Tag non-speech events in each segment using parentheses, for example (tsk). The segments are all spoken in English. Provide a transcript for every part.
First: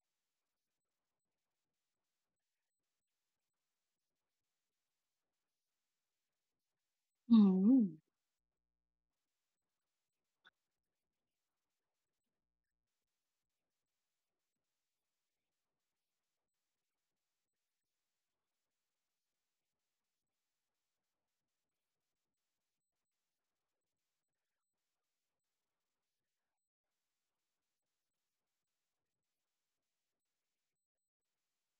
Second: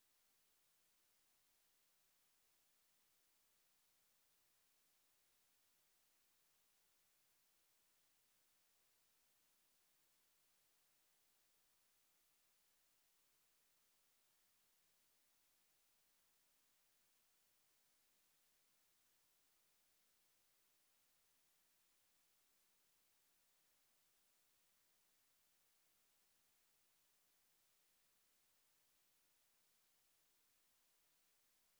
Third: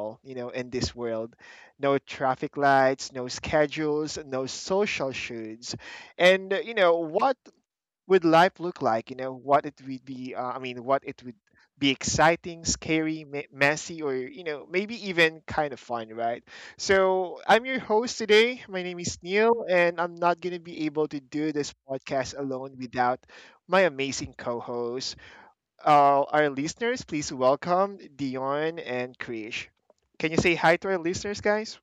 all, you know, in this world? No traffic lights, no schedules, no social shoulds. And you know, what Mhm. would life look like? You know, what it would be. I mean, what it would be exciting, scary, messy, or you know, maybe even kind of fun, right? So I'm your host today. My name is Neil, and I'm not gonna be able to do this podcast alone without my amazing co-hosts. Our listeners, please welcome Dion and Krish. Can you say hi to our listeners, guys?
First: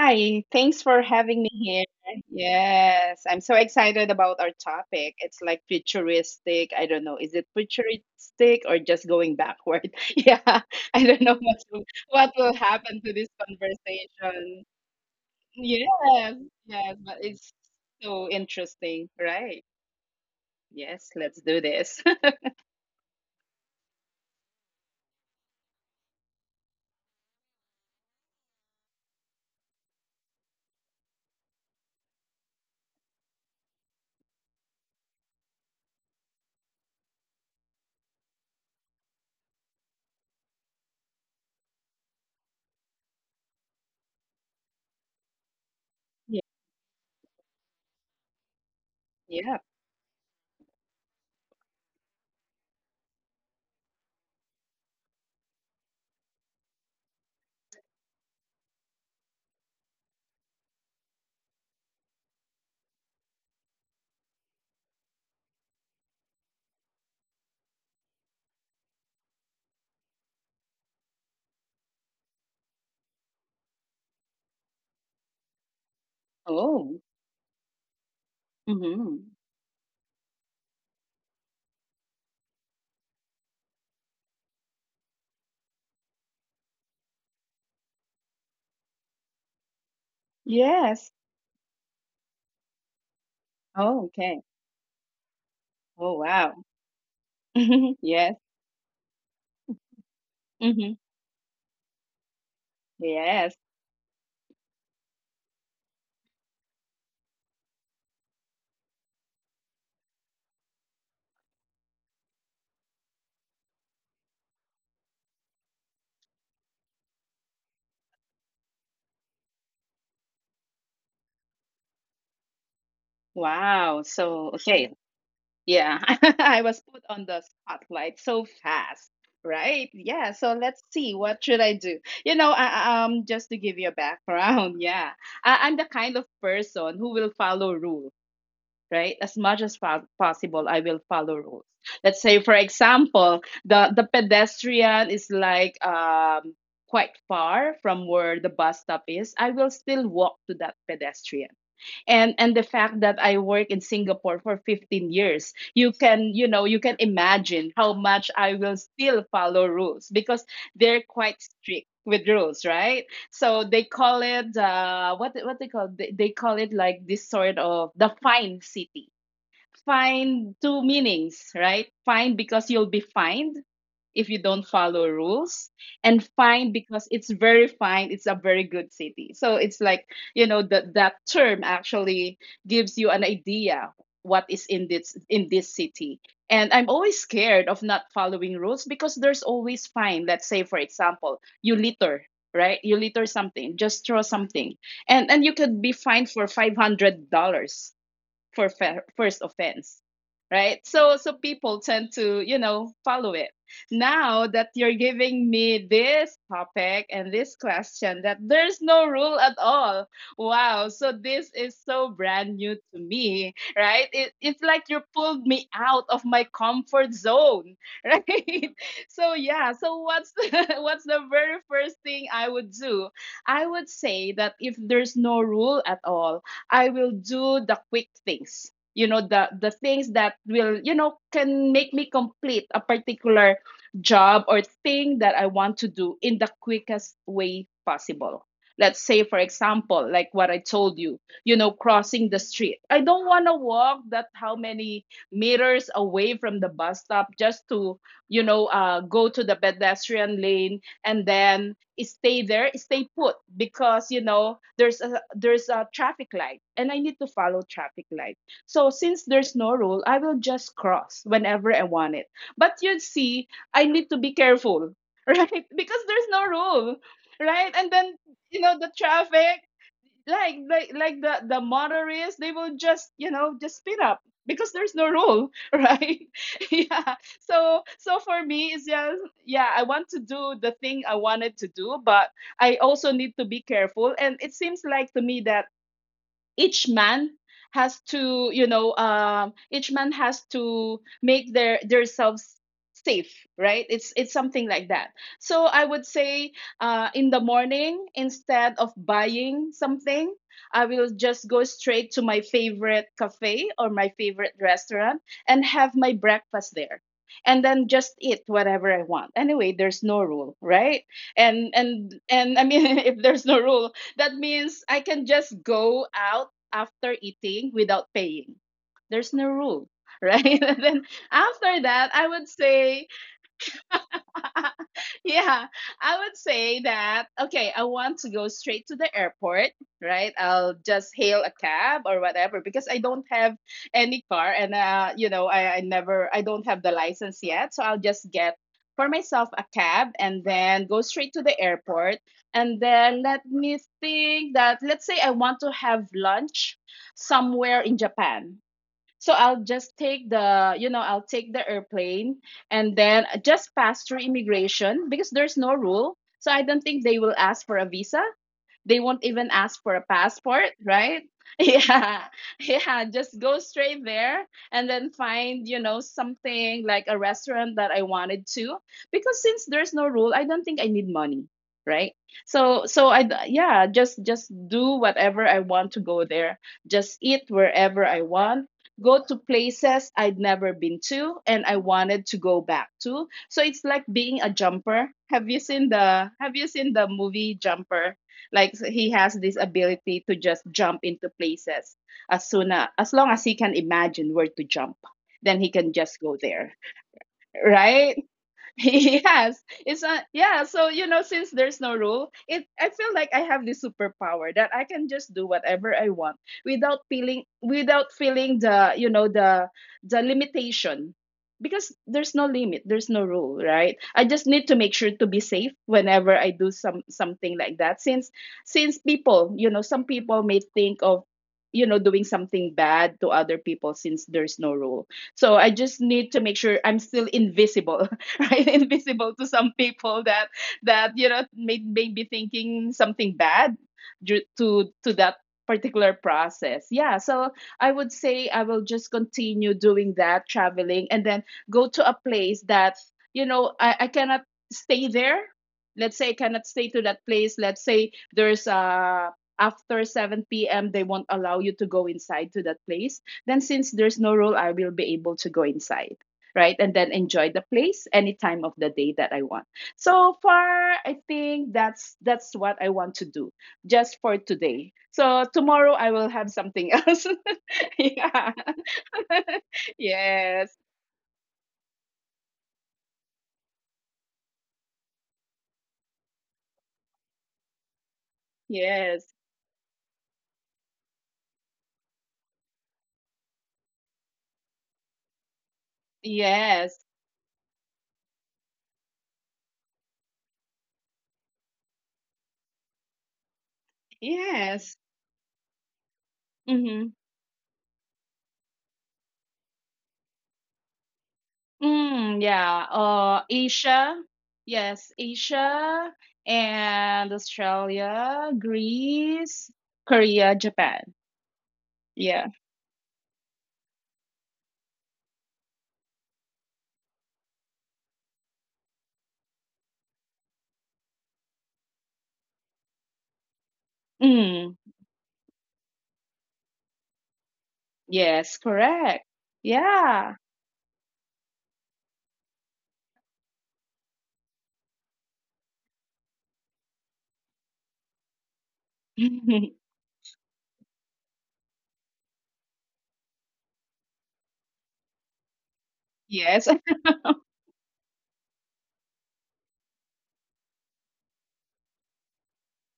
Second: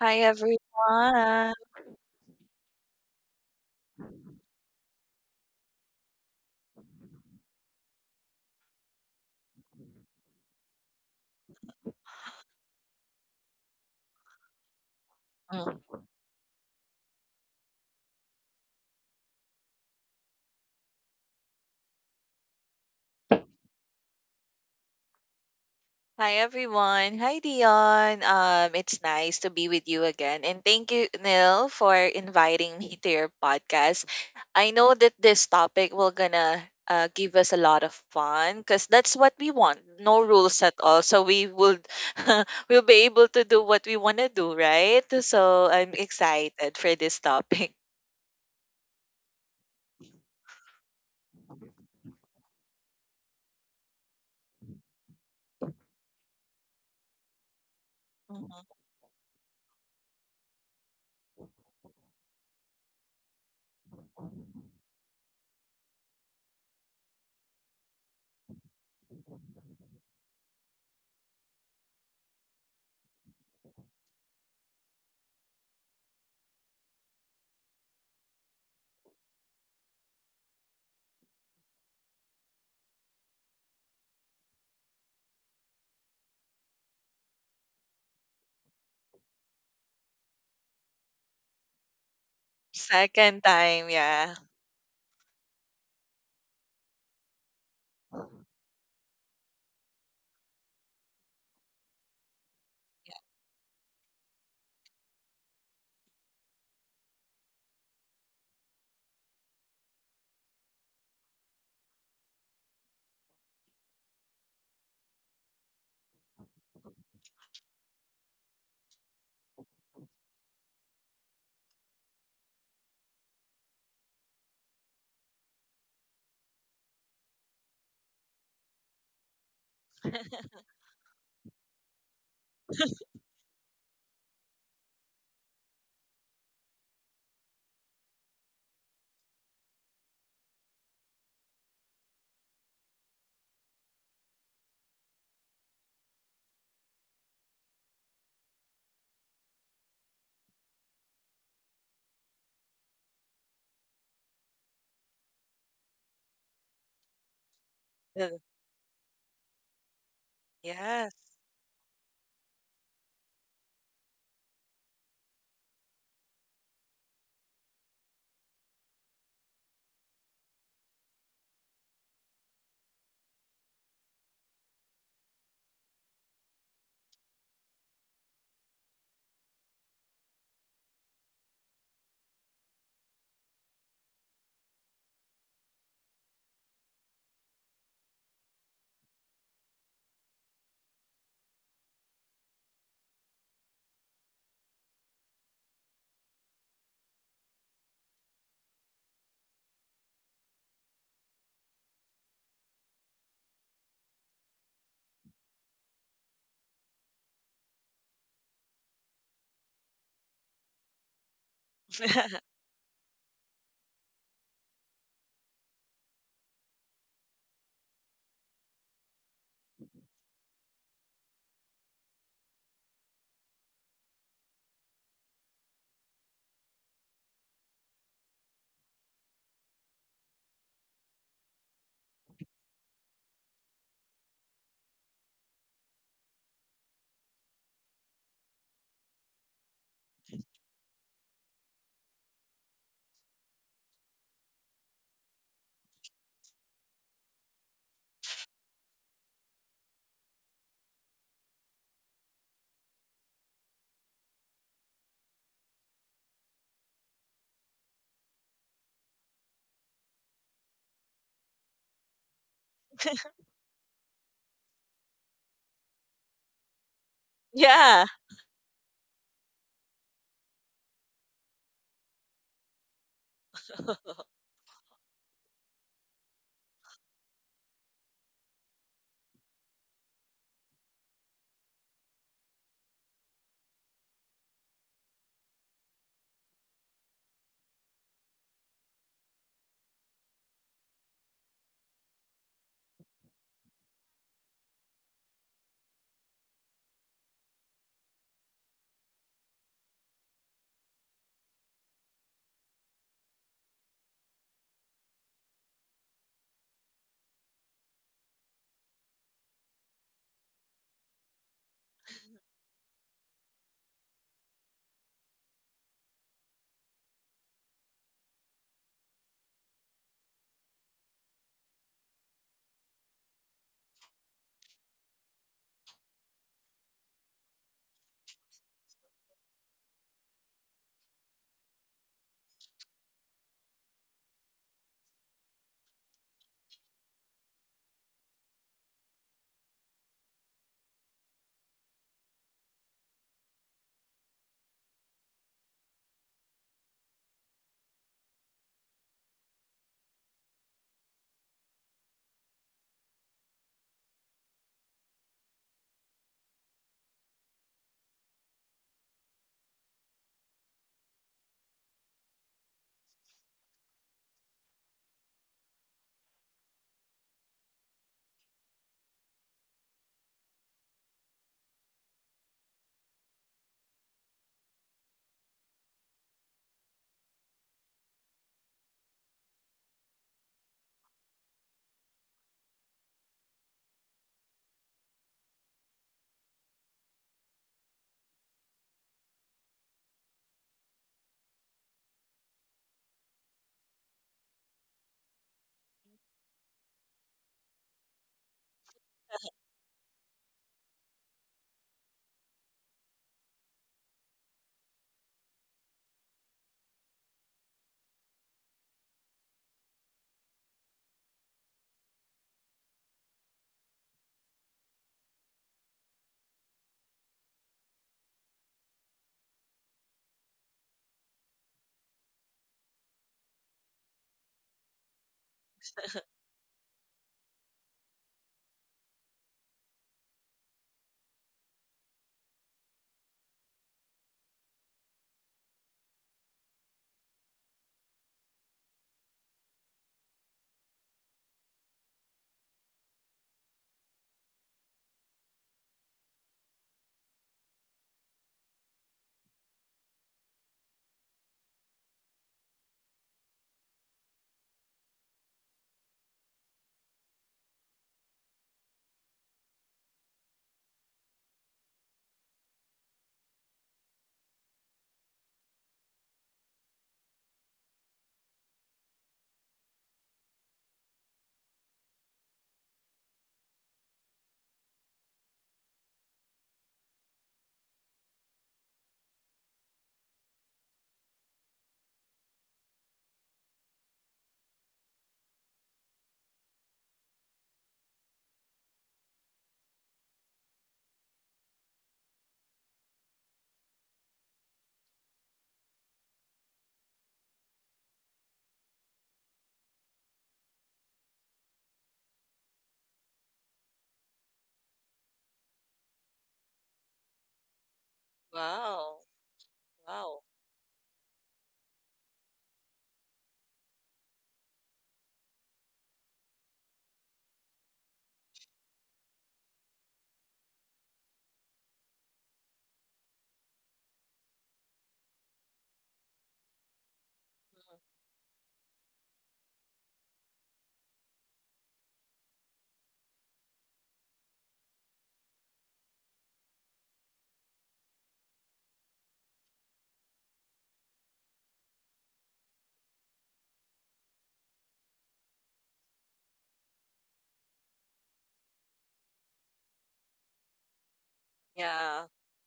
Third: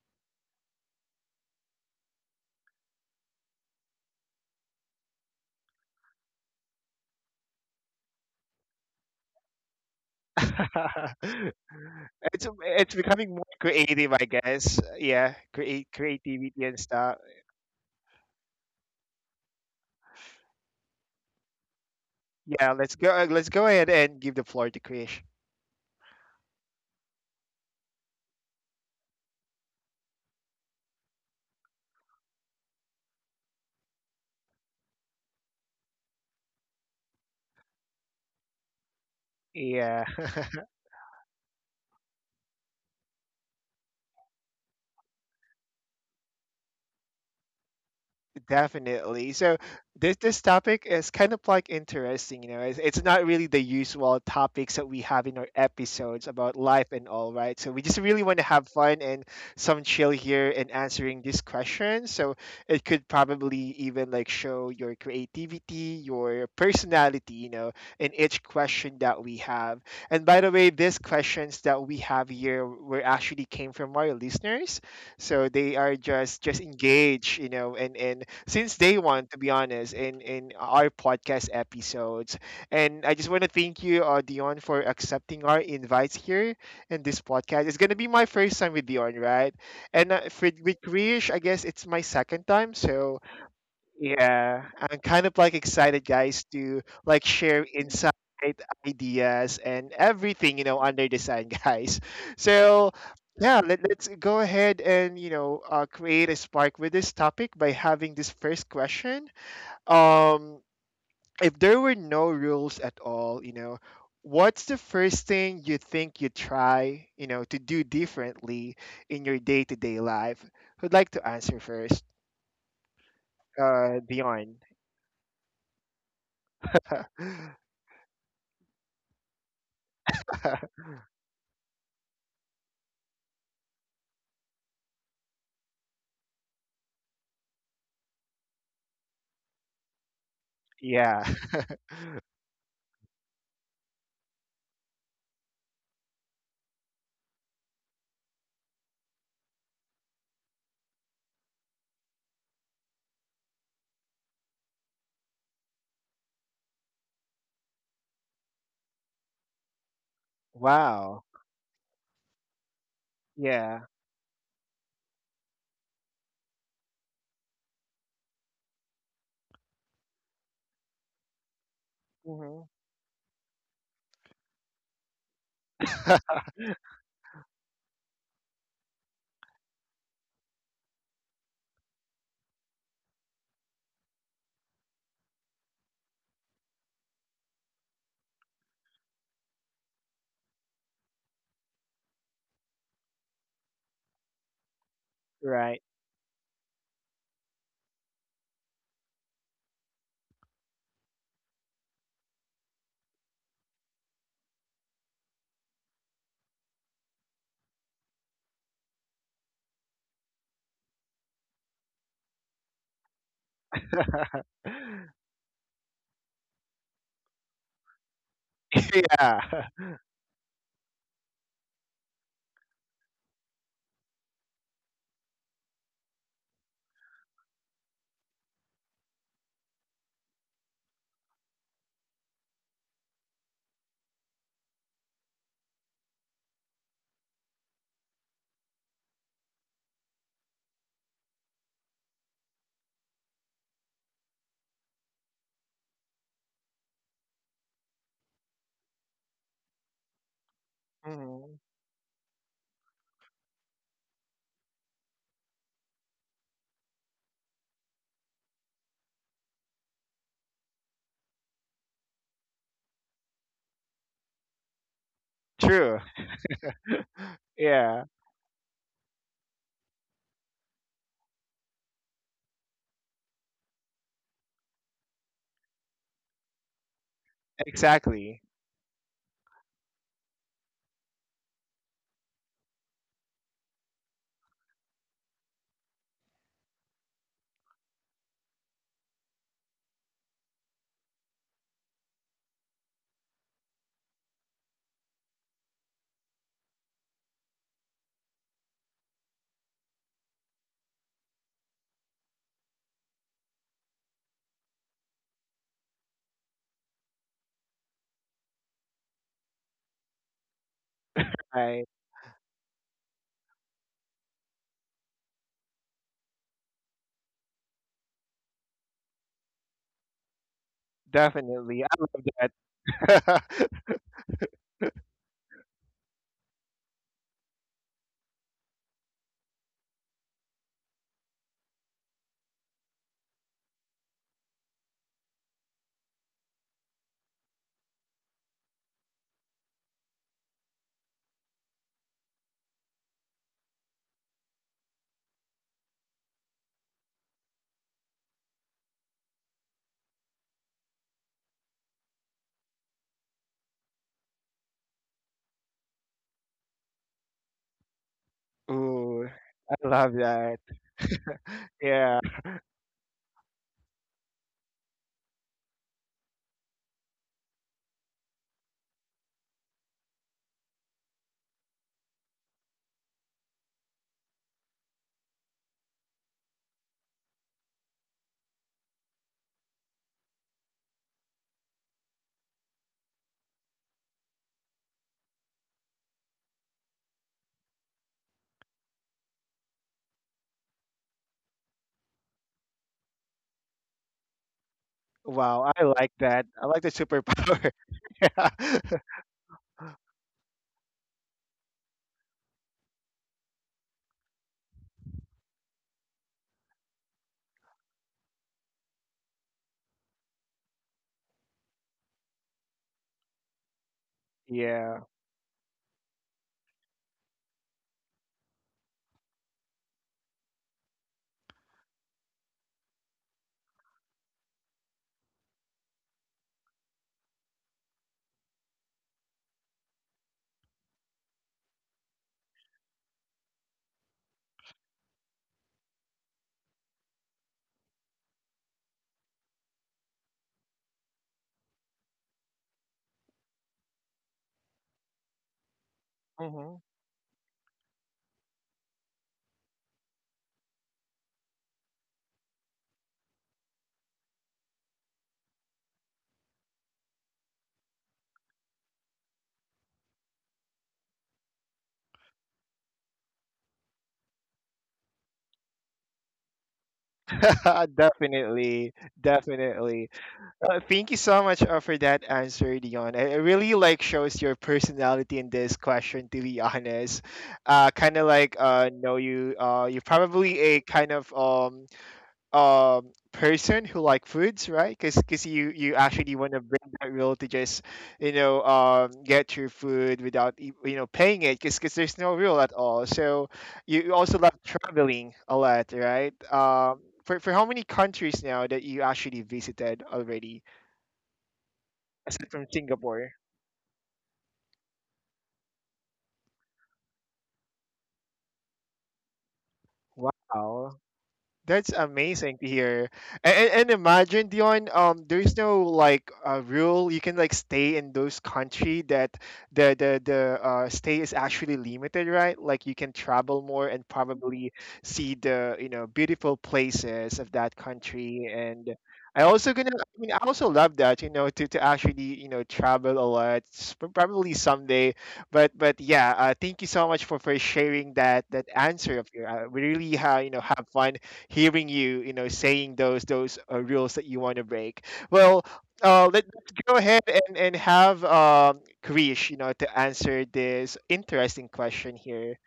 Hi thanks for having me everyone. here. Yes, I'm so excited about our topic. It's like futuristic. I don't know, is it futuristic or just going backward? (laughs) Yeah, I don't (laughs) know what will it's happen it's to this becoming more creative, I conversation. guess. Yeah, Mm. create Yes, creativity and yes, but stuff. it's so interesting, right? Yes, let's do this. (laughs) Yeah, let's go. Let's go ahead and give the floor to Krish. Hi everyone. Hi Dion. It's nice to be with you again, and thank you, Neil, for inviting me to your podcast. I know that this topic will gonna give us a lot of fun because that's what we want. Yeah. No (laughs) rules at all, so we would (laughs) we'll be able to do what we wanna do, right? So I'm Yeah. excited for this topic. Definitely. Yeah. So this topic is kind of like interesting, you know. It's not really the usual topics that we have in our episodes about life and all, right? So we just really want to have Mhm. fun and some chill here in answering these questions. So it could probably even like show your creativity, your personality, you know, in each question that we have. And by the way, these questions that we have here were actually came from our listeners, so they are just Oh. engaged, you know, and since Mm-hmm. day one to be honest in our podcast episodes, and I just want to thank you, Dion, for accepting our invites here in this podcast. It's going to be my first time with Dion, right? And with Yes. Krish I guess it's my second time. So Second Oh, time, okay. yeah. yeah, I'm kind of like Oh, excited, wow. guys, to like (laughs) share Yes. insight, ideas, and Mm-hmm. everything you know under the sun, (laughs) guys. So Yes. yeah, let's go ahead and you know create a spark with this topic by having this first question. Um, if there were no rules at all, you know, what's the first thing you think you try, you know, to do differently in your day-to-day life? Who'd like to answer first? Wow. So, Dion. okay. Yeah. (laughs) I was put on the spotlight so fast, right? Yeah. So let's (laughs) (laughs) see. What should I do? Just to give you a background, (laughs) yeah, I'm the kind of person who will follow rules, right? As much as possible, I will follow Yeah. rules. (laughs) Let's say, for example, the pedestrian is like quite far from where the bus stop is. I will still walk to that pedestrian, and the fact that I work in Singapore for 15 years, you can, you can imagine how much I will still follow rules because they're Yes. quite Wow. strict with rules, right? So they Yeah. call it, what they call it like this sort of the fine city. Find two meanings, right? Fine because you'll Hmm. be fined if you don't follow rules, and fine because it's very fine. It's a very good city. So it's like, you know, that term actually gives you an idea what is in this city. And I'm always scared of not following rules because there's always fine. Let's say, for example, you litter, right? You litter something, just throw something. And you could be Right. fined for $500 for first offense, right? So so people tend to, you know, follow it. Now that you're giving me this topic and this question that there's no rule at all, wow, so this is so brand new (laughs) to me, right? It's like (laughs) you pulled me out of my comfort zone. (laughs) Right? So yeah, Yeah. so (laughs) what's the very first thing I would do? I would say that if there's no rule at all, I will do the quick things. You know, the things that will, you know, can make me complete a particular job or thing that I want to do in the quickest way possible. Let's say, for example, like what I told you, you know, crossing the street. I don't want to walk that how many meters away from the bus stop just to, you know, go to the pedestrian lane and then Hmm. stay there, stay put, because you know there's a traffic light and I need to follow traffic light. So since there's no rule, I will just cross whenever I want it. But you see, I need to be careful, (laughs) right? Because there's True. no rule, right? And then Yeah. Yeah. you know the traffic, like the motorists, they will just, you know, just speed up (laughs) because there's no rule. (laughs) Right? (laughs) Yeah. So so for me, Exactly. it's just, yeah, I want to do the thing I wanted to do, but I also need to be careful. And it seems like to me that each man each man has to make their selves safe, right? It's something like that. So I would say, in the morning, instead of buying something, I will just go straight to my favorite cafe or my favorite restaurant and have my breakfast there, and then just eat whatever I want. Anyway, there's no rule, right? and I and and i mean (laughs) if there's no rule, that means I can just go out after eating without paying. There's no rule, right? (laughs) And then after that, definitely. I I would love say, that. (laughs) (laughs) yeah, I would say that, okay, I want to go straight to the airport, right? I'll just hail a cab or whatever because I don't have any car. And, you know, I don't have the license yet. So I'll just get for myself a cab and then go straight to the airport. And then let me think that, let's say I want to have lunch somewhere in Japan. So I'll just take the, you know, I'll take the airplane and then just pass through immigration because there's no rule. So I don't think they will ask for a visa. They (laughs) won't even Ooh. ask for a I love passport, that. right? (laughs) Yeah, Yeah. yeah, just go straight there and then find, you know, something like a restaurant that I wanted to. Because since there's no rule, I don't think I need money, right? Yeah, just do whatever I want to go there. Just eat wherever I want, go to places I'd never been to and I wanted to go back to. So it's like being a jumper. Have you seen the movie Jumper? Like, so he has this ability to just jump into places as soon as long as he can imagine where to jump, then he can Wow. just I go like there, that. I like the superpower. (laughs) right? (laughs) Yeah. Yes. It's a, yeah, so you know, since there's no rule, it I feel like I have this superpower that I can just do whatever I want without feeling the, you know, the limitation, because there's no limit, there's no rule, right? I just need to make sure to Yeah. be safe whenever I do something like that, since people, you know, some people may think of, you know, doing something bad to other people since there's no rule. So I just need to make sure I'm still invisible, (laughs) right? Invisible to some people that you know may be thinking something bad due to that particular process. Yeah, so I would say I will just continue doing that traveling, and then go to a place that, you know, I cannot stay there. Let's say I cannot stay to Hmm. that place. Let's say there's a, after 7 p.m. they won't allow you to go inside to that place, then since there's no rule, I will be able to go inside, right? And then enjoy the place any time of the day that I want. So far, I think that's what I want to do just for today. So tomorrow I will have something else. (laughs) (laughs) Yeah. Definitely. (laughs) Definitely. Yes. Thank you so much for that answer, Dion. It really like shows your personality in this question. To be honest, kind of like Yes. know you. You're probably a kind of person who like foods, right? Because you actually want to Yes. break that rule to just you know get your food without you know paying it, because there's no rule at all. So you also love Yes. traveling a lot, right? Mm-hmm. For how many countries now that you actually visited already? Mm, Aside yeah. from Singapore. Asia. Yes, Asia and Australia, Wow, Greece, Korea, wow. Japan. Wow. That's Yeah. amazing to hear. And imagine, Dion, there's no like rule. You can like stay in those country that the stay is actually limited, right? Like you can travel more and Mm. probably see the you know beautiful places of that Yes, country. And correct. I also gonna, Yeah. I mean, I also love that, you know, to actually you know travel a lot, probably someday. But yeah, thank you so much for sharing that that answer of your. (laughs) We really ha, you know have fun hearing you, you know, saying those rules that you want to break. Well, Yes. (laughs) Us go ahead and have Krish, you know, to answer this interesting question Yeah. here.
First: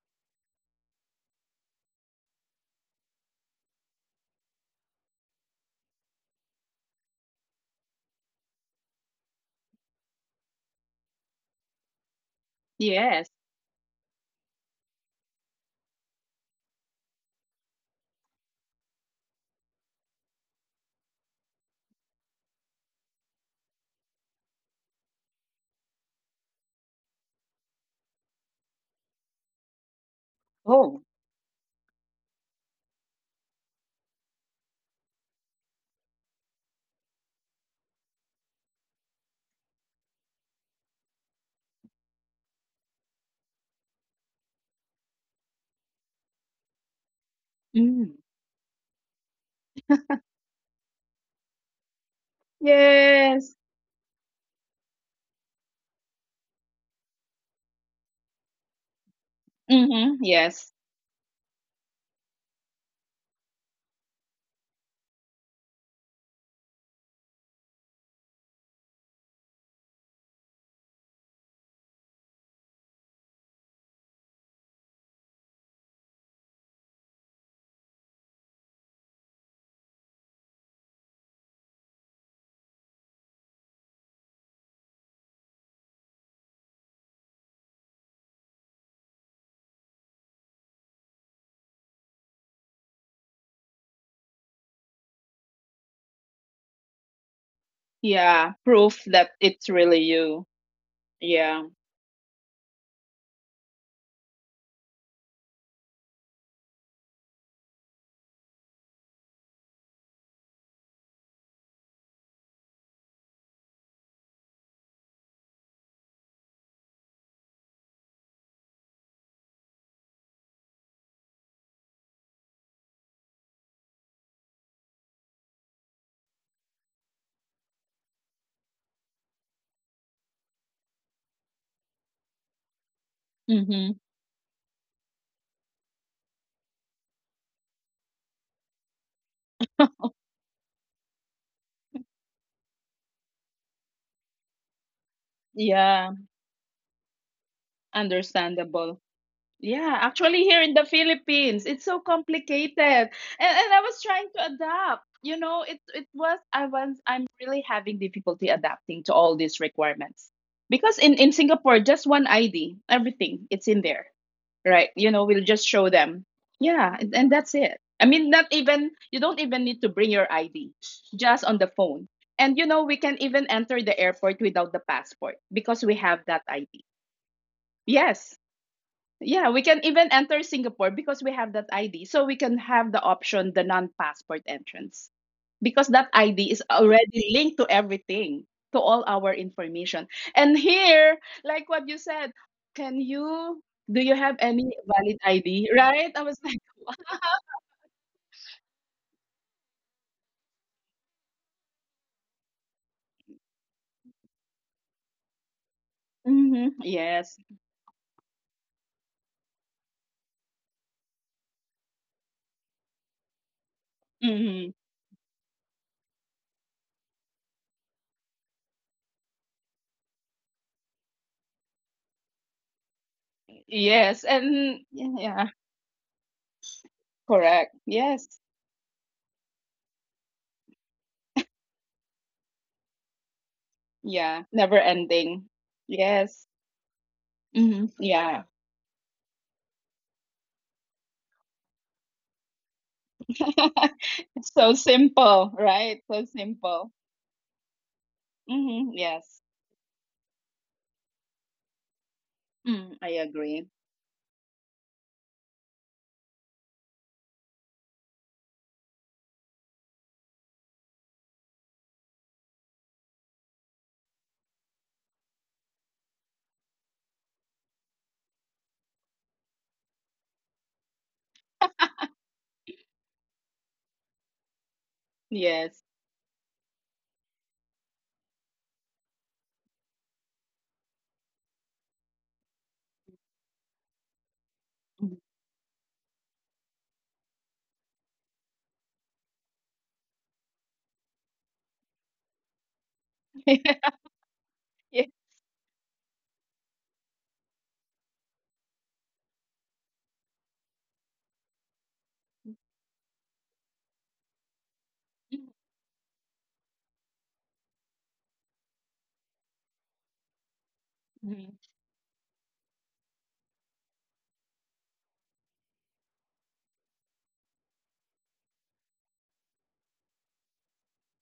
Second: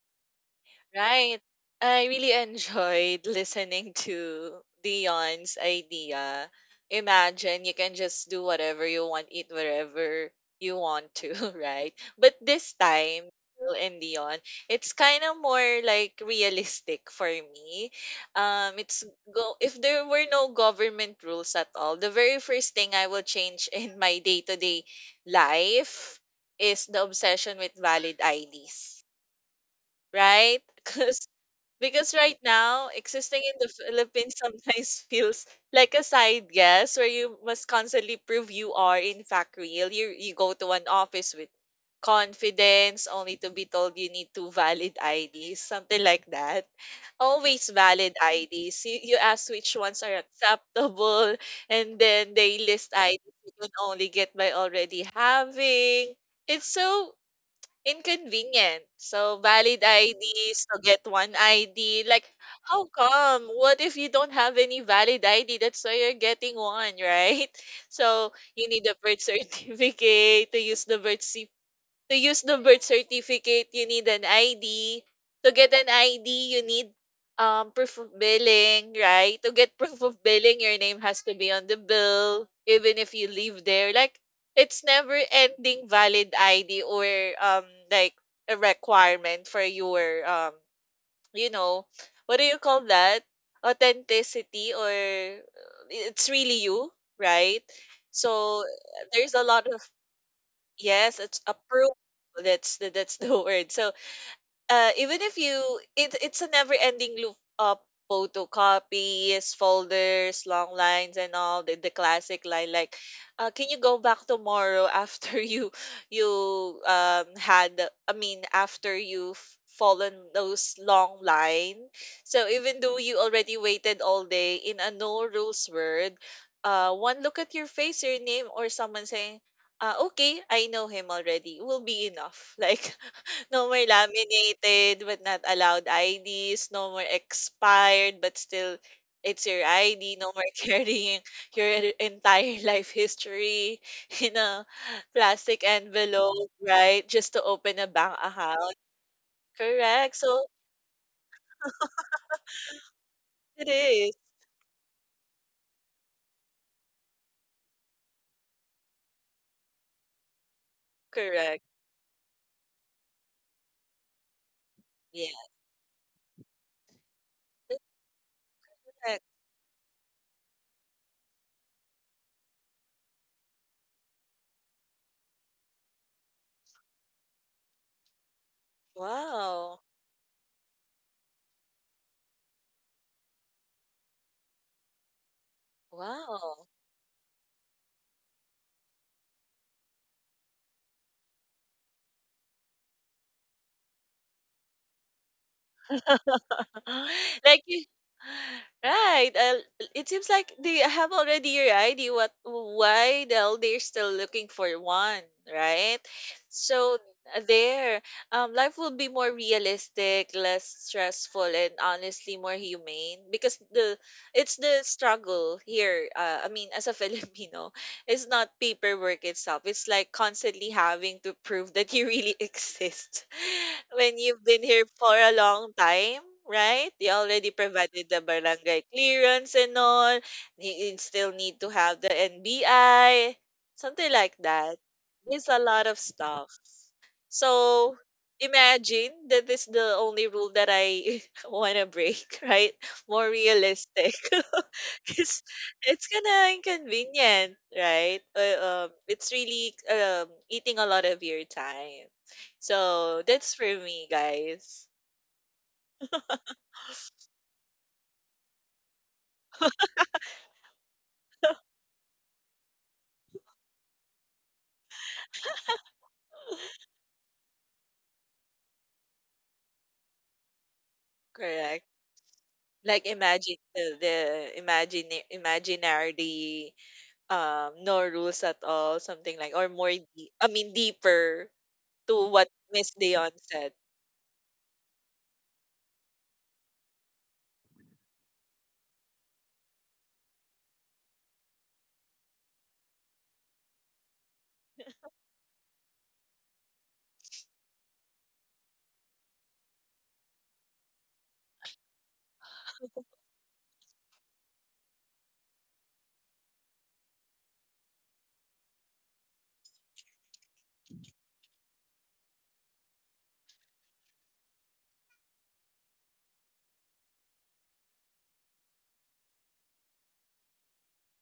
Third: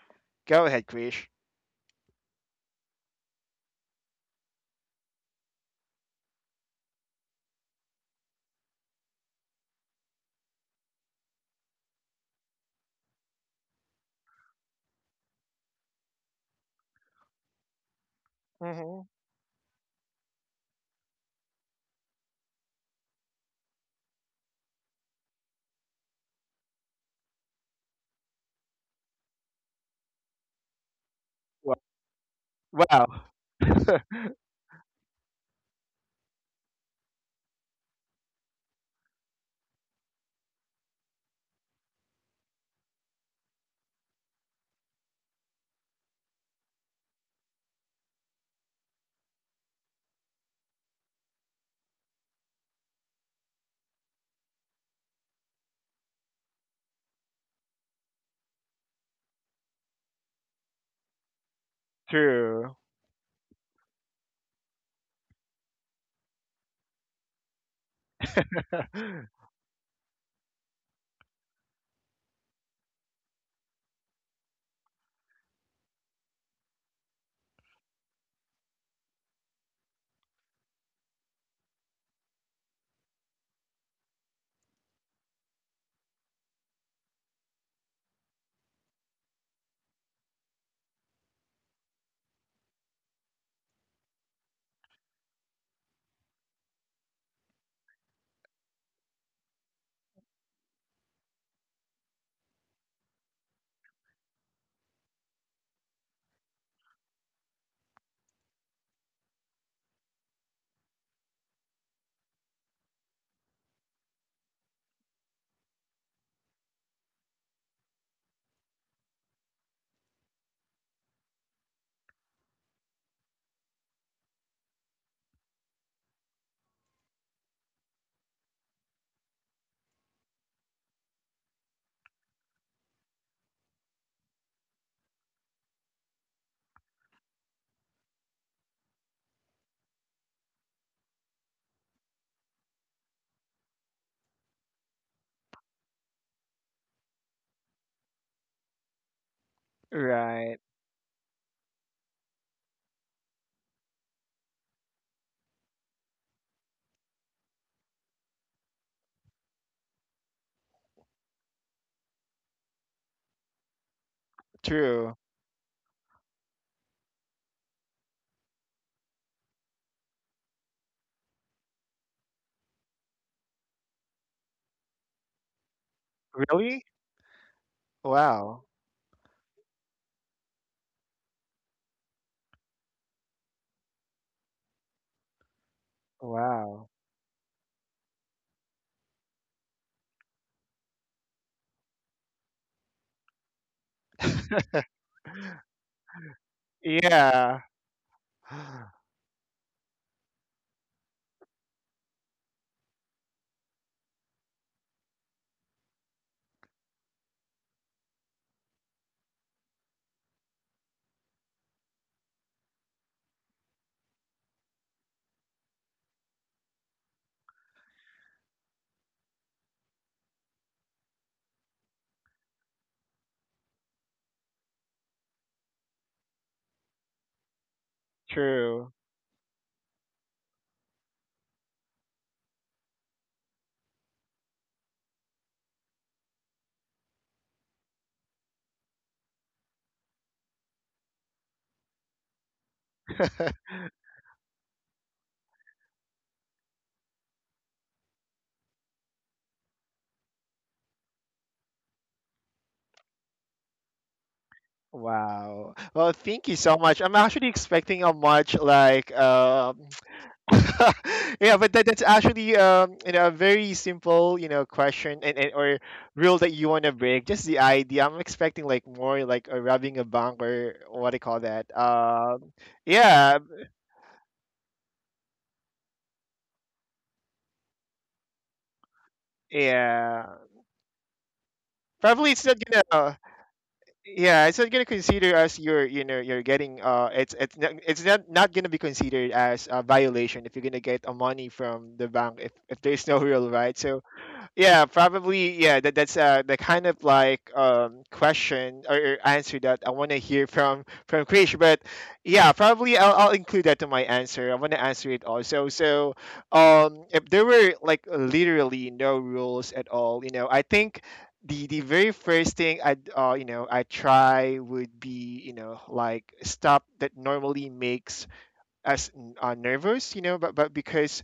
Go ahead, Krish. Right. I really enjoyed listening to Dion's idea. Imagine you can just do whatever you want, eat wherever you want to, (laughs) right? But this time, Yes. Will and Dion, it's kind of more like realistic for me. Mm-hmm. It's go if there were no government rules at all, the very first thing I will change (laughs) in my day to day life is the obsession with valid IDs, right? Oh. (laughs) Wow. Because right now, Wow. existing in the (laughs) Philippines sometimes (laughs) feels like a side guess where you must constantly prove you are in fact real. You go to an office with confidence only to be told you need two valid (laughs) IDs, something like that. Always valid Mm. IDs. You ask which ones are acceptable, and then they list IDs you Yes. can only get by already having. It's so inconvenient. So valid Mm-hmm. IDs Yes. to get one ID. Like, True. how come? What if you don't have any valid ID? That's why you're getting one, right? (laughs) So you need a birth (laughs) certificate to use the birth certificate, you need an ID. To get an ID, you need proof of billing, right? To get proof of billing, your name has to be on the bill, even if you live there. Like it's never ending valid ID or like a requirement for your you know what do you call that, authenticity or it's really you, right? Yeah. So Proof that there's a lot. it's really you. Yes, it's Yeah. approved. That's the (laughs) word. So, even if you it it's a never ending loop of photocopies, folders, long lines, and all the classic line like can you go back tomorrow after (laughs) you had I mean after you've fallen those long line. So even though you already waited all day in a no rules word, one look at your face, your name, or someone saying, "Okay, I know him already," will be enough. (laughs) Like no more Mm-hmm. laminated but not allowed IDs. No more expired but still it's your ID. No more (laughs) carrying your entire life history (laughs) in a plastic Yeah. envelope, right? Just to open a bank account. Understandable. Yeah, Correct. actually So Right. here in the Philippines, it's so complicated. And it I was is trying to adapt. You know, it was I was I'm really having difficulty adapting to all these requirements. Because in correct. Singapore, just one ID, everything, it's in there. Right? You True. know, Yeah. we'll just show them. Yeah, and that's it. I mean, not even, Correct. you don't even need to bring your ID, just on the phone. And you know, we can even enter the airport without the passport because we have that Really? ID. Yes. Wow. Yeah, we Wow. can even enter Singapore because we have that ID. So we can have the option, the non passport entrance, because that ID is Wow. Wow. already linked to everything, to all our information. And here, like what you said, can you, do you have any (laughs) valid ID? Right? I was like, (laughs) Yeah. Like (sighs) right, it seems like they have already your idea. What, why the hell they're still looking for one, right? mm-hmm, So yes. There life will be more realistic, less stressful, and honestly more humane, because the it's Mm-hmm. the struggle here, I mean, as a (laughs) Filipino, it's not paperwork itself. It's like constantly having to prove that you really (laughs) exist. When Yes. you've been And here for a yeah, long time, right? You already correct. provided the Yes. barangay True. clearance and all. You still need to have the NBI, something like Yeah. Never that. ending. There's a lot of Yes. stuff. Mm-hmm. So Yeah. imagine that this is the only rule that I (laughs) want to break, (laughs) right? More (laughs) realistic. It's so (laughs) It's simple, right? it's So kinda simple. inconvenient, right? Hmm. It's Yes. really eating a lot of your time. Mm, I So that's for agree. me, guys. Wow. Well, thank you so much. I'm actually expecting a much like (laughs) yeah, (laughs) but that, that's actually you know a very simple you know question and or rule that you want to break. Just the idea. I'm expecting like more like a rubbing a bank or what do you call that? Correct. Like Yeah, imagine the imagine Yes. imaginary no rules at all, something like or more yeah. deep, I mean deeper, to Probably it's what not Miss gonna. Dion said. Yeah, it's not gonna Mhm. consider as you're you know you're getting it's it's not not gonna be considered as a violation if you're gonna get a money from the bank if there's no real right. (laughs) So yeah, Yeah. probably. Yeah, that, that's the kind of like question or answer that I want to hear from Krish. But yeah, probably I'll include that to my answer. I want to answer it also. So, if there were like literally no rules at all, you know, I think Mm-hmm. The very first thing I would you know I try would be you know like stop that normally makes as nervous, you know, but because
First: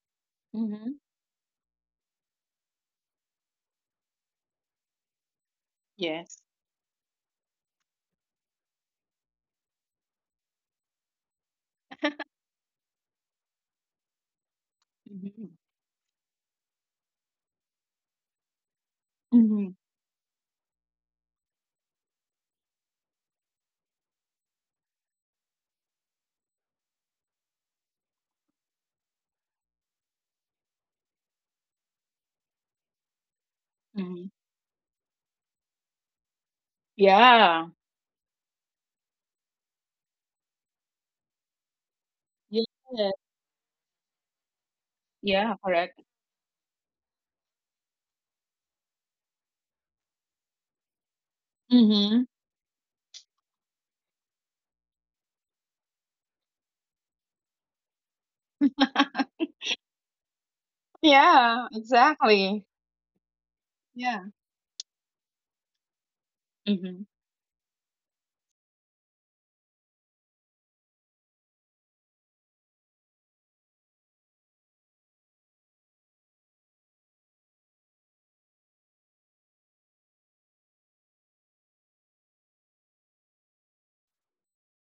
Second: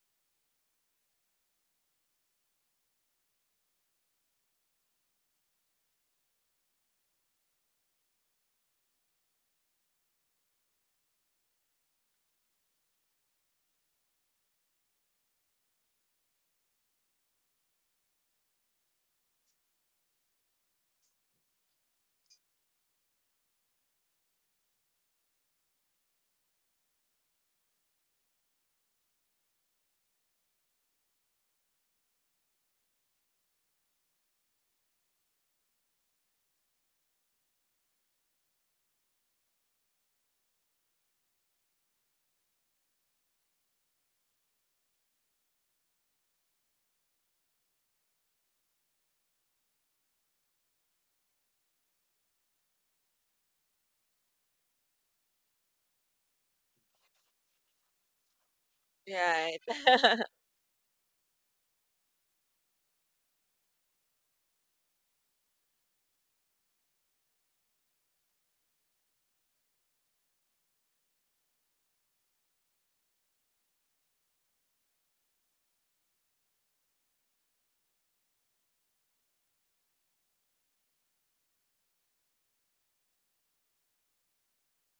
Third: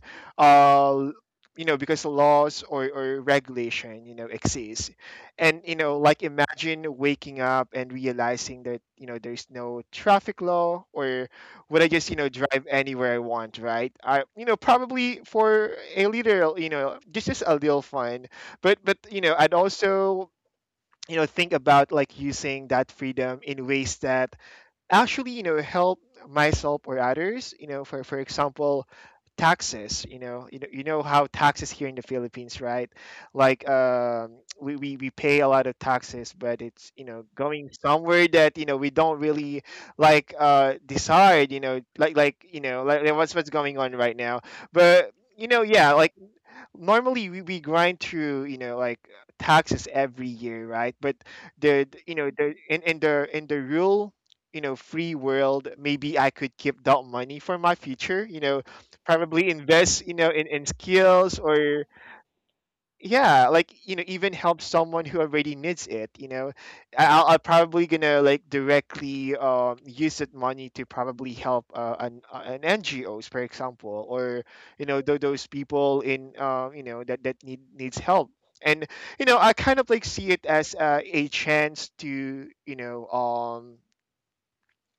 Mm-hmm. uh you know because laws or regulation you know exists, and you know like Yes. imagine waking up and realizing that you know there's no traffic law or would I just you know drive anywhere I want, right? I you know probably Mm-hmm. for a little you know just a little fun, but you know I'd Mm-hmm. also you know think about like using that freedom in ways that actually you know help myself or others, you know, for example taxes, you know, you know, you know how taxes here in the Philippines, right? Like Hmm. We pay a lot of taxes but it's you know going Yeah. somewhere that you know we don't really like decide, you know, like you Yes. know like what's going on right now. But you Yeah, know yeah correct. like normally we grind through you know like taxes every year, right? But you Mm-hmm. know in the in the real you know free world maybe I could keep that money for my future, you know, (laughs) probably Right. invest you know (laughs) in skills Yeah, or exactly. yeah like you know Yeah. even help someone who already needs it, you know. Mm-hmm. I'll probably gonna like directly use that money to probably help an NGOs for example or you know those people in you know that that need needs help, and you know I kind of like see it as a chance to you know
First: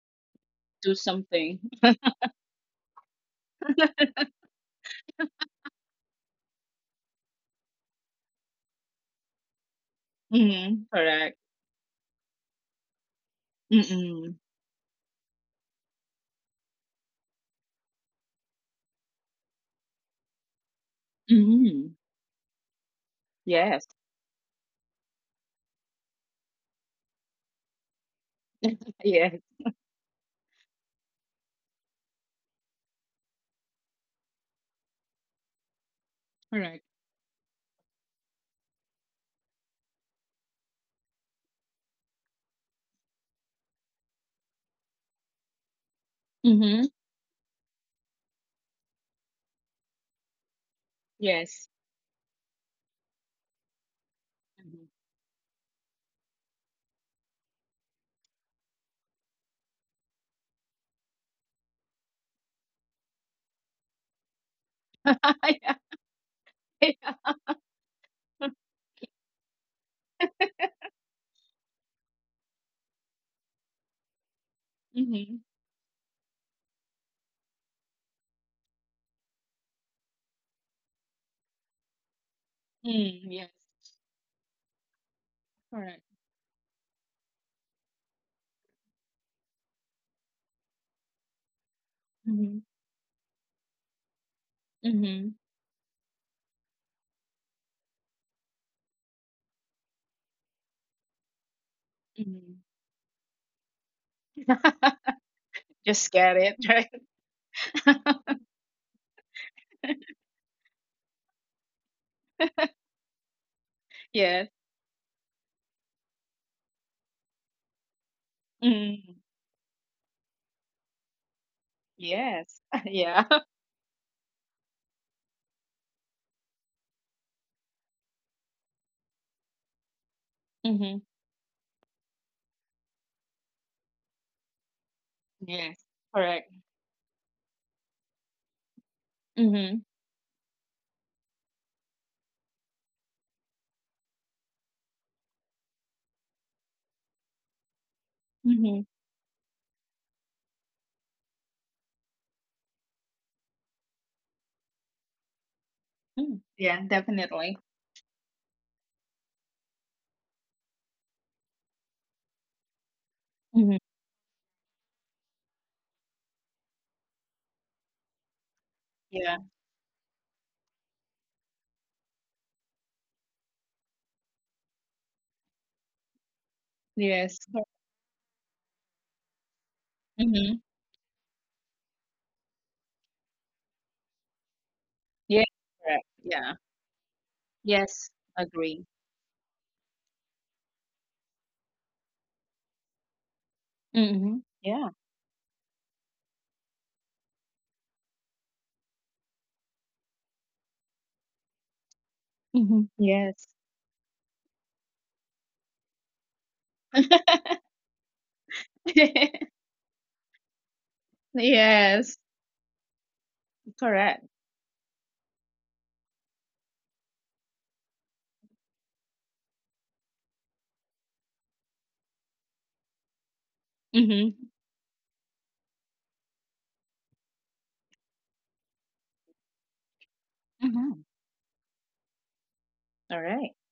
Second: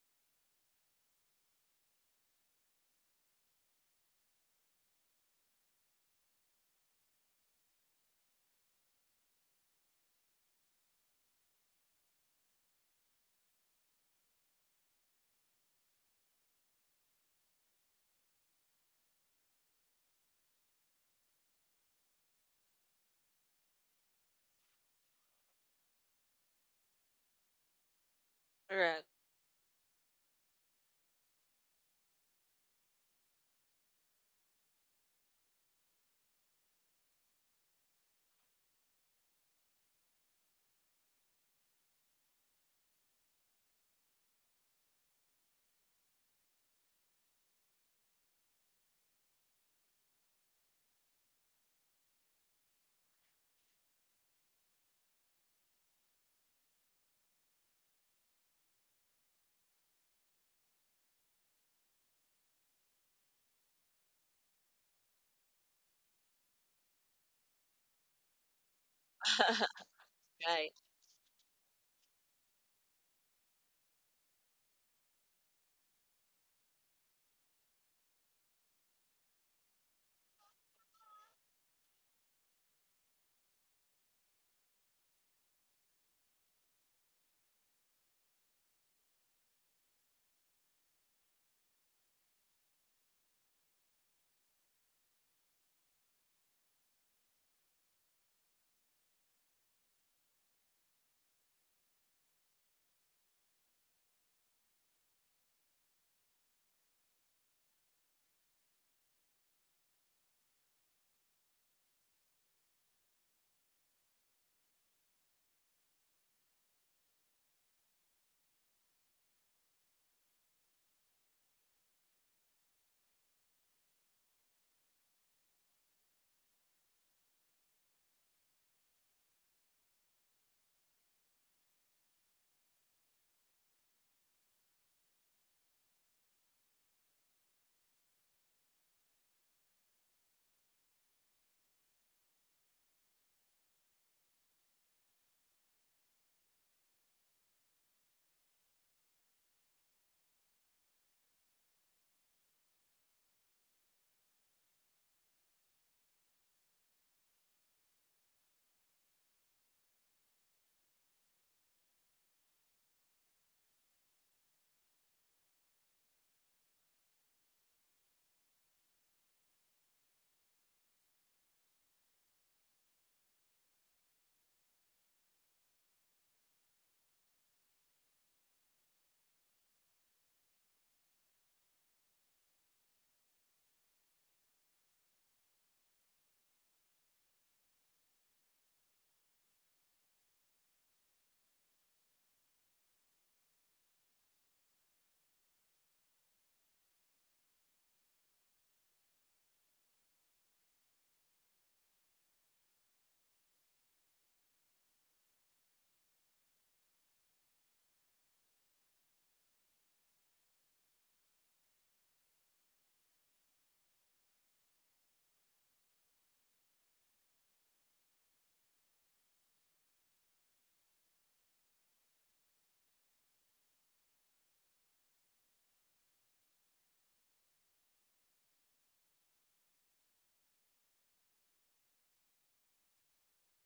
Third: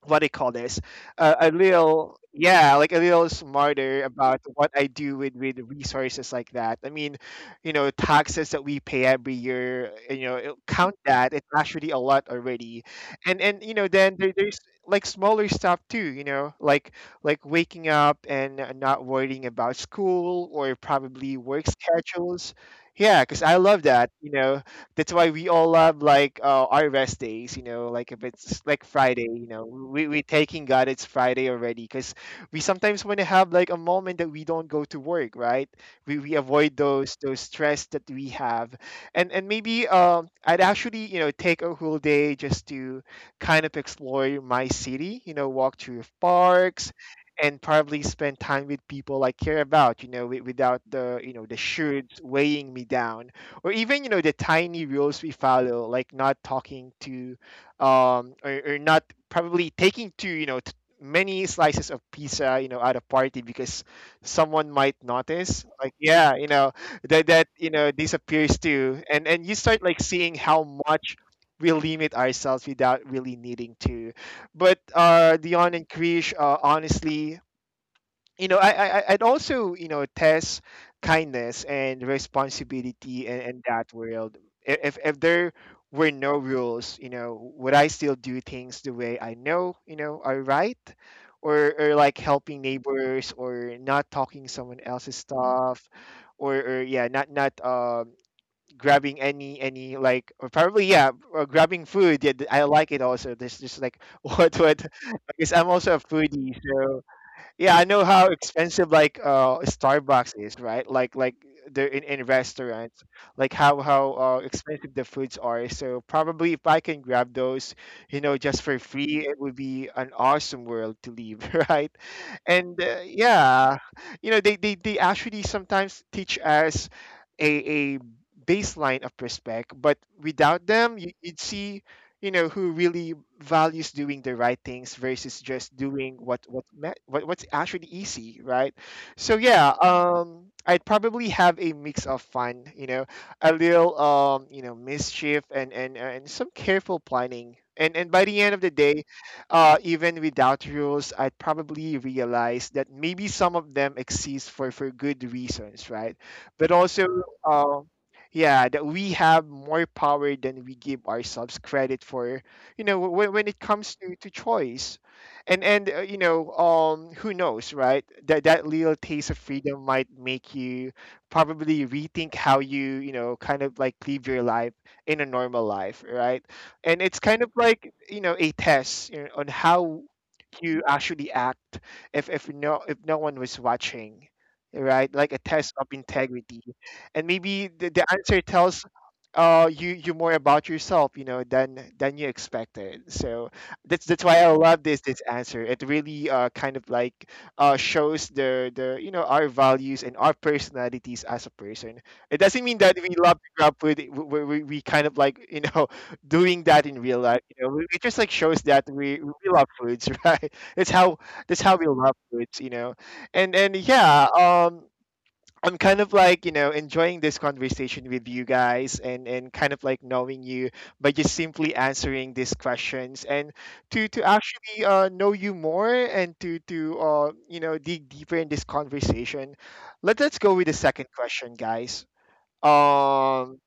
what do you call this, Do a something. little yeah like a little smarter about what I do with resources like that. I mean, you know taxes that we pay every year you know Mm-hmm. count that Correct. it's actually a lot already. And you know then there, Mm-mm. there's like smaller stuff too you know like waking up and not worrying about school or probably work Mm-hmm. schedules, yeah because I love Yes. that, you know. That's why we all love like our rest days, you know like if it's like (laughs) Correct. Friday Yes. you know we taking god it's Friday already because we sometimes want to have like a moment that we don't go to work, right? We avoid Correct. Those stress that we have, and maybe I'd actually you know take a whole day just to kind of explore my city, you know, walk through Mm-hmm. parks and probably spend time with people I care about, you know, without the, you know, the Yes. shoulds weighing me down or even you know the tiny Mm-hmm. rules we follow, like not talking to, or not probably taking too you know many slices of pizza you know at a party because someone might notice. (laughs) Like yeah, you know that that you know disappears too, and you (laughs) start like seeing Right. how much we limit ourselves without really needing to. But Yeah. (laughs) Dion and Krish, honestly, you know, I'd also you know test kindness and responsibility Mm, yes. in that world. If there Correct. were no rules, you know, would I still do things the way I know you know are right, or like helping Mm-hmm. neighbors or not talking someone else's Mm-hmm. stuff, or yeah, not not grabbing any like or probably yeah or grabbing food yeah I Mm-hmm. like it also there's just like (laughs) what because I'm (laughs) also a Just get foodie it, right? so yeah, I know how expensive like (laughs) Starbucks is, right? Like they're in restaurants, like how Yes. expensive the foods are. So probably if I can grab those, you know, just for Mm, free, it would be an awesome world to live, (laughs) right? yes. And (laughs) uh, Yeah. (laughs) yeah, you know, they actually sometimes teach us a baseline of respect, but without them, Mm-hmm. you'd see you know who really values doing the right things versus just Yes. doing what Correct. what, ma- what what's actually easy, right? So yeah, Mm-hmm. I'd probably have a mix of fun, you know, a little you know mischief and some careful planning, and by the end of the Mm-hmm. day, even without rules I'd probably realize that maybe some of them exist for good reasons, right? Mm. But Yeah, also, definitely. um yeah, that we have more power than we give ourselves credit for, you know, when it Mm-hmm. comes to choice. And you know, who knows, right? That little taste Yeah. of freedom might make you probably rethink how you, you know, kind of like live your life in a normal life, right? And it's Yes. kind of like, you know, a test, you know, on how Mm-hmm. you actually act if if no one was watching, right? Like a Yeah. test of Correct. Yeah. integrity. And maybe the Yes. answer Agree. tells you, you more about yourself, you know, than you expected. So that's Mm-hmm. why I love Yeah. this answer. It really kind of like shows the you know our values and our personalities as a person. It doesn't Mm-hmm. mean that we love Yes. to grab food. We kind of like, you know, (laughs) doing that in real life, you know. It just like shows that we (laughs) we love foods, (laughs) right? That's how we Yes. love foods, you know. and and Correct. yeah um I'm kind of like, you know, enjoying this conversation with you guys, and kind of like knowing you by just simply answering these questions, and to Mm-hmm. actually know you more, and to you know dig deeper in this conversation. Let us go with the Mm-hmm. second question, guys. All right. Um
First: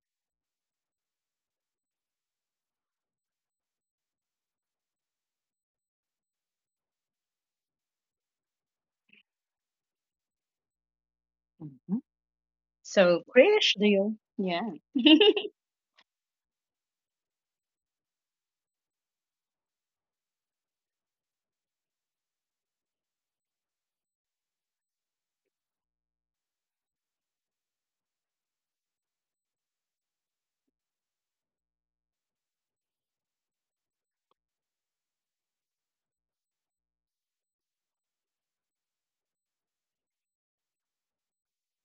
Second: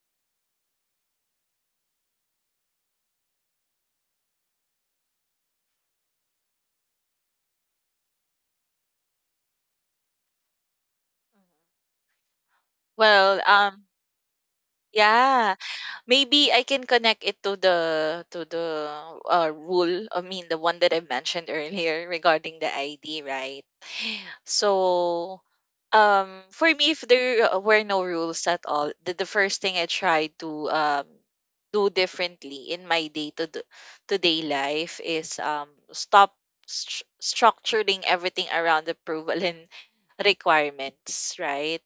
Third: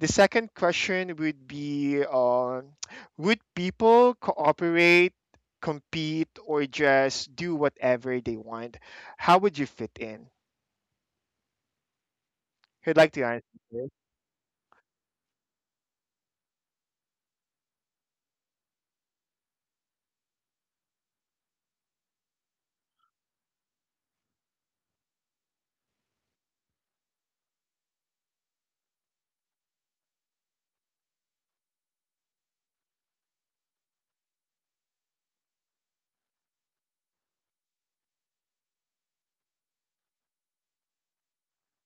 the second question would be, would people cooperate, compete, or just do whatever they want? How would you fit in? Mhm. Mhm. Who'd like to So Well, crash answer? deal. Yeah. (laughs) yeah. Maybe I can connect it to the rule. I mean, the one that I mentioned earlier regarding the ID, right? So, for me, if there were no rules at all, the first thing I try to do differently in my day to day life is structuring everything around approval and (laughs) requirements, right?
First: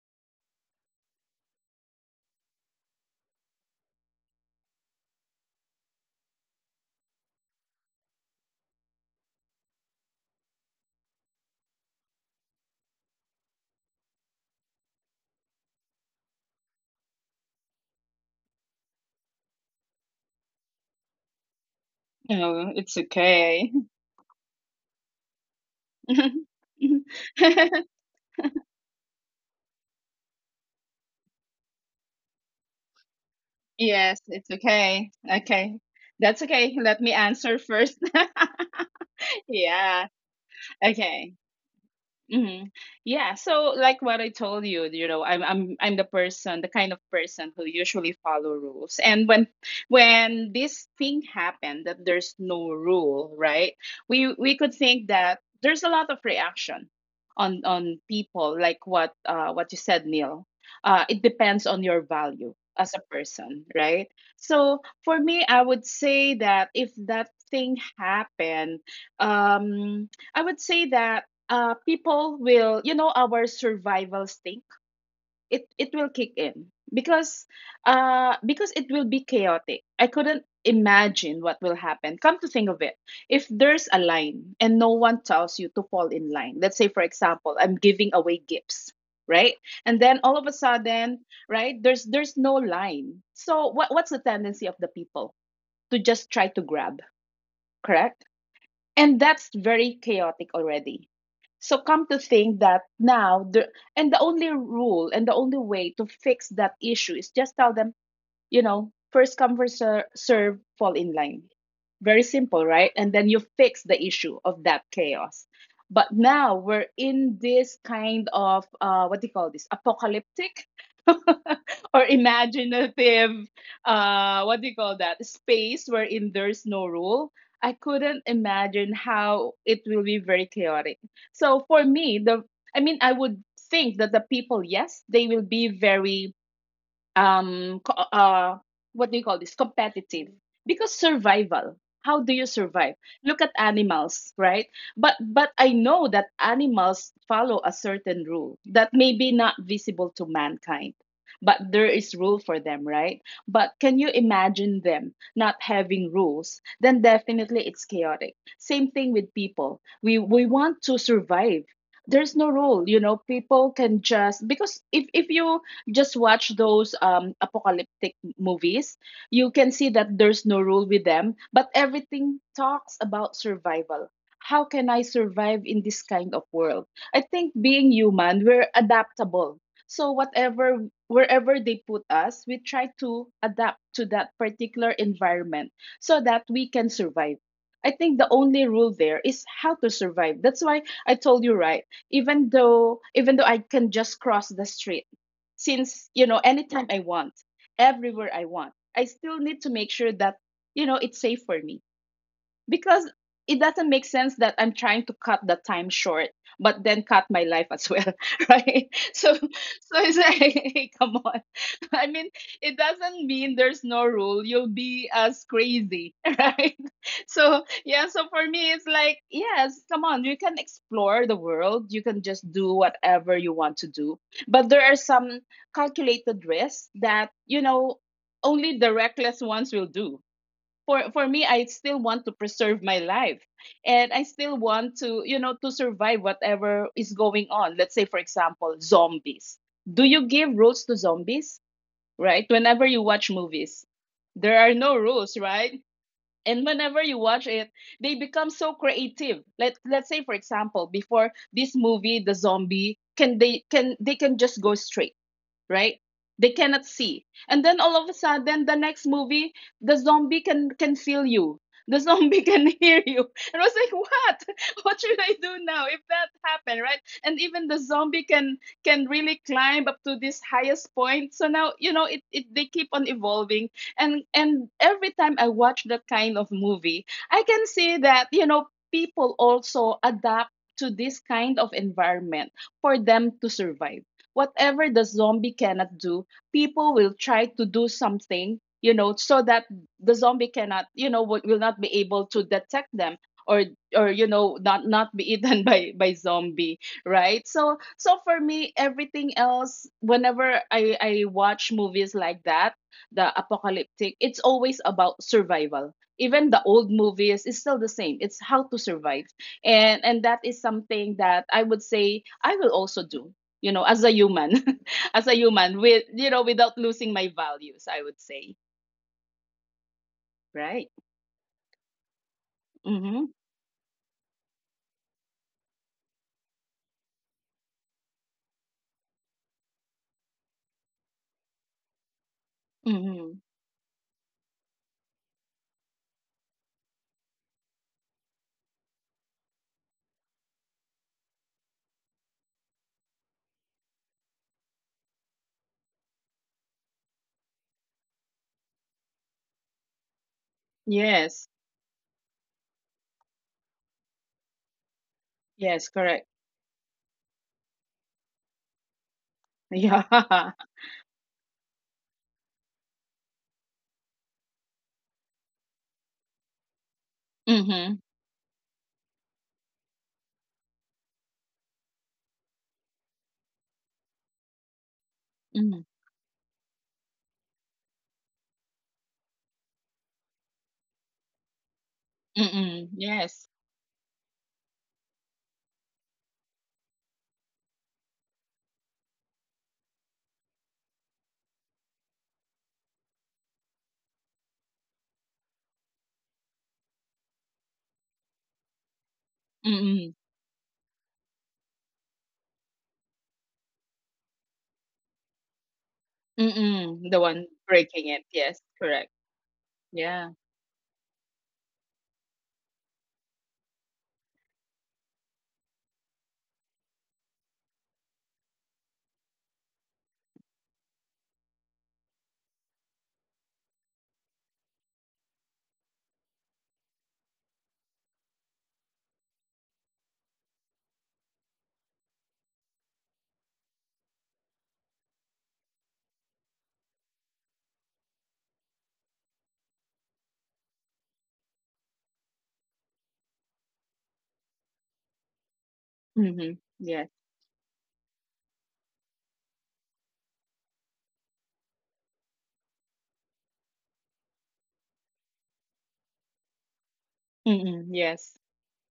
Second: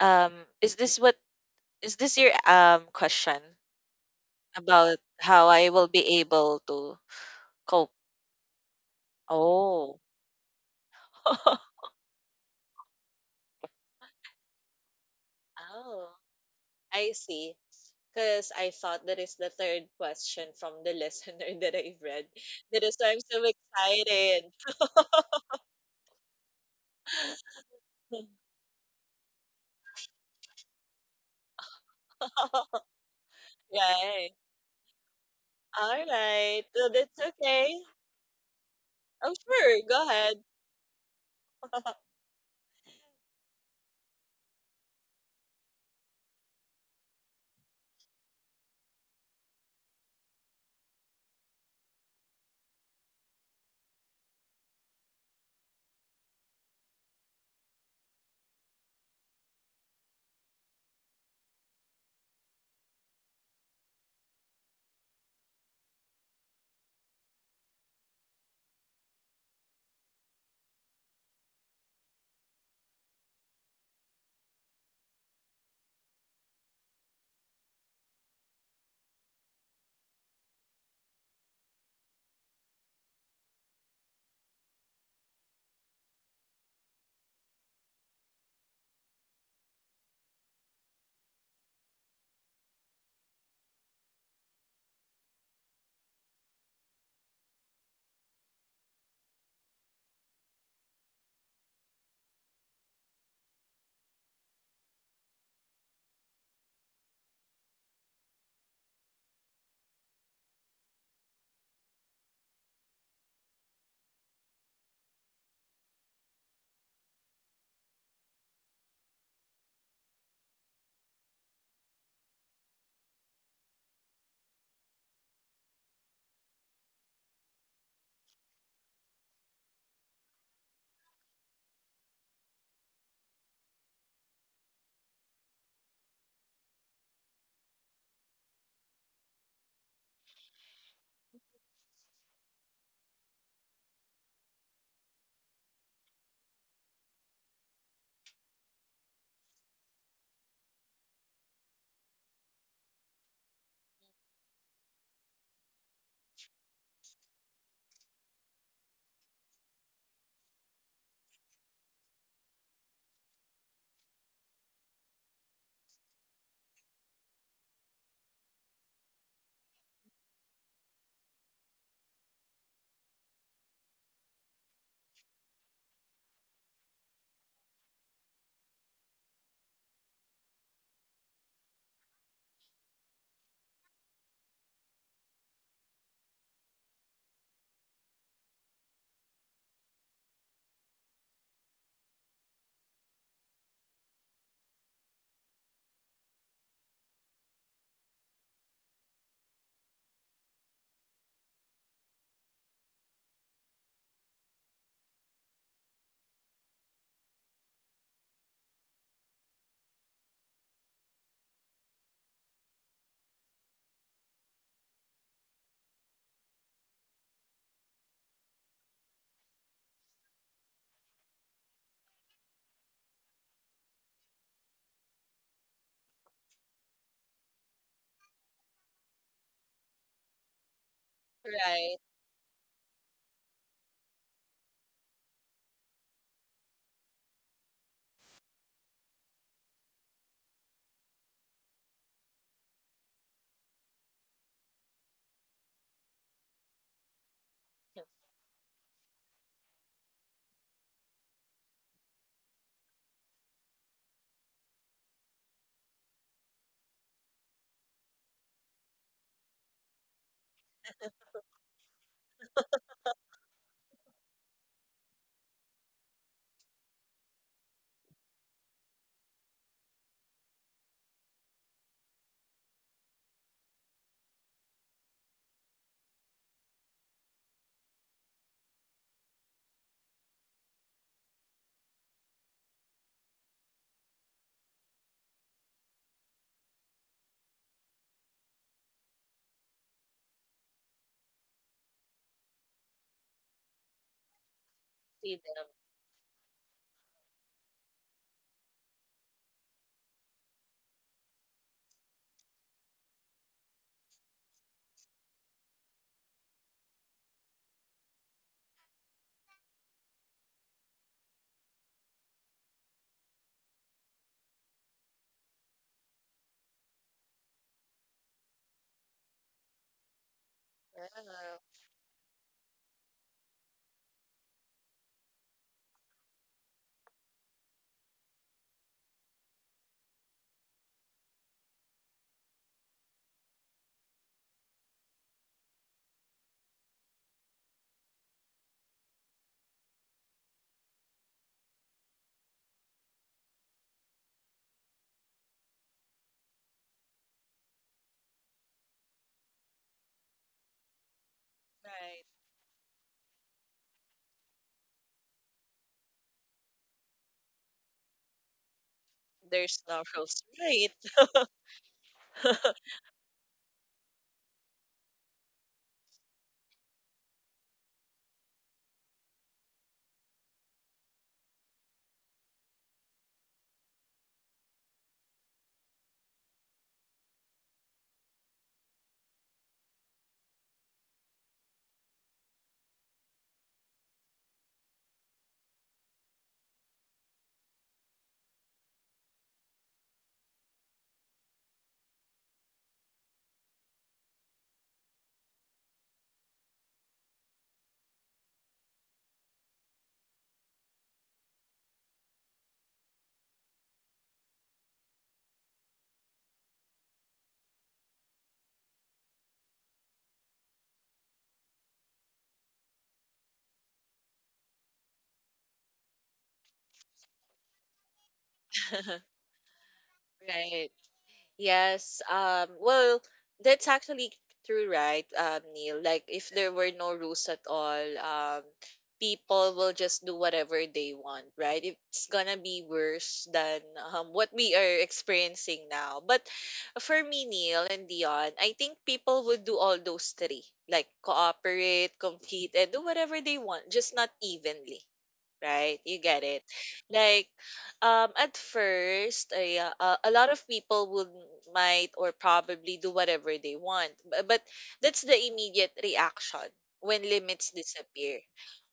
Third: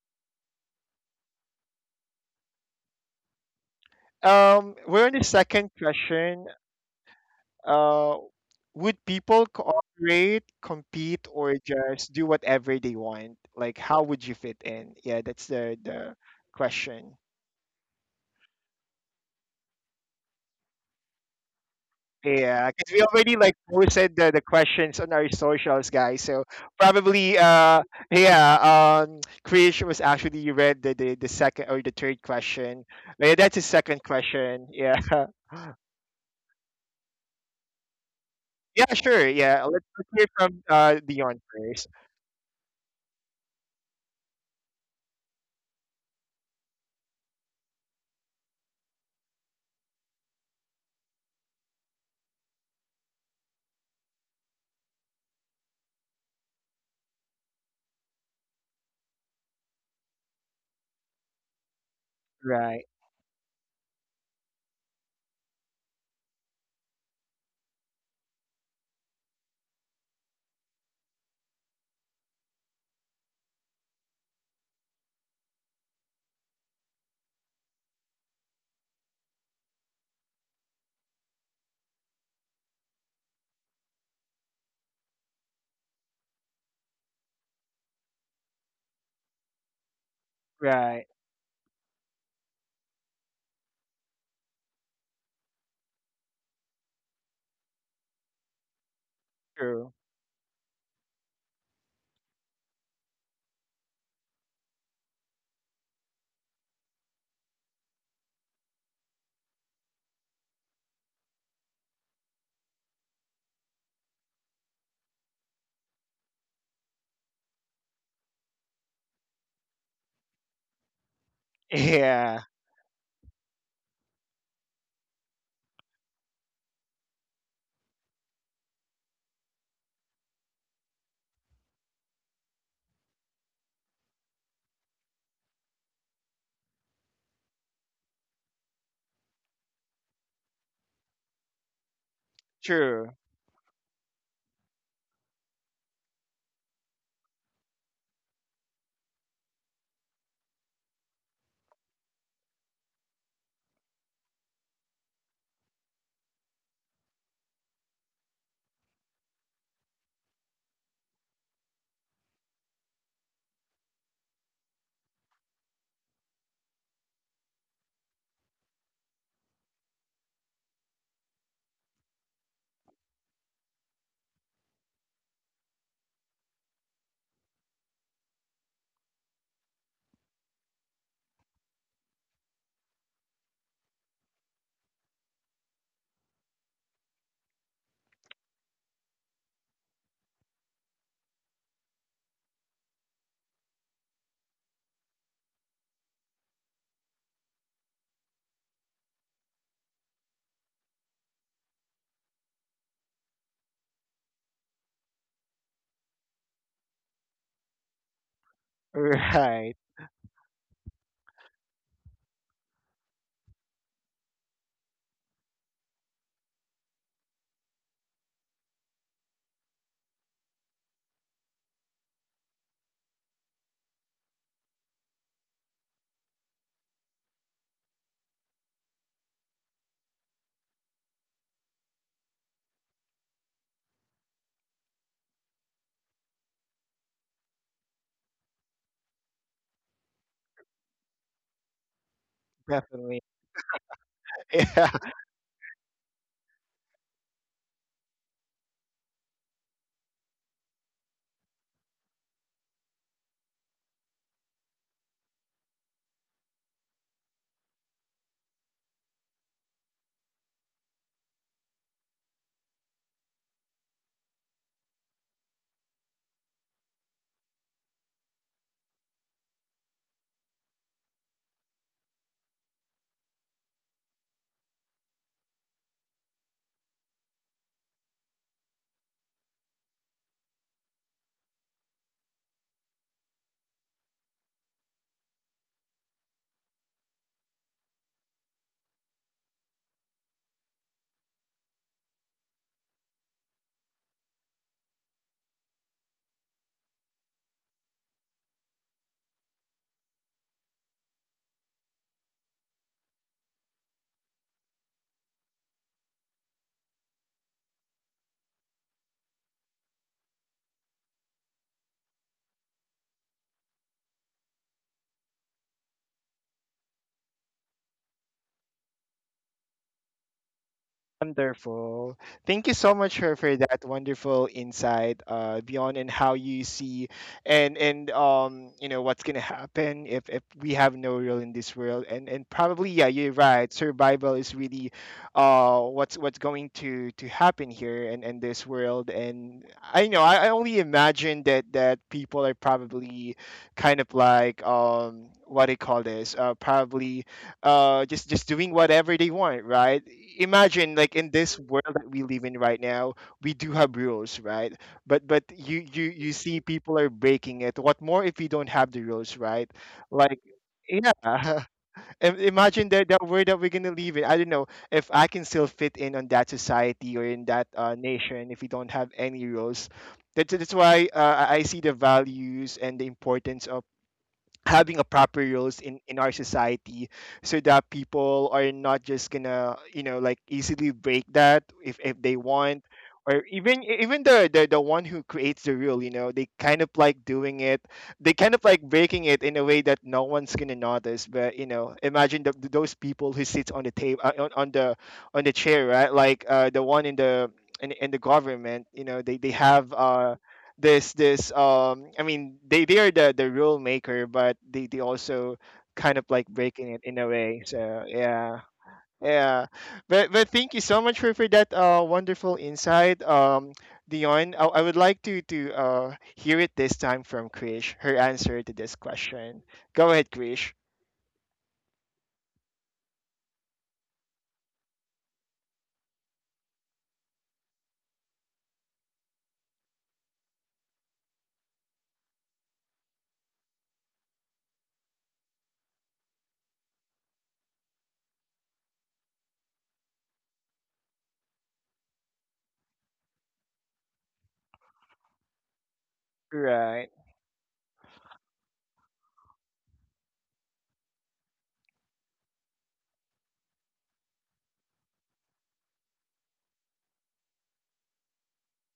Um, is this what, is this your question? About We're in the how I second will be question. able to cope. Uh, would people Oh. cooperate, compete, or (laughs) just do whatever they want? Like, how would you fit in? Yeah, that's the Oh, I question. see. Because I thought that is the third question from the listener (laughs) that I've read. Yeah, No, That because is it's we why I'm already so like okay. posted the excited. questions on our socials, guys. So (laughs) probably, (laughs) yeah, Krish was actually read the second or the third question. Yeah, that's his second Yes, Right. it's question. Yeah, okay. (laughs) Okay. All That's right. okay. So Let me that's answer okay. first. (laughs) yeah, sure. Oh, Yeah, sure. let's, Go let's Yeah. hear ahead. from Okay. Dion first. (laughs) Hmm. Yeah. So, like what I told you, you know, I'm the person, the kind of person who usually follow rules. And when this thing happened that there's no rule, right? We could think that there's a lot of reaction on people, like what you said, Neil. It depends on your value Right. as a person, right? So for me, I would say that if that thing happened, I would say that, people will, you know, our survival stink. It will kick in because, because it will be chaotic. I couldn't imagine what will happen. Come to think of it, if there's a line and no one tells you to fall in line, let's say for example, I'm giving away gifts, right? And then all of a Right. sudden, right, there's no line. So what's the tendency of the people to just try to grab, correct? And that's True. very chaotic already. So come to think that now the and the only rule and the only way to fix that issue is just tell them, you know, first come, first serve, fall in line. Very simple, right? And then you fix the issue of that chaos. But now we're in this kind of, what do you call this, apocalyptic (laughs) (laughs) or Yeah. imaginative, what do you call that, space wherein there's no rule. I couldn't imagine how it will be very chaotic. So for me, the I would think that the people, yes, they will be very um co- uh what do you call this, competitive, because survival, how do you survive? True. Look at animals, right? But I know that animals follow a certain rule that may be not visible to mankind, but there is rule for them, right? But can you imagine them not having rules? Then definitely it's chaotic. Same thing with people, we want to survive. There's no rule, you know, people can just, because if you just watch those apocalyptic movies. You can see that there's no rule with them, but everything talks about survival. How can I survive in this kind of world? I think being human, we're adaptable. So whatever wherever they put us, we try to adapt to that particular environment so that we can survive. I think the only rule there is how to survive. That's why I told you, right. Even though I can just cross the street, since, you know, anytime I want, everywhere I want, I still need to make sure that, you know, it's safe for me, because it doesn't make sense that I'm trying to cut the time short, but then cut my life as well, (laughs) right? So, Right. so it's like, (laughs) come on. I mean, it doesn't mean there's no rule. You'll be as crazy, (laughs) right? So, yeah, so for me, it's like, yes, come on, you can explore the world. You can just do whatever you want to do. But there are some calculated risks that, you know, only the reckless ones will do. For me, I Right. still want to preserve my life, and I still want to, you know, to survive whatever is going on. Let's say for example, zombies. Do you give rules to zombies? Right, whenever you Definitely. watch movies, (laughs) there are Yeah. no rules, right? And whenever you watch it, they become so creative. Let's say for example, before this movie, the zombie can, they can just go straight, right? They cannot see. And then all of a sudden, the next movie, the zombie can feel you. The zombie can (laughs) hear you. And I was like, what? (laughs) What should I do now if that happened, right? And even the zombie can really climb up to this highest point. So now, you know, it they keep on evolving. And every time I watch that kind of movie, I can see that, you know, people also adapt to this kind of environment for them to survive. Whatever the zombie cannot do, people will try to do something, you know, so that the zombie cannot, you know, will not be able to detect them, or or, you know, not be See eaten (laughs) them. by zombie, right? So for me, everything else, whenever I watch movies like that, the apocalyptic, it's always about survival. Even the old movies is still the same. It's how to survive. And that is something that I would say I will also do, you know, as a human, (laughs) as a human with, you know, without losing my values, I would say, right. Yeah. Wonderful. Thank you so much Mm-hmm. For that wonderful insight, beyond and how you see, and you know what's gonna happen if we have no role in this world, and probably yeah you're Mm-hmm. right, survival is really what's going to happen here and in this world. And I know I only imagine that that people are probably kind of like, what do you call this, probably just doing whatever they want, right? Imagine like in this Yes. world that we Right. live in right now, we do have rules, right? But you Yes, you you correct. see people are breaking it. What more if we don't have the rules, right? There's no Like rules. Yeah. Right. (laughs) yeah, (laughs) imagine that that world that we're gonna live in. I don't know if I can still fit in on that society or in that, Mm-hmm. nation if we don't have any rules. That's why, I see the values and the importance of having a proper roles Mm-hmm. In our society, so that people are not just gonna, you know, like easily break that if they want. Mm-mm. Or Yes. even even the the one who creates the rule, you know, they kind of like doing it, they kind of like breaking it in a way that no one's gonna notice. But you know imagine those people who sits on the table, on the chair, right? Like the one in the government. You know they have Mm-mm. This I mean they are the rule maker, but they also kind of like breaking it Mm-mm, the in a one way. So breaking it, yeah, yes, correct. yeah. but Yeah. but thank you so much for that wonderful insight, um, Dion. I would like to hear it this time from Krish, her answer to this (laughs) question. Go ahead, Krish. Right. Yes. Well, that's actually true, right, Neil? Like, if there were no rules at all, people will just do whatever they want, right? It's gonna be worse than what we are experiencing now. But for me, Neil and Dion, I think people would do all those three, like cooperate, compete, and do whatever they want, just not evenly, right? You get Mm-hmm. it. Right. Yes. Like, at first, a lot of people would might or probably do whatever they want, but that's the immediate reaction when limits Mm-mm. disappear. Yes.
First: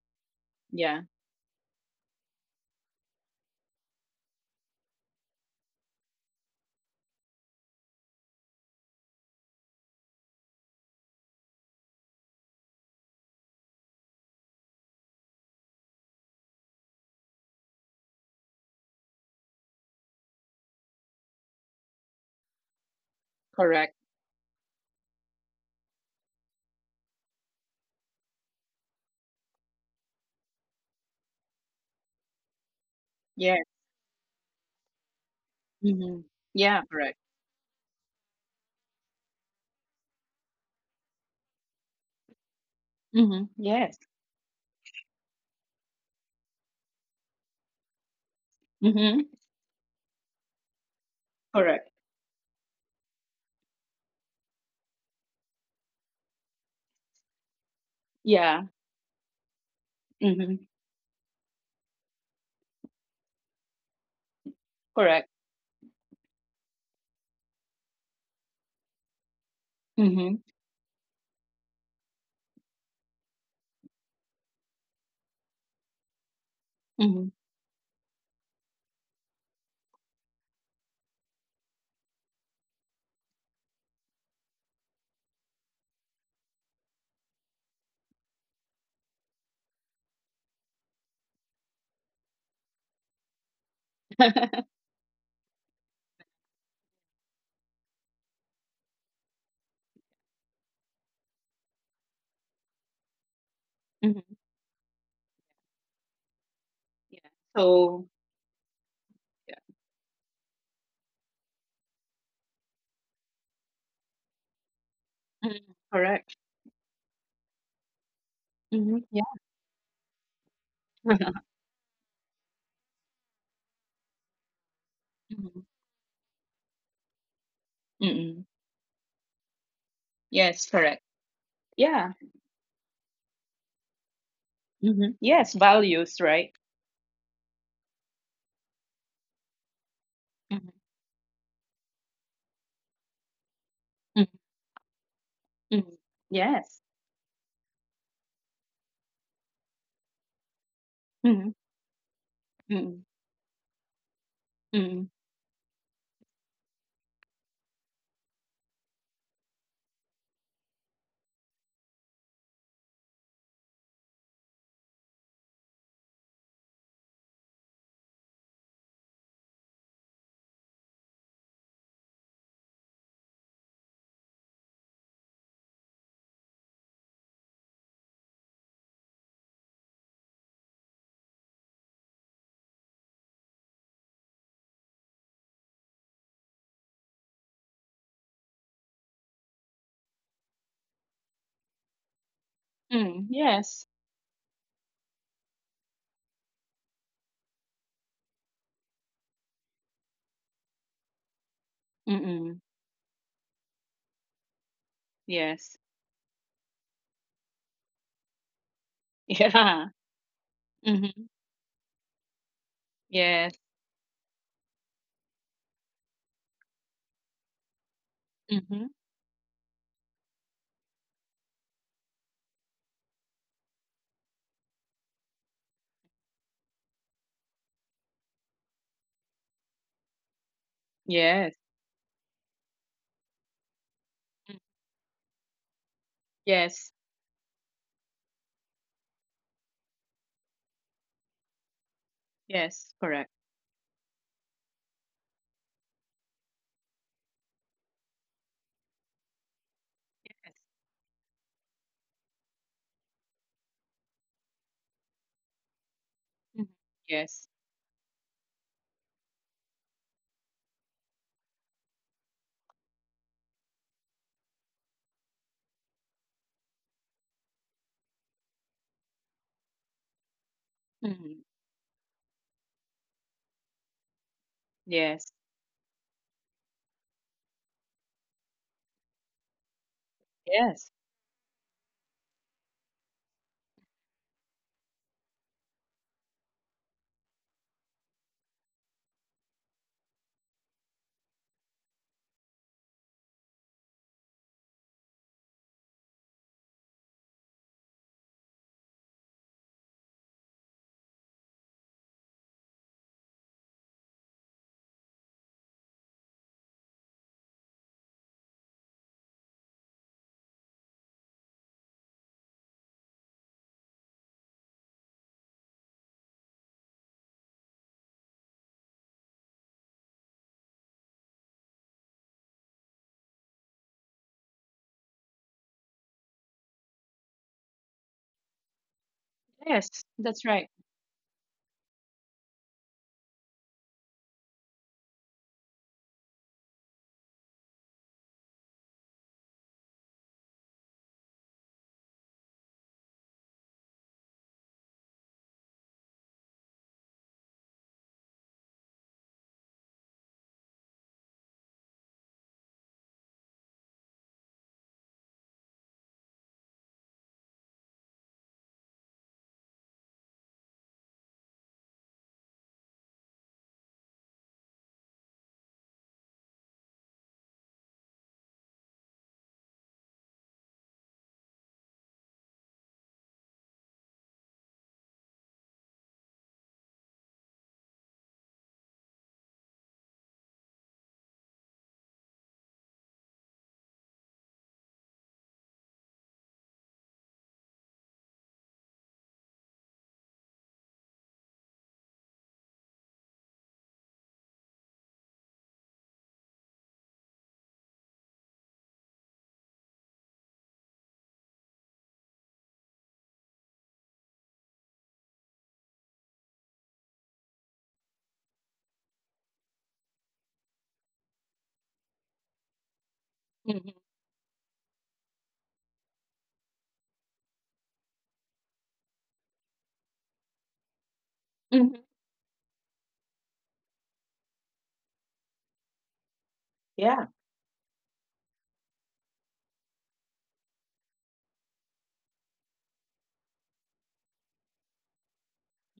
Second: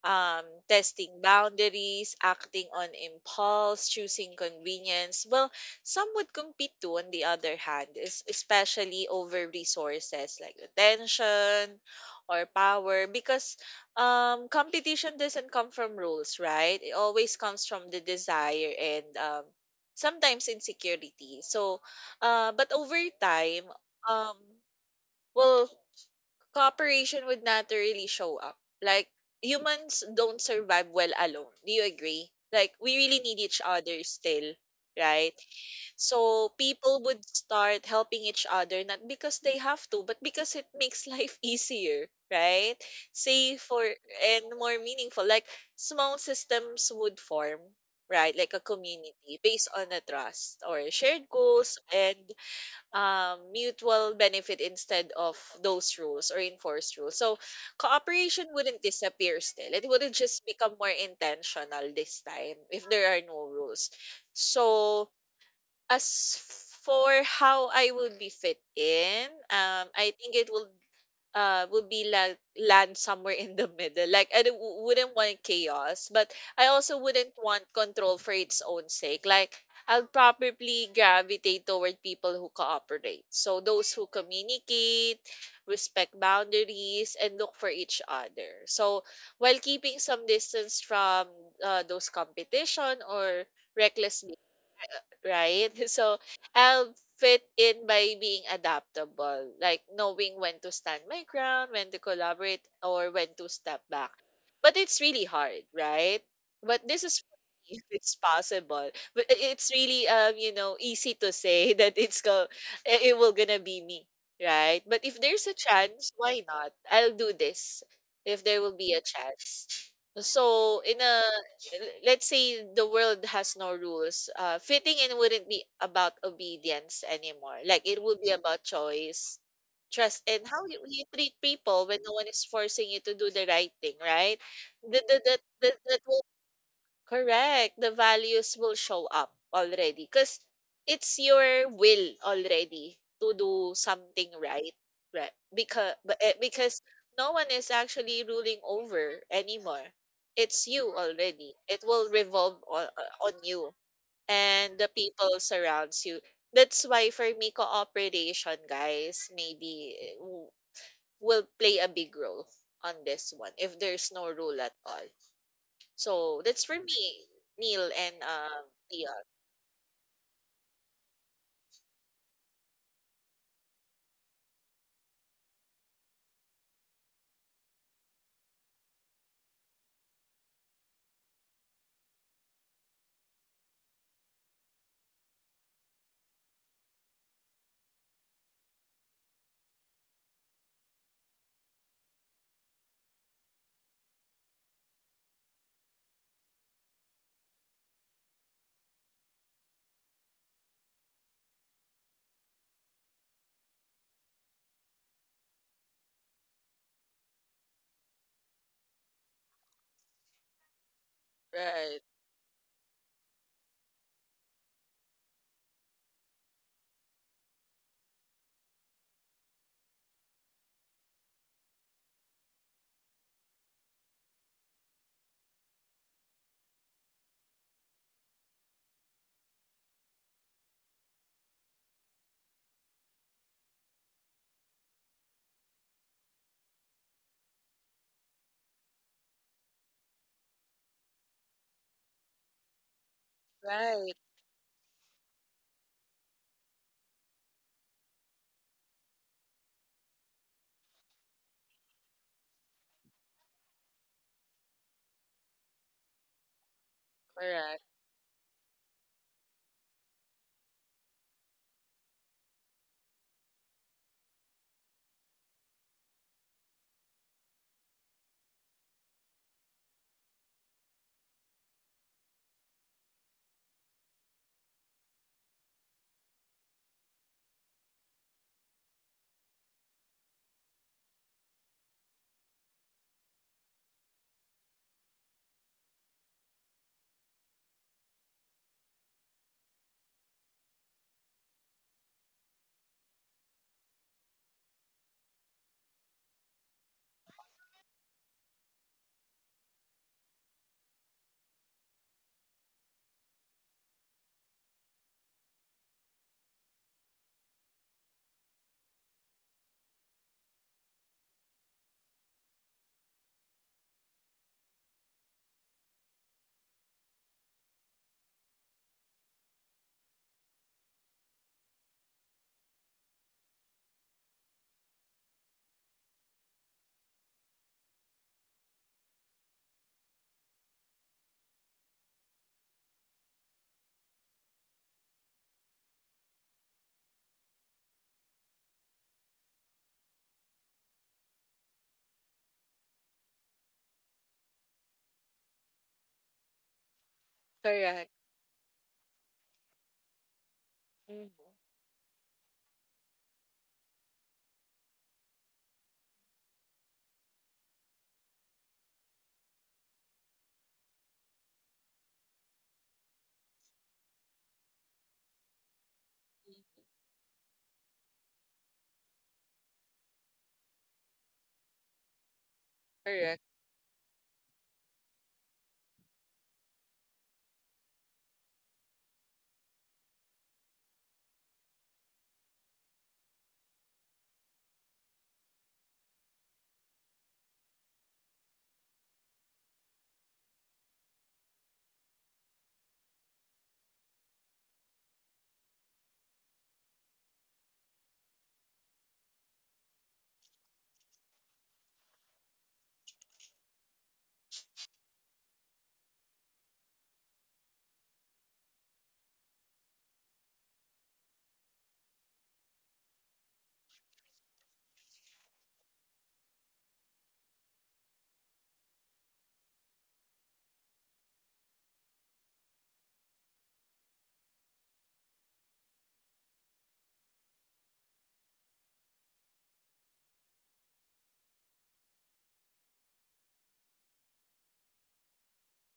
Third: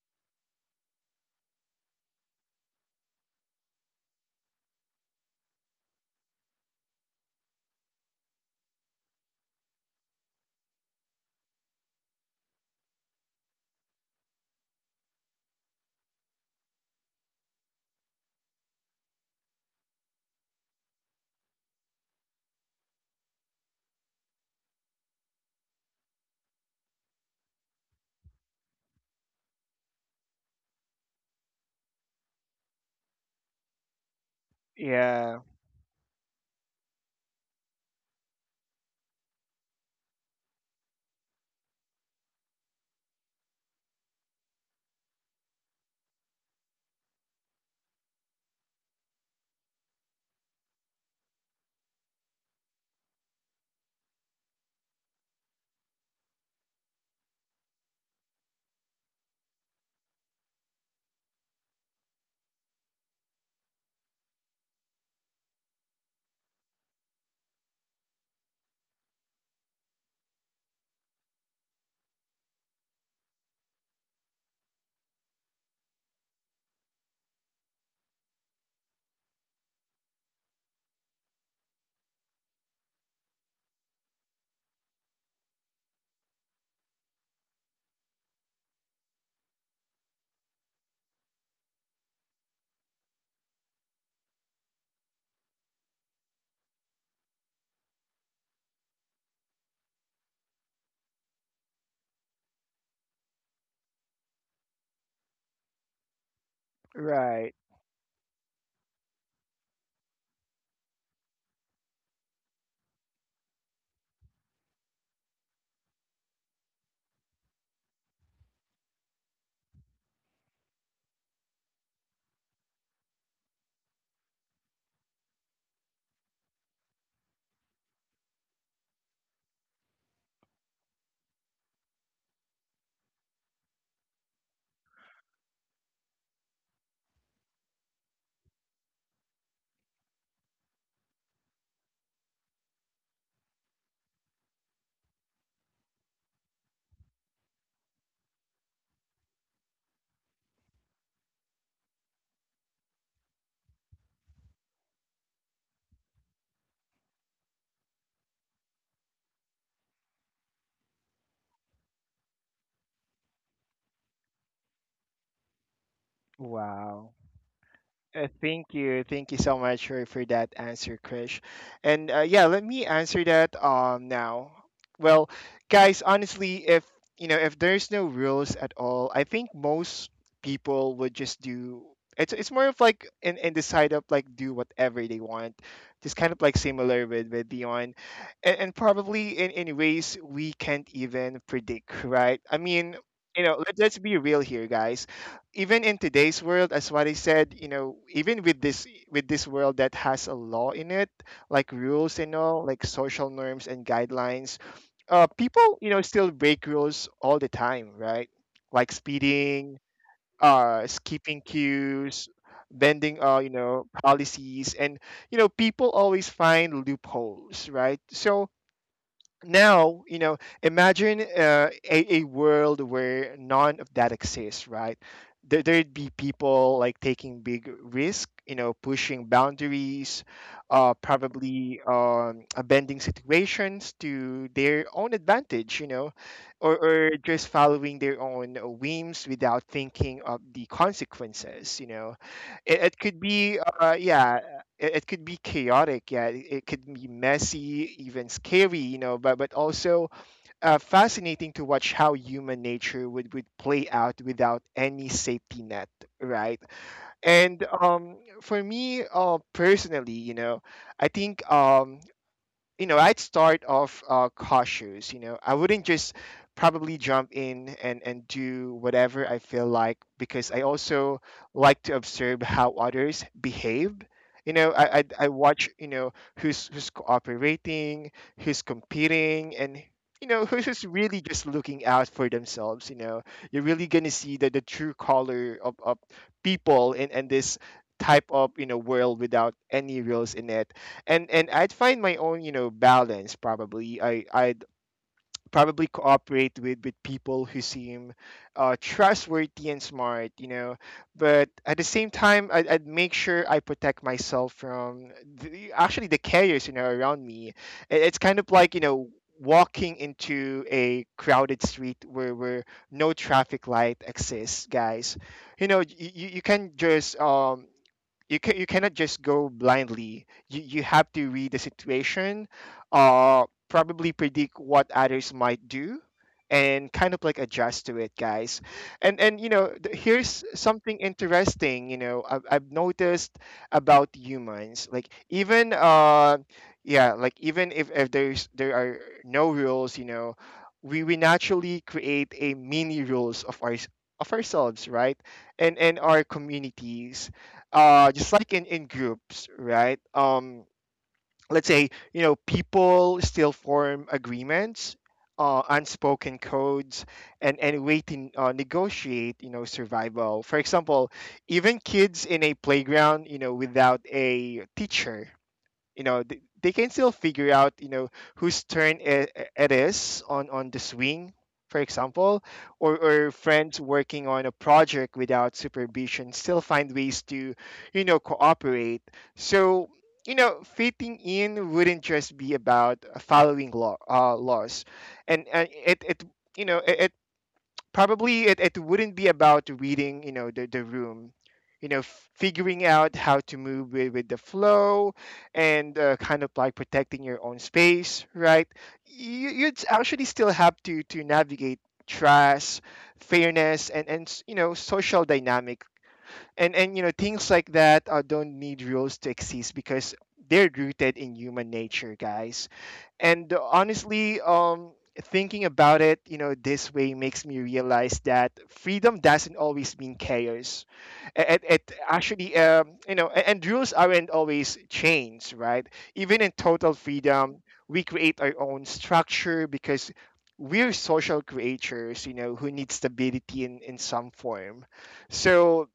Um, Yeah. Testing boundaries, acting on impulse, choosing convenience. Well, some would compete too, on the other hand, especially over resources like attention or power, because competition doesn't come from rules, right? It always comes from the desire, and sometimes insecurity. So but over time, Correct. um well cooperation would naturally show up. Like humans don't survive well alone. Do you agree? Like we really need Yeah. each other still, right? Yeah. Mm-hmm. So Yeah. people Correct. would start helping each other, not because they have to, but because it makes (laughs) life easier, right? Mm-hmm. Safer Yes. and more meaningful. Like small systems would form, right? Like a Mm-hmm. community based on a trust or shared goals, Correct. and mutual benefit instead of those rules or enforced rules. So cooperation Yeah. wouldn't disappear still. It wouldn't just Mm-hmm. become more intentional this time if there are no rules. So Correct. as for how I would be fit in, I think Mm-hmm. it will would be like land somewhere in the middle. Like I wouldn't want chaos, but I also wouldn't want control for its own sake. Like I'll probably gravitate toward people who cooperate. So those who communicate, respect boundaries, and look for each other. So while keeping some distance from those competition or reckless, Mm-hmm. right? (laughs) So I'll fit in by being adaptable, like knowing when to stand my ground, when to collaborate, or when to step back. (laughs) But it's really hard, right? But this Yeah. is for Right. me, (laughs) if So it's possible. But i- yeah. it's really, you know, easy to say (laughs) that it will gonna be me, right? But if there's a Mhm. chance, Correct. why not? I'll do this if there will be Hmm. a Yeah. chance. So in a (laughs) let's say the world has no rules, uh, fitting in wouldn't Mhm. be about obedience anymore. Like it would be Mm-mm. about choice, trust, and Yes, how you, correct. you treat people when Yeah. no one is forcing you to do the right thing, right? Hmm. that that that, Yes, that, that values, right? correct. The values will show up already because Mm-hmm. it's your will already to do something right, right? Mm-hmm. Because Yes. because no one is actually ruling over anymore. It's you Mm-hmm. already. It will revolve Mm-hmm. on you and the people surrounds you. That's why for me, cooperation, guys, maybe will play a big role on this one if there's no rule at all. So that's for Wow. me, Neil and Leon. Thank you so much for that answer, Krish. And yeah, let me answer that now. Well, guys, honestly, if you know if there's no rules at all, I think most people would just do. It's more of like in the side of like do whatever they want, just kind of like similar with Dion, and probably in ways we can't even predict, right? I mean, Mm-hmm. you know, let, Yes. let's be real here, guys. Even in today's world, as what I said, you know, even with this world that has a law in it, like rules and Mm-hmm. all, like social norms and guidelines, Yes. people, you know, still break rules all the time, right? Like (laughs) speeding, Yeah. Mm-hmm. skipping Right, queues, bending Yes. you know policies, and you know people always find loopholes, right? So Mm-hmm. now you know imagine a world where none of that exists, right? There'd be people like taking big risk, you know, pushing boundaries, Yes. probably bending situations to Mm. their own advantage, you know, Yes. or just following their own whims without thinking of the consequences, you know. it, Yes. it could Correct. be, right, yeah, it could be chaotic. Yeah, it could be messy, even scary, you know. But also Yes. Fascinating to watch how human nature would play out without any safety net, Mm-hmm. right? Yes. And correct, for me, personally, you know, I think, you know, I'd start off, cautious, you know. I wouldn't just probably jump in and do whatever I feel like, because I also Mm-hmm. like to observe how others behave. You know, Yes. I watch, you know, who's who's cooperating, who's competing, and you know who's just Yes. really just looking out for themselves, you know. You're really gonna see the true color of people in this type of, you know, world without any rules in it. And I'd find my own, you know, balance. Probably I'd probably cooperate with people who seem, trustworthy and smart, you know, but at the same time I'd make sure I protect myself from actually the chaos, you know, around me. It's kind of like, you know, walking into a crowded street where no traffic light exists, guys. You know you can just you can you cannot just go blindly. You have to read the situation, probably predict what others might do, and kind of like adjust to it, guys. And you know Yes. That's here's right. something interesting. You know I've noticed about humans, like even yeah, like even if there are no rules, you know, we naturally create a mini rules of our of ourselves, right? And our communities, correct, just like in groups, right? Mhm, Let's say, you know, people still form agreements, unspoken codes, and way to, negotiate, you know, survival, for example. Even kids in a playground, you know, without a teacher, you know, they mhm, can still figure out, you know, whose turn it is on the swing for example, or correct. friends working on a project without supervision still find ways to, you know, cooperate. So you know fitting in wouldn't just be about following law, laws. And it you know probably it wouldn't be about reading, you know, the room, you know, figuring out how to move with the flow, and kind of like protecting your own space, right? You, you'd actually still have to navigate trust, fairness, and you know social dynamic. And you know things like that, don't need rules to exist, because they're rooted in human nature, guys. And Mm-hmm. honestly, thinking about it, you know, this way makes me realize that freedom doesn't always mean chaos. It Mm-hmm. actually, you know, and rules aren't always chains, right? Even in total Yeah. freedom, we create our own structure, because we're social creatures, you know, who need stability in some form. So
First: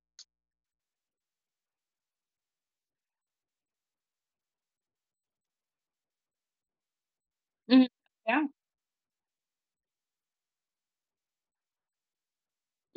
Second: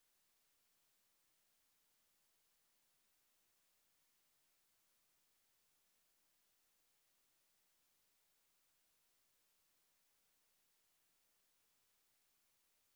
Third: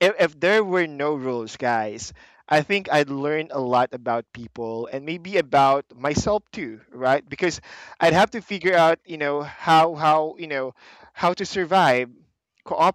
if there were no rules, guys, I think I'd learn a lot about people and maybe about myself too, right? Because Mm-hmm. I'd have to Yeah. figure out, you know, how you know how to survive,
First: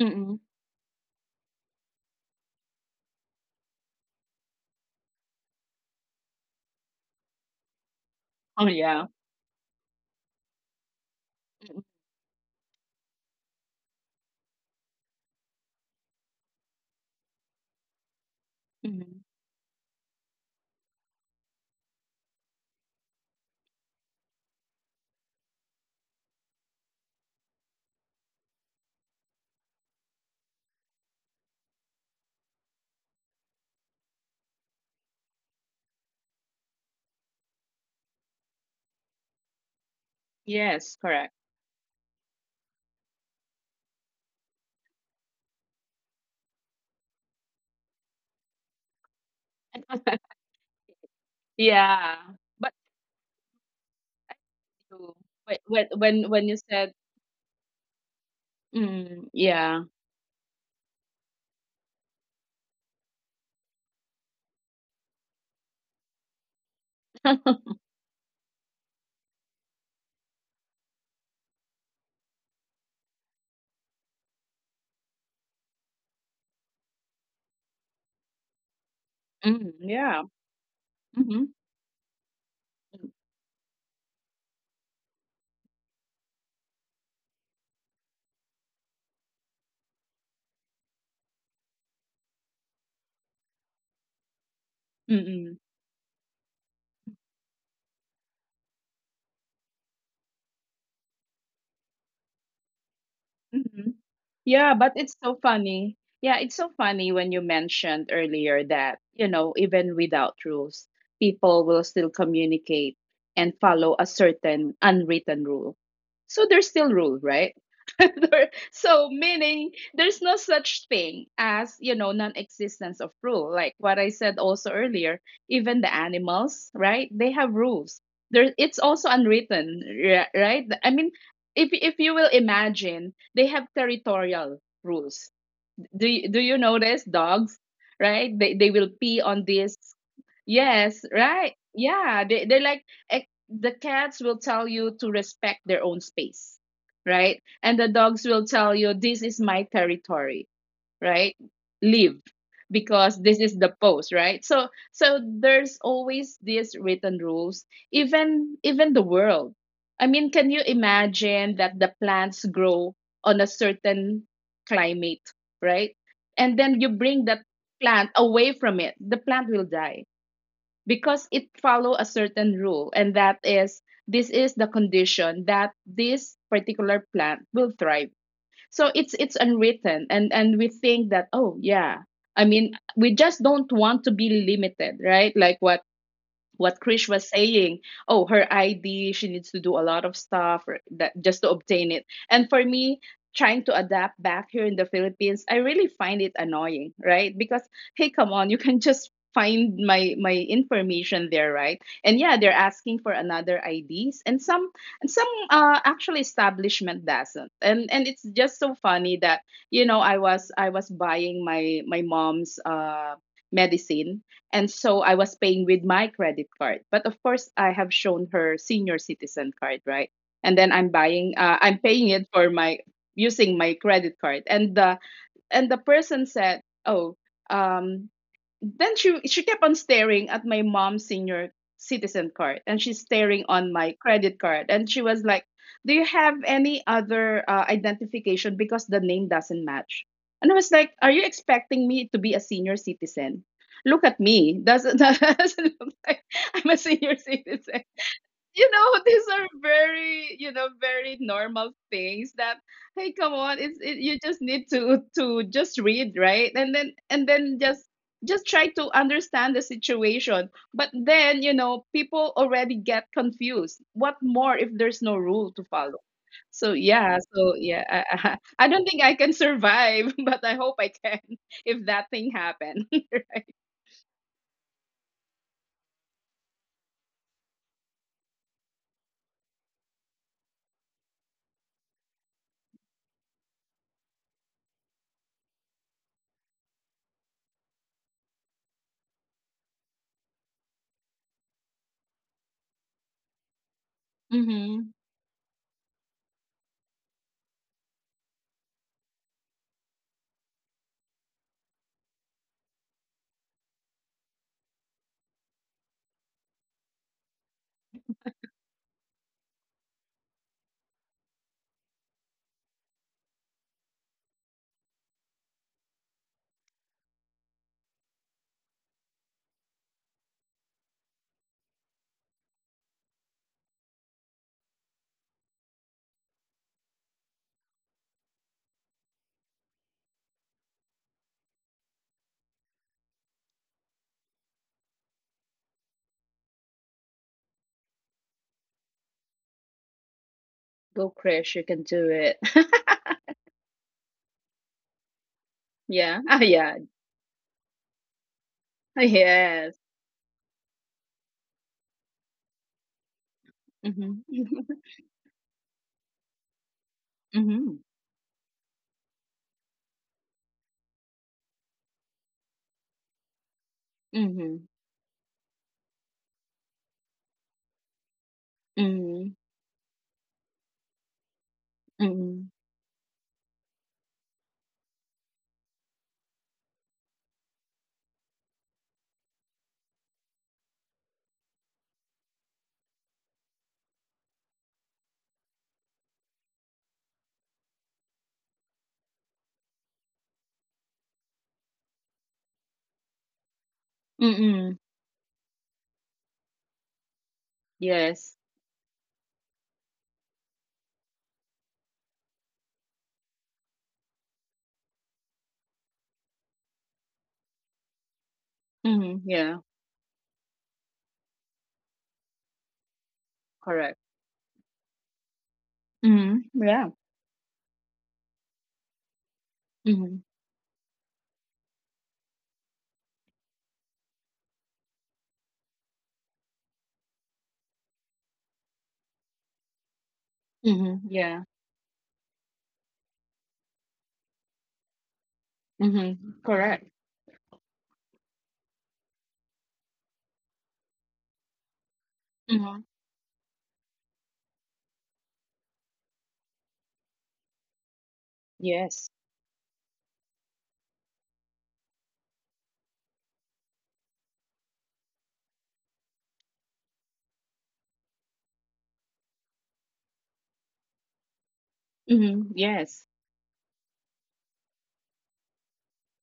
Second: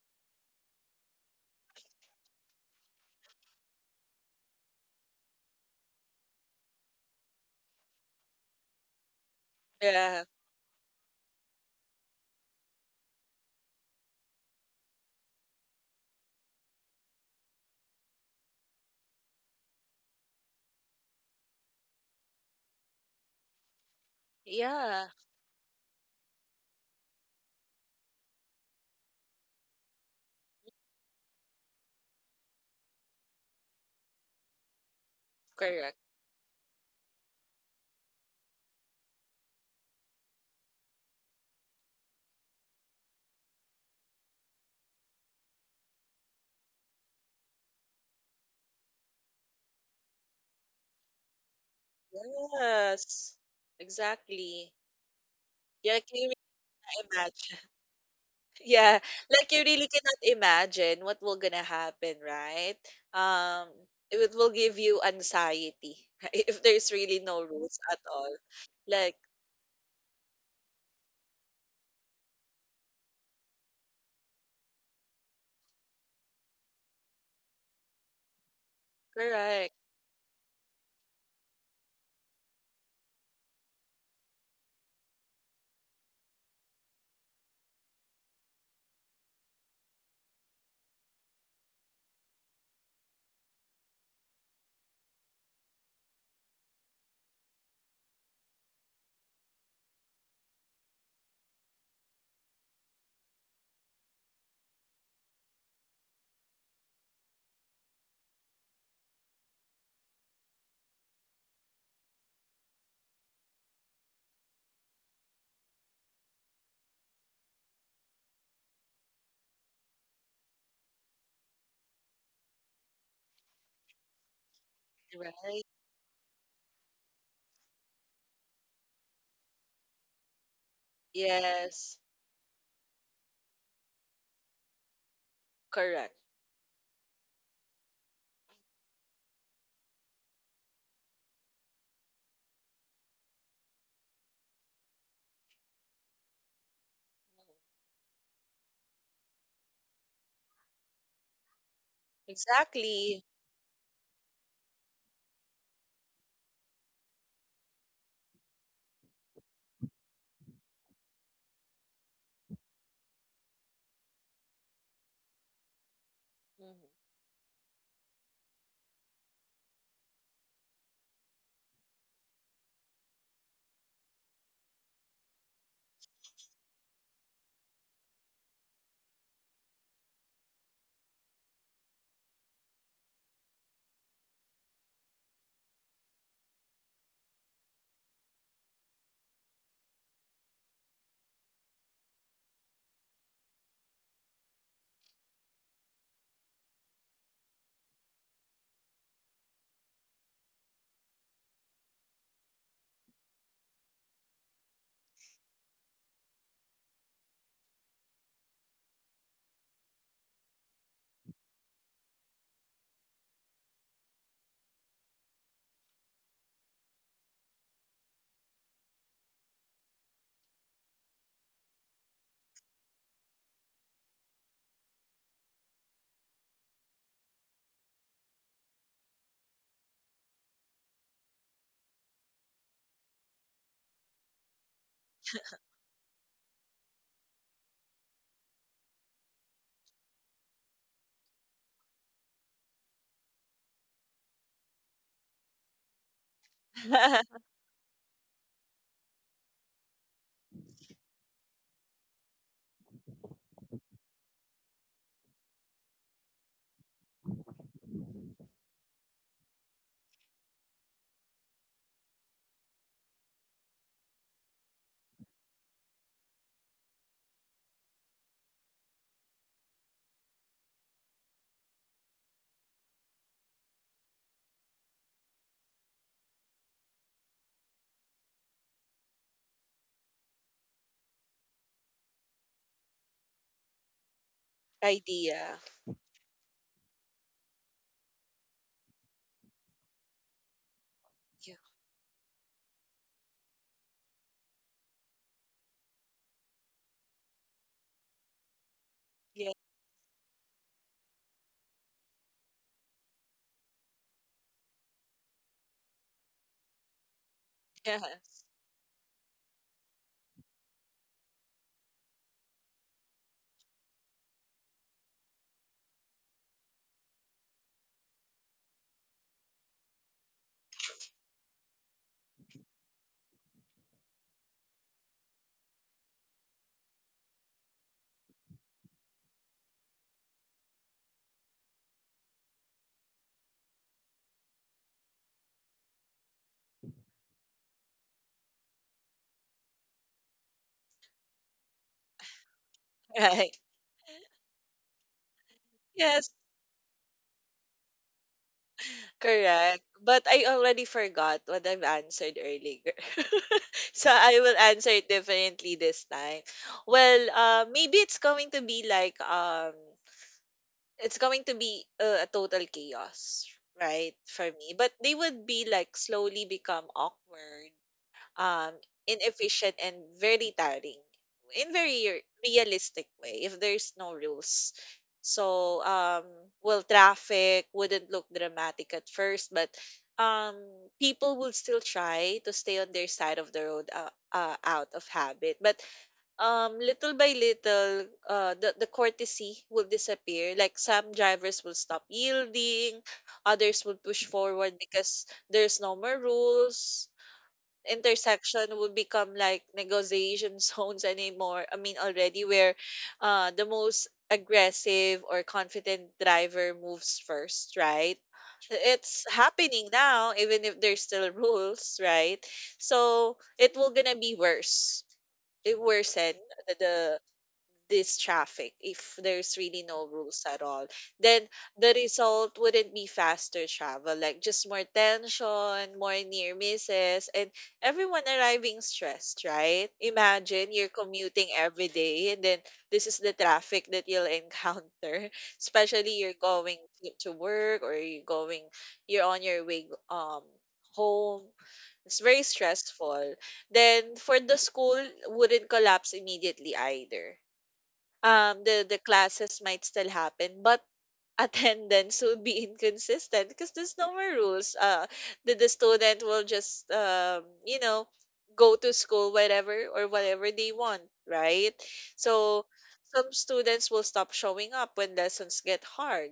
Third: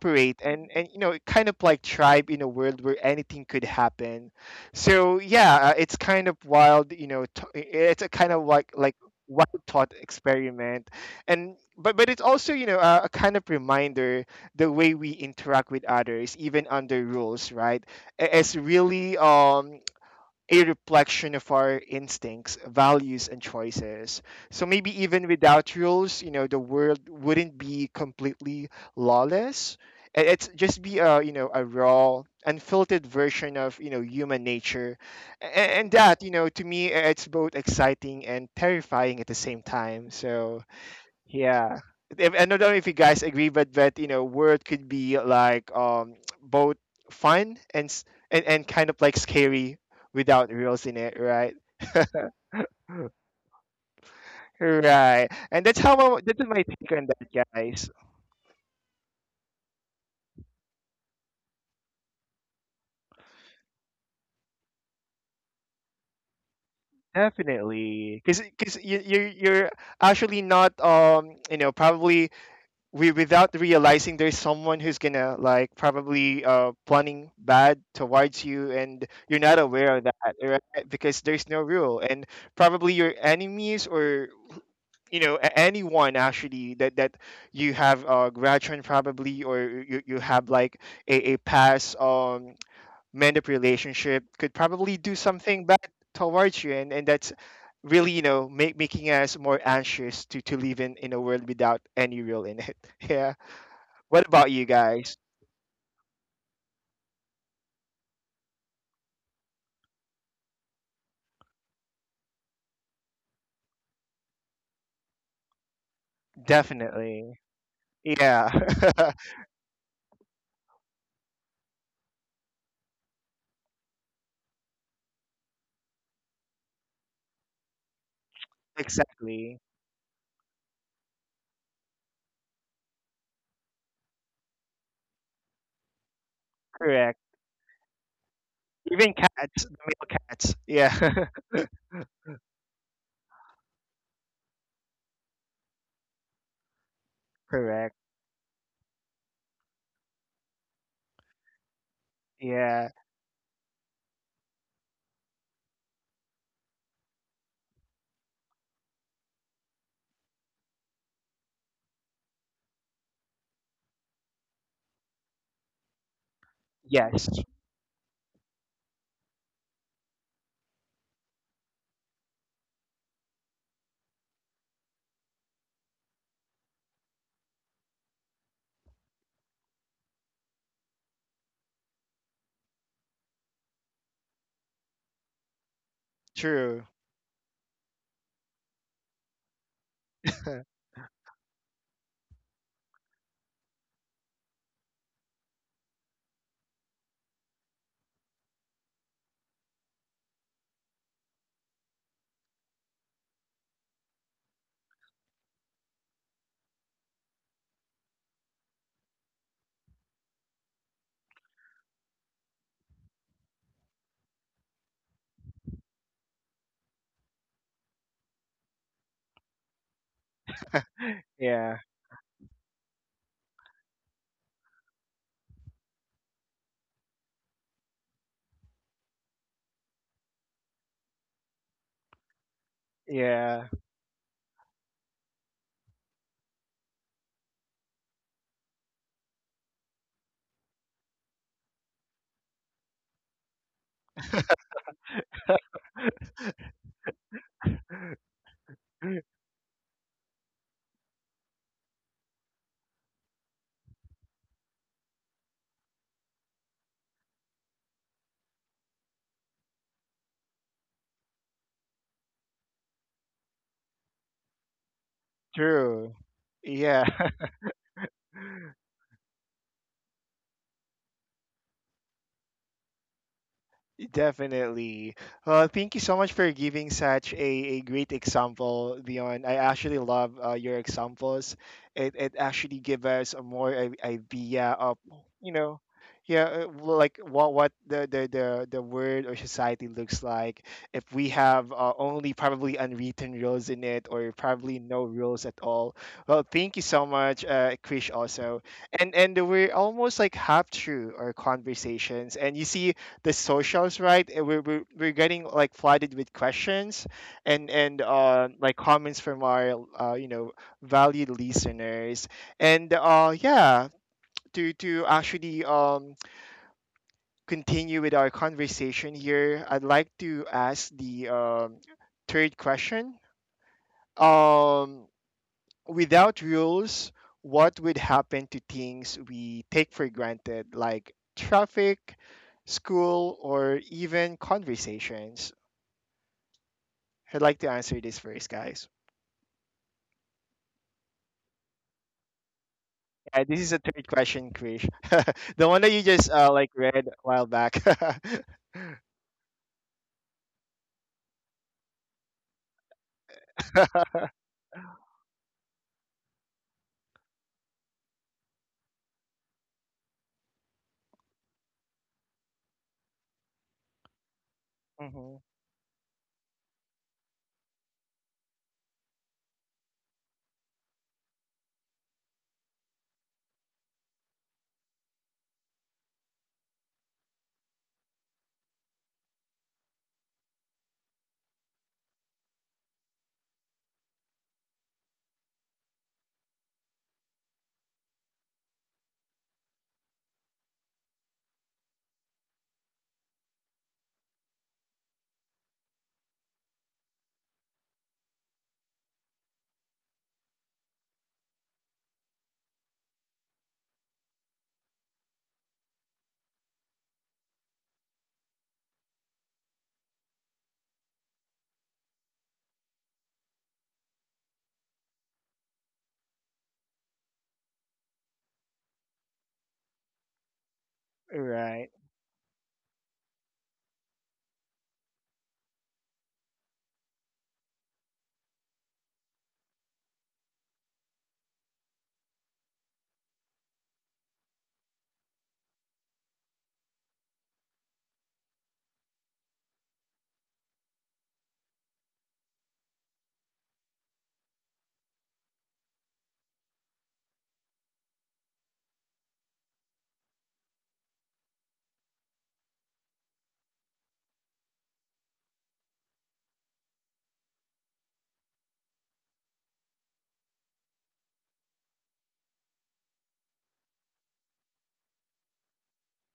Mm-hmm. and kind of like tribe in a world where anything could happen. So yeah, it's kind of wild, you know. It's a kind of Oh, like yeah. wild thought Yeah, experiment. And But it's also, you know, a kind of reminder the way we interact with others even under rules, right? Is really Mhm. A reflection of our instincts, values, and choices. So maybe yeah, even without rules, you know, the world wouldn't be completely lawless. It's just be a, you know, a raw, unfiltered version of, you know, human nature. And correct. that, you know, to me it's both exciting and terrifying at the same time. So Yes, correct. yeah. If, I don't know if you guys agree, but that, you know, word could be like (tsk) both fun and and kind of like scary (laughs) without rules in it, right? Yeah, but Yes, exactly. you- Right. wait, And that's when Yeah, how can I, when you that's when you my take said, on really that, imagine. (laughs) guys. Yeah, mm, like you yeah, really cannot imagine what will gonna happen, right? Um, it will give you anxiety (laughs) right? If there's really no rules (laughs) at Definitely, all. because you Like, you you're actually not, you know, probably we, without realizing, there's someone who's gonna like probably planning bad towards you and you're not mm, correct, aware of that, yeah, right? Because mm-hmm, there's no rule, and probably your enemies or, you know, anyone actually that you have grudge on probably, or you have like a past mend up relationship could probably do mm-mm, something bad towards you, and that's really, you know, making us more anxious to live in a world without any rule in it. (laughs) Yeah. mm-hmm. What about you Yeah, but guys? it's so funny. Yeah, it's so funny when you mentioned earlier that, you know, even without rules, people will still communicate and follow a certain unwritten rule. So there's still rule, Definitely. right? Yeah. (laughs) So meaning there's no such thing as, you know, non-existence of rule, like what I said also earlier. right? Even the animals, right, they have rules. There, (laughs) it's also Exactly. unwritten, right, I mean, if Yes, you will imagine, they have territorial rules. do correct. you, do you notice Correct. dogs, right, they will Even pee on cats, the this. male cats. Yes, Yeah. right. Yeah, they they're like, eh, the cats will tell you to respect their own space, right? (laughs) And the Correct. dogs will tell you this is my territory, right? Leave, Yeah. because Exactly. this is the post, right? So so there's always these written rules, even the world. I mean, can you imagine that the plants grow on a certain climate, right? And then Mhm. you bring Yes. that plant away from it, the plant will die because it follow a certain rule, and that is this is the condition that this particular plant will thrive. So it's unwritten, and we think that, oh yeah, I mean, we just don't want to be limited, right? Like what True. Krish was saying, oh, her ID, she needs to do a lot of stuff or (laughs) that just to obtain it. And for me, trying to adapt back here in the Philippines, I really find it annoying, right? Because hey, come on, you can (laughs) just find my my information there, right? And yeah, they're asking for another IDs, and some actually establishment doesn't. And it's just so funny that, you know, I was buying my my mom's medicine, and so I was paying with my credit card. But of course, I have shown her senior citizen card, right? And then I'm buying, Yeah. I'm paying it for my using my credit card. And the person said, "Oh, um." Then she kept on staring at my mom's senior citizen card, and she's staring Yeah. on my credit card, and she was like, "Do you have any other identification? Because the name doesn't match." And I was like, "Are you expecting me to be a senior citizen? Look at me. Doesn't (laughs) doesn't look like I'm a senior (laughs) citizen." You know, (laughs) these are very, you know, very normal things that hey come on, it's it, you just need to just read, right? And then and then just try to understand the situation, but then you know people already get confused. What more if there's no rule to follow? True. So Yeah. yeah, so yeah, I (laughs) I don't think I can survive (laughs) but I hope I can, (laughs) if that thing happen. (laughs) Definitely. Thank you so much for giving such a great example, Dion. I actually love your examples. It actually gives us a more idea of, you Idea. know, yeah, well, like what the world or society looks like if we Yeah. have only probably unwritten rules in it or probably Mm-hmm. no rules at all. Well, thank you so much, Krish, also. And Yeah. we're almost like half through our conversations, and you see the socials, right? And we're getting like flooded with questions and Yeah. and (laughs) uh, like comments from our, you know, valued listeners. And Yeah, to actually continue with our conversation here, I'd like to ask the third question. um, Without rules, what would happen to things we take for granted, like traffic, school, or even conversations? I'd like to answer this first, guys. Go Chris, you can do it. (laughs) This Right. is a third question, Krish. (laughs) The one that you Yeah. just (laughs) Yes, Ah, like yeah. read a while back. (laughs) Yes. correct. But I already forgot what I've answered earlier. (laughs) So Mhm. I will (laughs) answer it differently this time. Well, Mhm. maybe it's going to be like it's going to be a total chaos, right, for Mhm. me. But they Hmm. would be like slowly become awkward, um, Mhm. inefficient, and very tiring in very Mhm. realistic way if there's no rules. So, well, traffic wouldn't look dramatic at first, but um, people will still try to stay on their side of the road out of habit. But little by little, the courtesy will disappear. Like some drivers will stop yielding, others will push forward Mhm. because there's no more rules Yes. intersection would become like negotiation (laughs) zones anymore. I mean, already where the most aggressive or confident driver moves first, right? It's Mhm. Yeah. happening now, even if there's still rules, right? So it will Correct. gonna be worse. It worsen Mhm. Yeah. the, this traffic if there's really no Mhm. rules at all, then Right, the result wouldn't be faster travel, like just more tension, more near misses, and everyone arriving stressed, right? Imagine you're Mhm. commuting Yeah. every day and then this is the traffic that you'll encounter (laughs) especially you're Mhm. going Correct. to work, or you're going, you're on your way home. It's very Mhm. stressful. Then for the school, wouldn't collapse immediately either. The Yes. classes might still happen, but attendance would be inconsistent because there's no more rules. The student will just, go to school whenever or whatever they want, right? Mhm. So Yes. some students will stop showing up when lessons get hard,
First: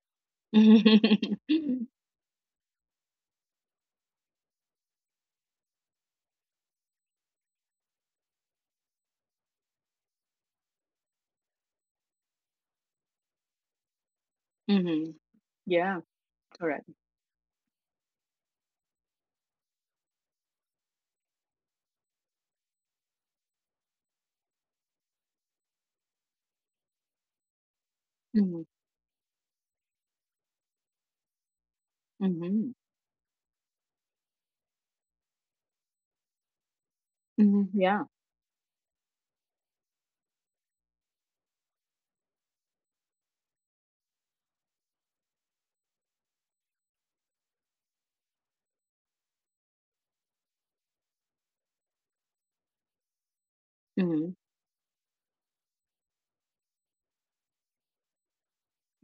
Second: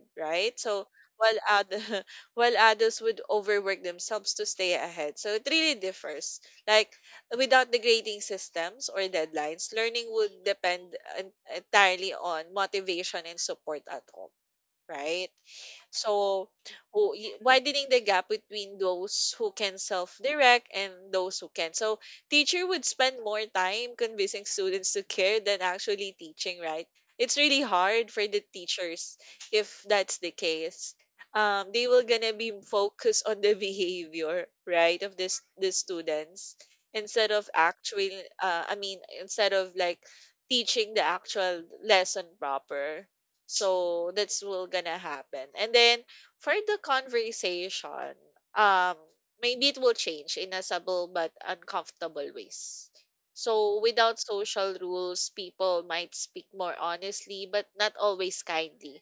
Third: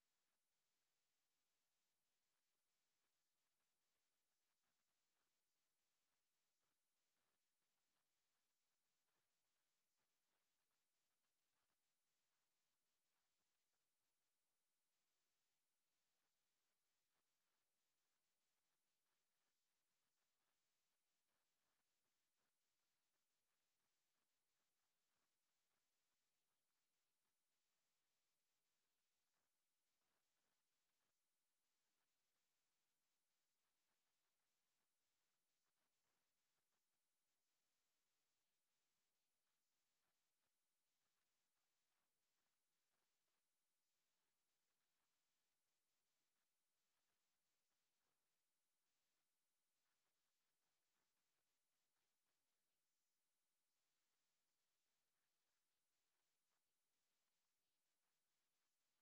(laughs) right? So while other, Mhm. (laughs) while others would overwork themselves to stay ahead. So it really differs. Like without the grading systems or deadlines, learning would depend entirely on motivation and support at home, Mhm. right? Yeah. So, Correct. Widening the gap between those who can self-direct and those who can. So, teacher would spend more time convincing students to care than actually teaching, right? It's really hard for the Mhm. teachers if that's the case. They will gonna be Mhm. focused on the (laughs) behavior, right, of this the students instead of Mhm. Yeah. actual. Instead of like teaching the actual lesson proper, so that's will gonna happen. And then for the conversation, um, maybe it will change in a subtle but uncomfortable ways. So without Mhm. social rules, people might speak more honestly, but not always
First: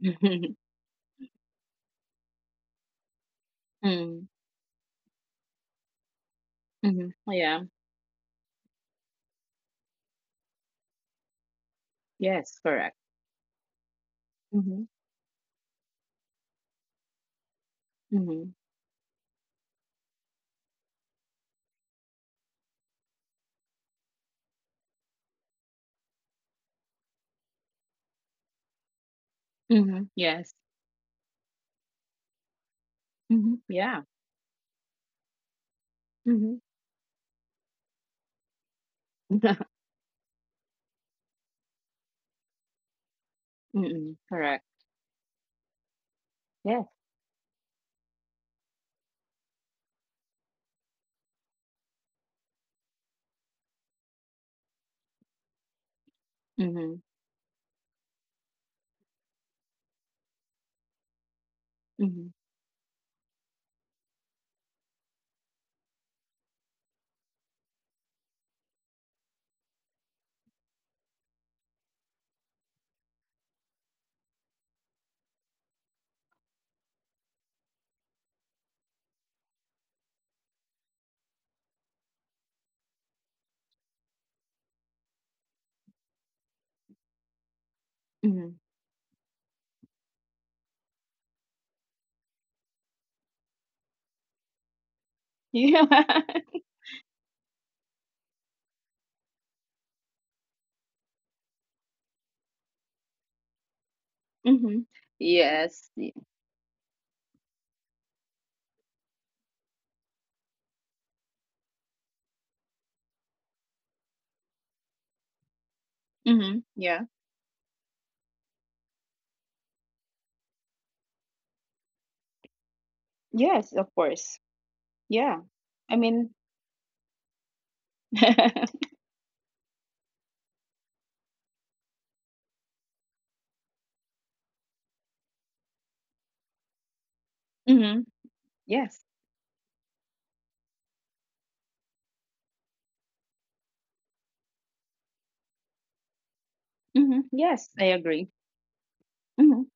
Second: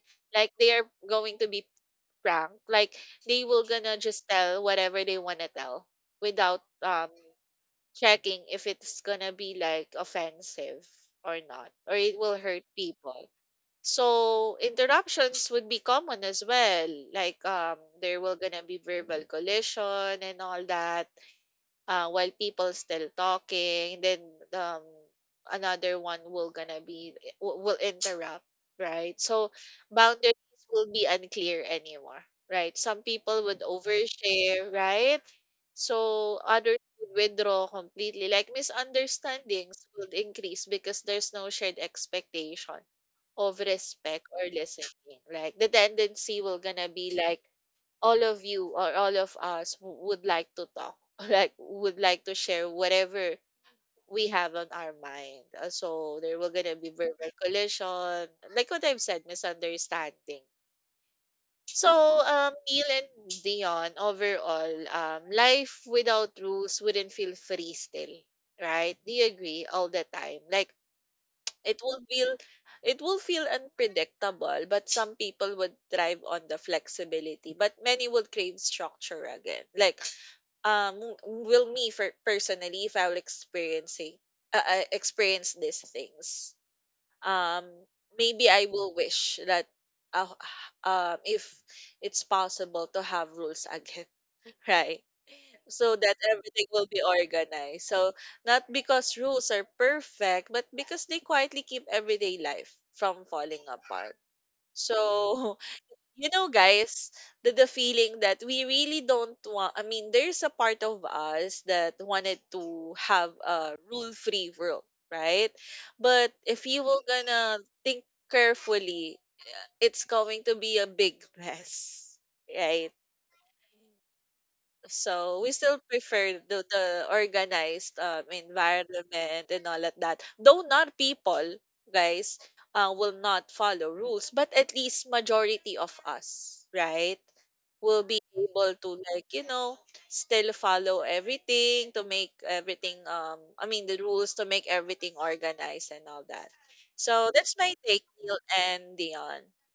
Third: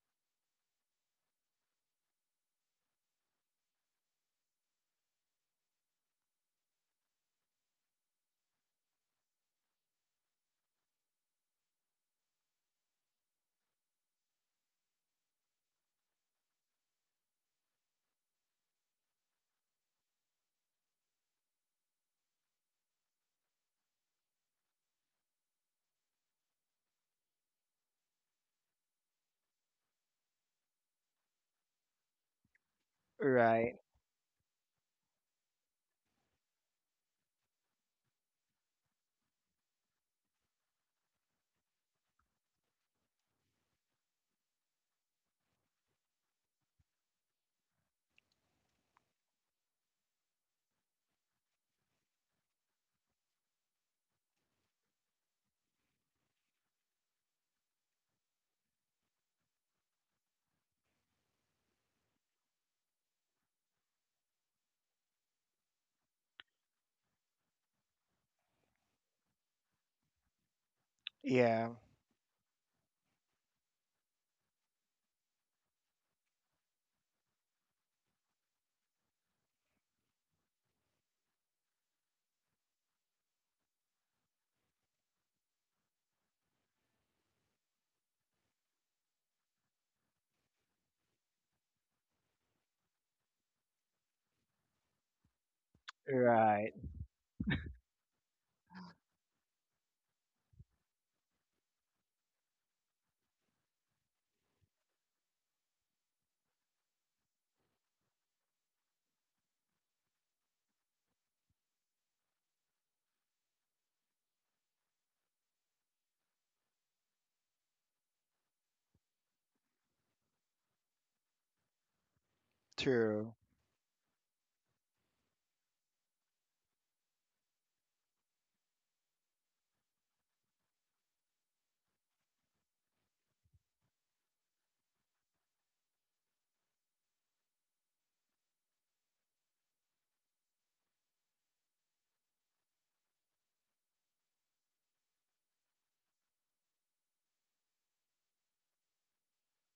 (laughs) Like Mhm. they are going to be frank. Like they will gonna Mhm. just tell whatever they wanna tell without Mhm. (laughs) Yeah. checking if it's gonna be like offensive or not, or it will Yes. hurt Correct. people. So Mhm. interruptions would be common as well. Like there will Mhm. gonna be verbal collision and all that. While people still talking, then um, another one will gonna be will interrupt, right? So Mhm. boundaries Yes. will be unclear anymore, right? Some people would Mhm. right, Yeah. overshare, right? So Mhm. others would withdraw completely. Like (laughs) misunderstandings would increase because there's no shared expectation of Mm, respect or correct. listening. Like the tendency will Yes. gonna be like all of you or all of us would like to talk, (laughs) like would like to share whatever we have on our mind. So there will gonna be Mhm. verbal collision, like what I've said, misunderstanding. So, Mhm. Neil and Dion, overall, life without rules wouldn't feel free still, right? Do you agree all the time? Like yeah, it will feel it will feel unpredictable, but some people would thrive on the flexibility, but many would crave structure again. Like will me for personally if I will experiencing experience these things. um Maybe Mhm. I will wish that uh, if it's possible to have rules again, (laughs) right? (laughs) So that Yeah. everything right, will be organized. So not because rules are perfect, but because they quietly keep everyday life from falling apart. Mhm. So (laughs) Yes. y- you know guys, the feeling that we really don't want, I mean, there's a part of us that wanted to have a rule free world, right? But if Mhm. you were Yeah. gonna think carefully, it's going to be a big mess, right? true, Yes, of course. So we Yeah. still I prefer mean, the organized (laughs) environment and all of that. Though not people, guys, will not follow rules, but at least majority of us, right, will mhm. be able to Yes. like you know still follow everything to make everything the rules to make everything organized and all that. Mhm. So that's Yes, my I take, agree. Neil and Dion. Mhm.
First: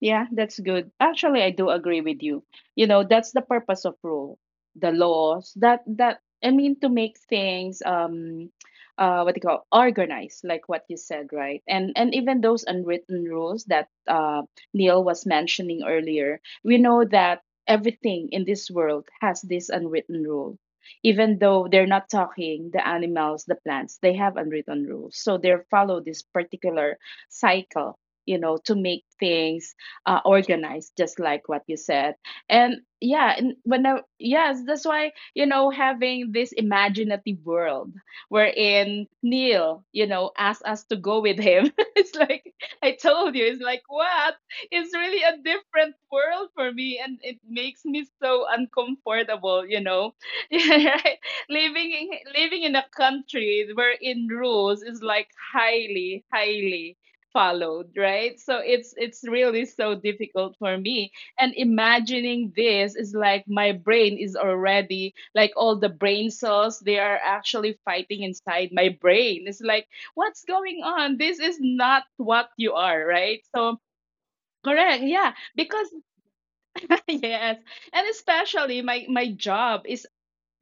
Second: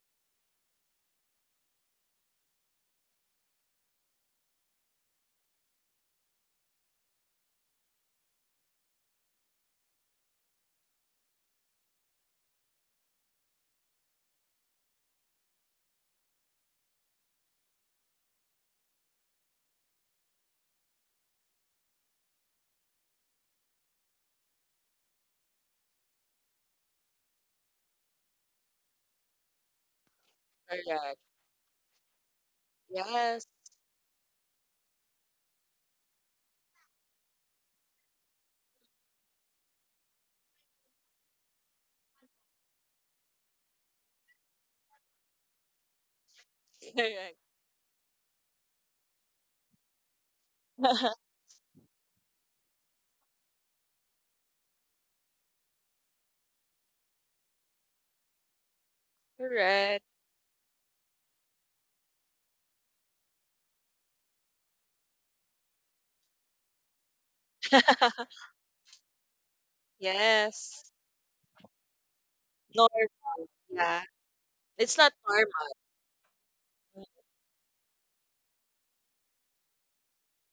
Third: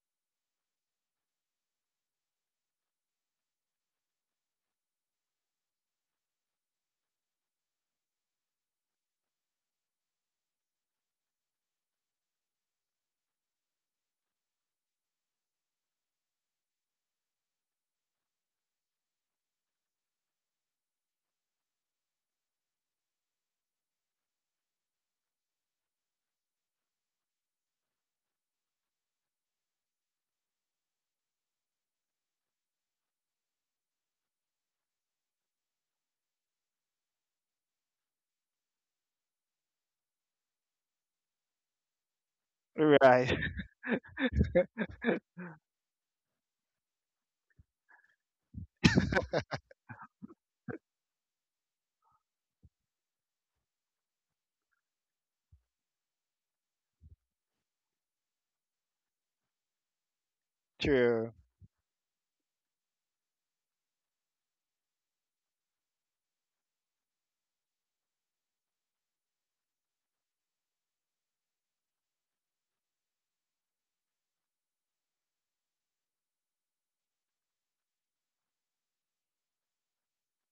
Yeah, that's good. Actually, I do agree with you. You know, that's the purpose of rule, the laws. That that I mean to make things what do you call organized, like what you said, right? And even those unwritten rules that Neil was mentioning earlier, we know that everything in this world has this unwritten rule. Even though they're not talking, the animals, the plants, they have unwritten rules. So they follow this particular cycle, you know, to make things organized, just Correct. like what you said. And yeah, Yes. and when I, yes, that's why you know having this imaginative world wherein Neil, you know, asked us to go with him, (laughs) it's like I told right, you, it's like what, it's really a different world for me (laughs) and it Correct. makes me so uncomfortable, you know, (laughs) right? (laughs) living in living in a country wherein rules is like highly followed, right? So it's really so Correct. difficult for (laughs) me. true, And imagining this is like my brain is already like all the brain cells they are actually fighting (laughs) inside my brain. It's like, what's going Yes. on? This is not what you are, right? Normal. So Yeah. correct, It's not yeah, normal. because (laughs) yes. And especially my job is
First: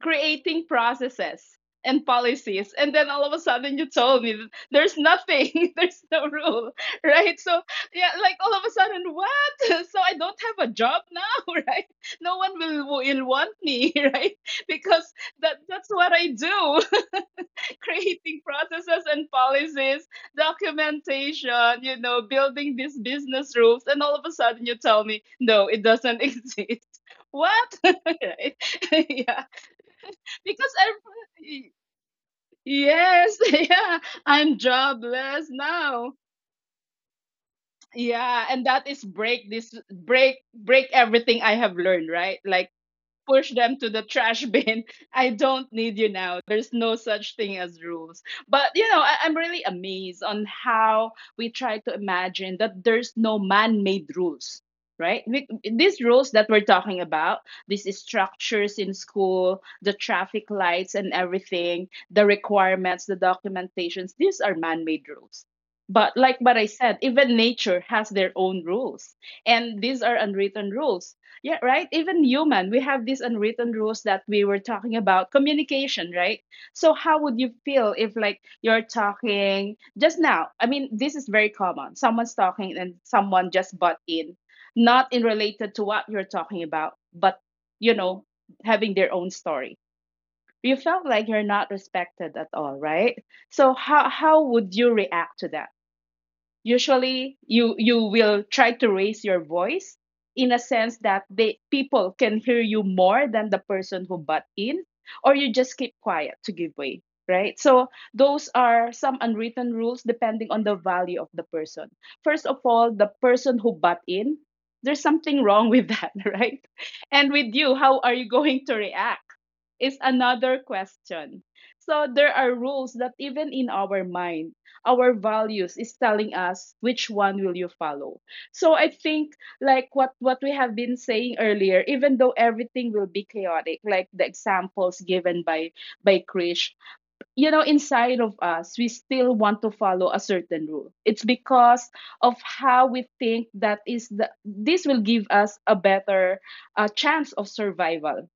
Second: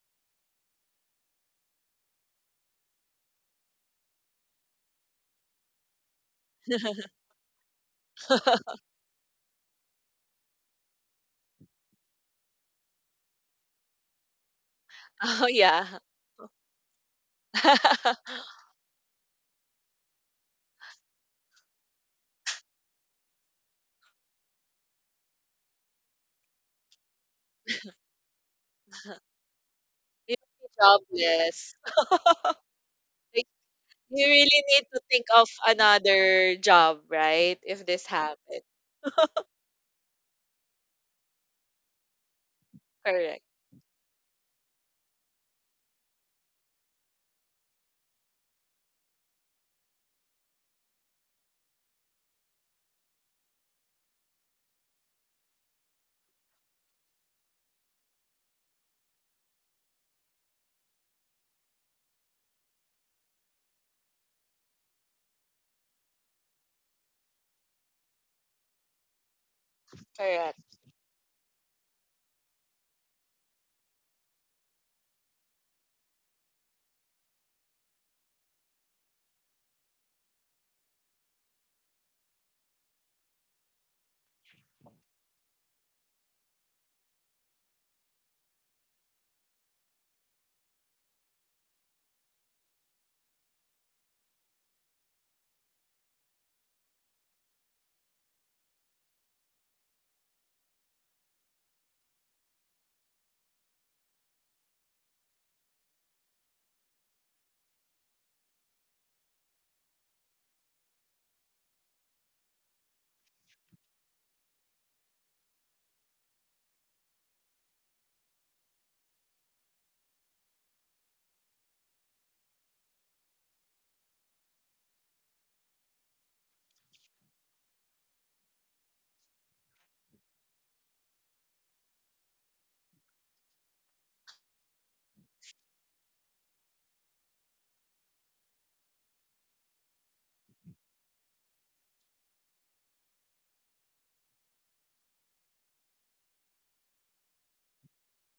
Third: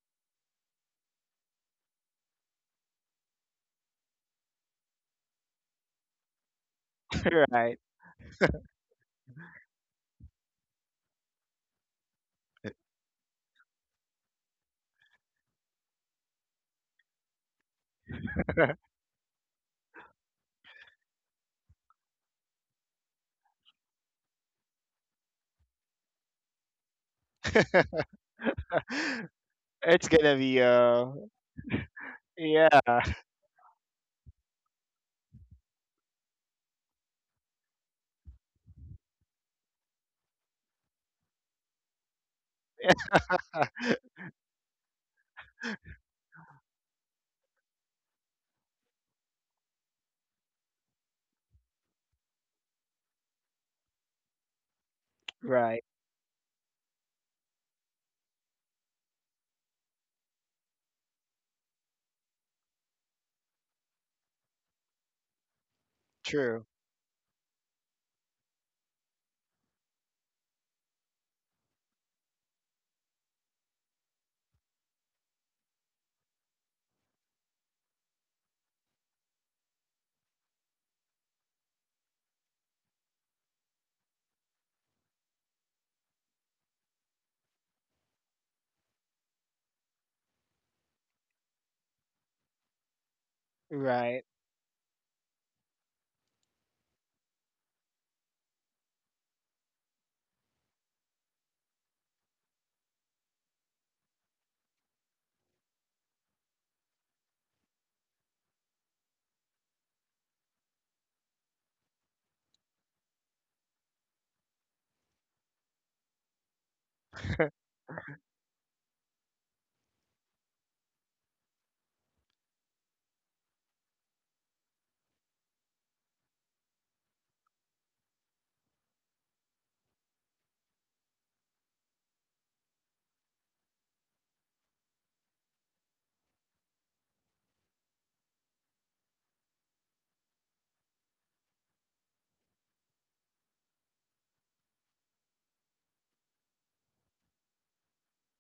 creating processes and policies, and then all of a sudden you told me that there's nothing, (laughs) there's no rule, right? So right. yeah, like all of a (laughs) sudden, what? (laughs) So I don't have a job now. (laughs) Right? No one will want me. (laughs) Right? Because Oh, that yeah. that's what I do. (laughs) (laughs) Creating (laughs) processes and policies, documentation, you know, building these business rules, and all of a sudden you tell me no, it doesn't (laughs) exist. What? (laughs) Right. (laughs) Yeah, It's You'll gonna be be because uh, jobless. (laughs) Yeah. yes. Like, (laughs) Yeah, you really I'm need to think of jobless now. another job, right? If this Yeah, happens. and that is break this, break everything I have learned, right? Like Correct. push them to the trash bin. (laughs) I don't need you now. There's no such thing as rules. But you know, I'm really amazed on how we try to imagine that there's no man-made rules, right? (laughs) Right, These rules that we're talking about, these structures in school, the traffic lights and everything, the requirements, the documentations, these are man-made rules. But like what true, I said, even nature has their own rules. And these are Correct. unwritten rules. Yeah, right. Even human, we have these unwritten rules that we were talking about communication, right? So, how would you feel if, like, you're talking just now? I mean, this is very common. Someone's talking and someone just butt in, not in related to what you're talking about, but, you know, having their own story. You felt like you're not respected at all, right? So, right. how would you react to that? Usually you will try to raise your voice in a sense that they people can hear you more than the person who butt in, or you just keep quiet to give way, right? So those are some unwritten rules depending on the value of the person. First of all, the person who butt in, there's something wrong with that. (laughs) Right? And (laughs) with you, how are you going to react is another question. So there are rules that even in our mind, our values is telling us which one will you follow. So I think like what we have been saying earlier, even though everything will be chaotic like the examples given by Krish, you know, inside of us we still want to follow a certain rule. It's because of how we think that is the this will give us a better chance of survival.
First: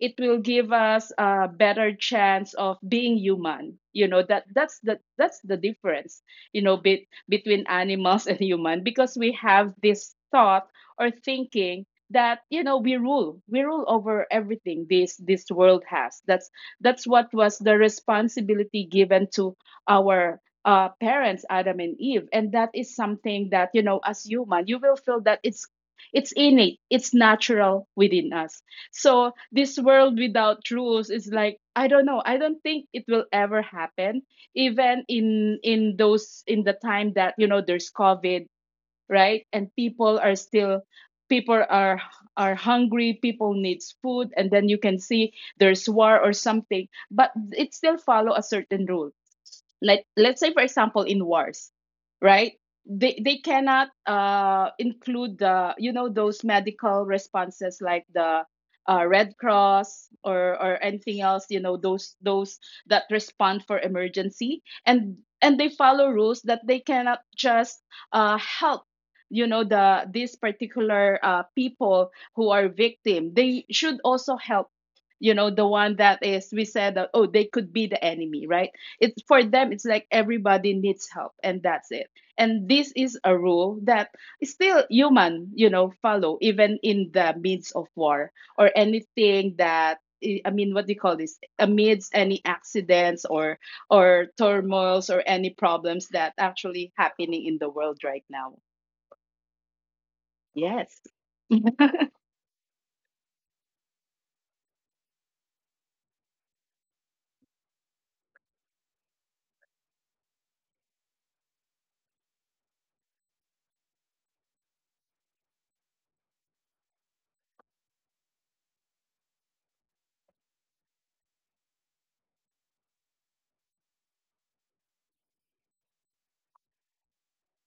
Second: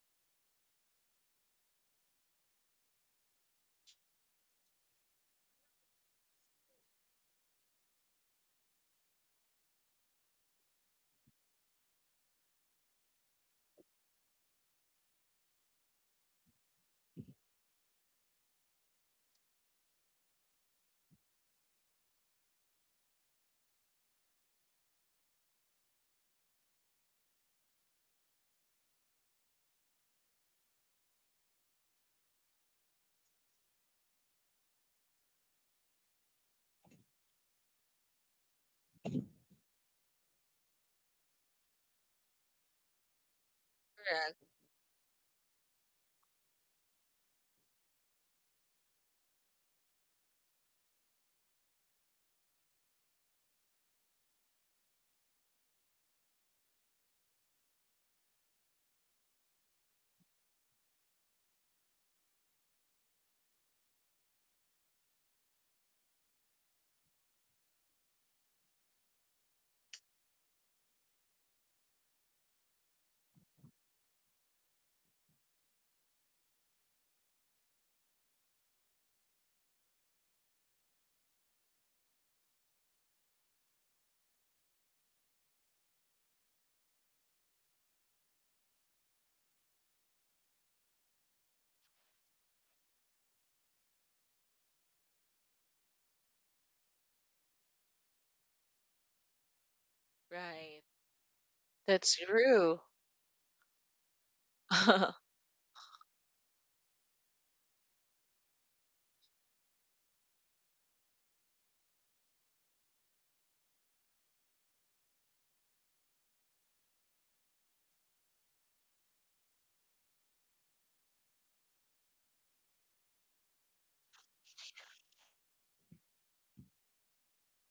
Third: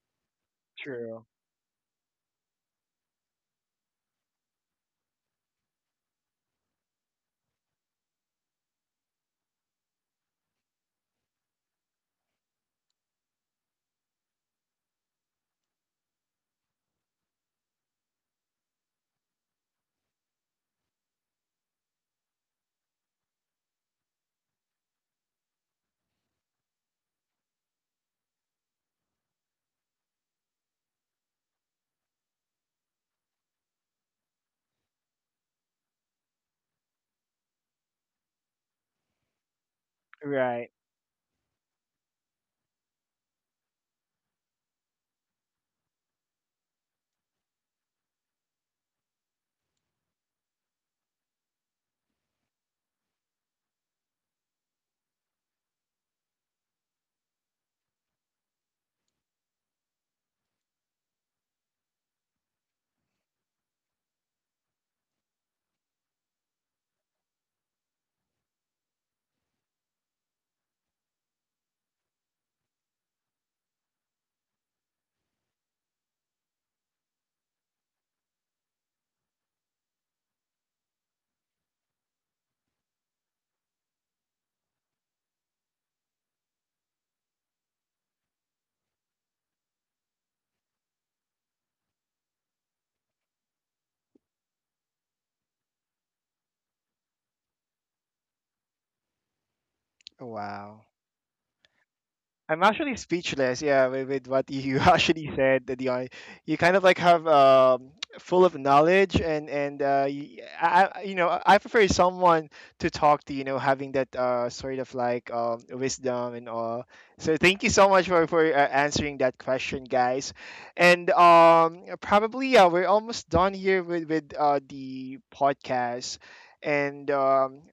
It will give us True, a better chance of being human, you know. That that's the difference, you know, between animals (laughs) and human, because we have this thought or thinking that, you know, we rule over everything this world has. That's what was the responsibility given to our parents Adam and Eve. And that is something that, you know, as human you will feel that it's innate, it's natural within us. So this world without rules is like, I don't know. I don't think it will ever happen. Even in those in the time that, you know, there's COVID, right? And people are right. still, people are, hungry. People needs food, Correct. and then you can see there's war or something. But it still follow a certain rule. Let's say for example, in wars, right, they cannot include, the you know, those medical responses like the Red Cross or anything else, you know, those that respond for emergency. And they follow rules that they cannot just help, you know, the these particular people who are victim. They should also help, you know, the one that is, we said that, oh, they could be the enemy, right? It's for them, it's like everybody needs help and that's it. And this is a rule that is still human, you know, follow even in the midst of war or anything that I mean, what do you call this, amidst any accidents or turmoils or any problems that actually happening in the world right now. Right. Wow. Yes. (laughs) That's I'm true. actually speechless. Yeah, with what you (laughs) actually (laughs) said, Dion, you kind of like have (tsk) full of knowledge, and you, you know, I prefer someone to talk to. You know, having that sort of like wisdom and all. So thank you so much for answering that question, guys. And probably yeah, we're almost done here with the podcast, and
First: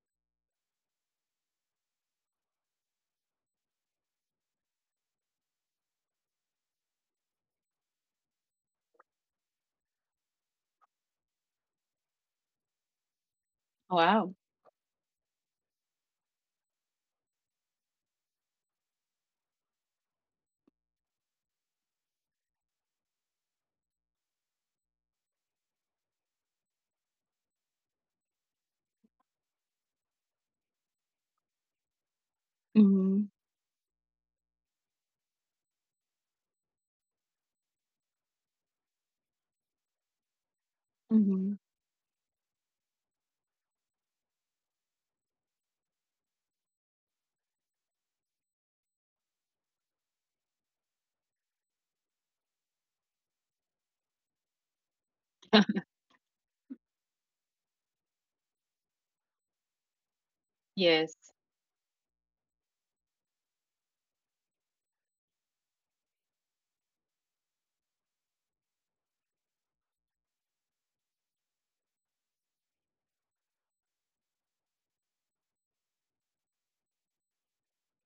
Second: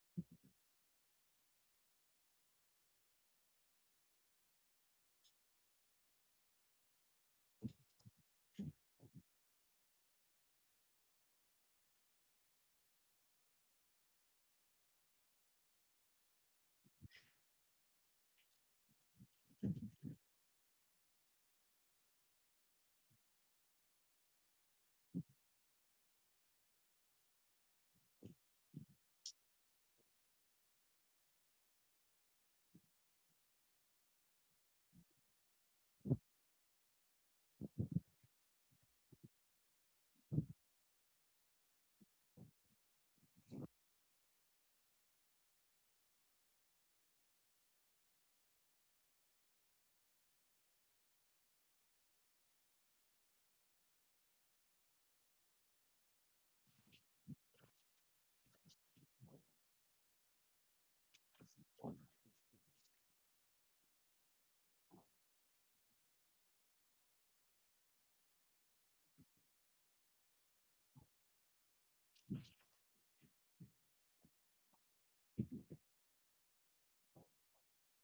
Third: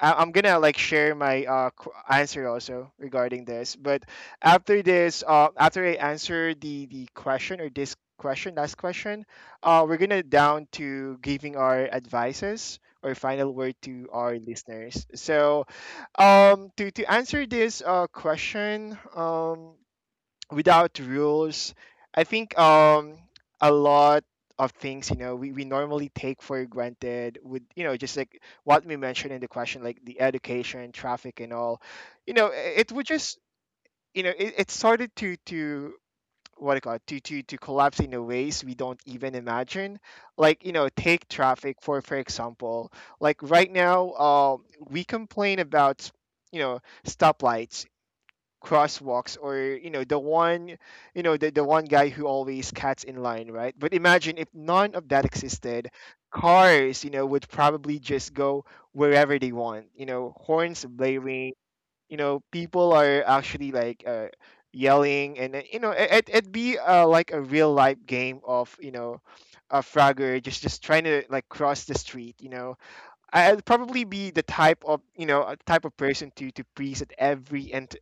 I'm gonna like share my answer also regarding this. But after this, after I answer the question or this question, last question, we're gonna down to giving our advices or final word to Wow. our listeners. So, to answer this question, without rules, I think a lot of things, you know, we normally take for granted would, you know, just like what we mentioned in the question, like the education, traffic, and all, you know, it would Mm-hmm. just, you know, it started to, what do you call it, to collapse in a ways we don't even imagine. Like, you know, take Mm-hmm. traffic for example. Like right now, we complain about, you know, stoplights, crosswalks, or, you know, the one, you know, the one guy who always cats in line, right? But imagine if none of that (laughs) existed. Cars, you know, would probably just go wherever they want, you know, horns Yes. blaring, you know, people are actually like, yelling, and then, you know, it'd be like a real life game of, you know, a frogger, just trying to like cross the street, you know. Would probably be the type of, you know, a type of person to freeze at every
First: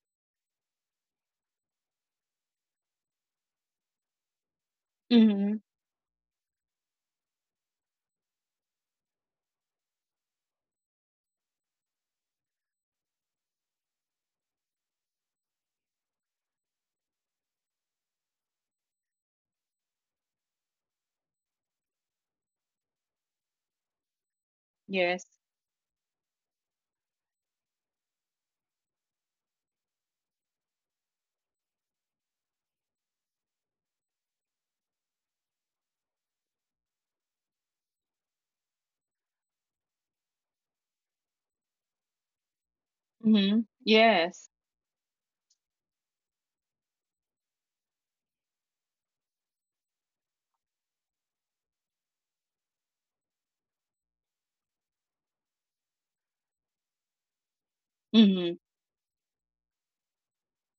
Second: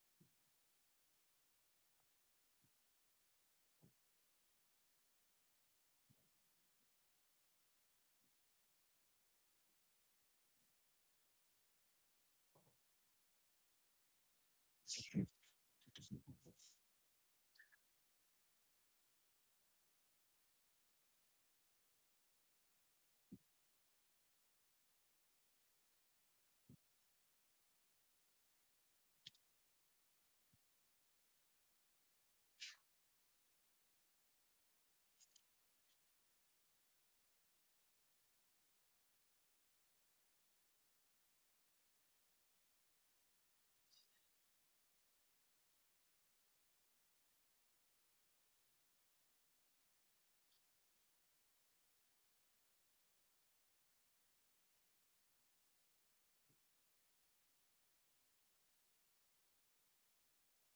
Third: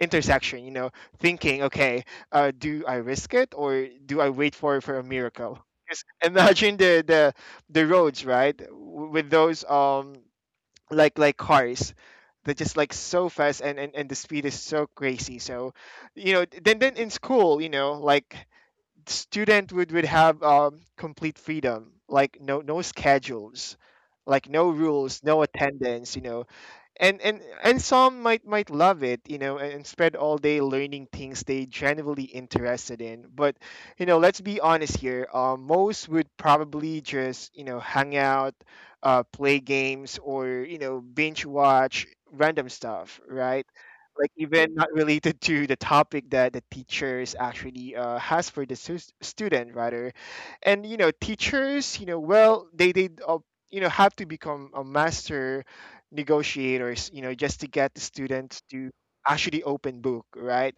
intersection. You know, thinking, okay, do I risk it, or do I wait for a Mm-hmm. miracle? 'Cause (laughs) imagine the roads, right? With those like cars, they're just like so fast, and the speed is so crazy. So, you know, then in school, you know, like student would have complete freedom, like no no schedules, like no rules, Yes. no attendance, you know. And some might love it, you know, and spend all day learning things they genuinely interested in. But, you know, let's be honest here, most would probably just, you know, hang out, play games, or, you know, binge watch random stuff, Mm-hmm. right? Like Yes. even not related to the topic that the teachers actually has for the student rather. And, you know, teachers, you know, well, they you know, have to become a master negotiators, you know, just to get the Mm-hmm. students to actually open book, right?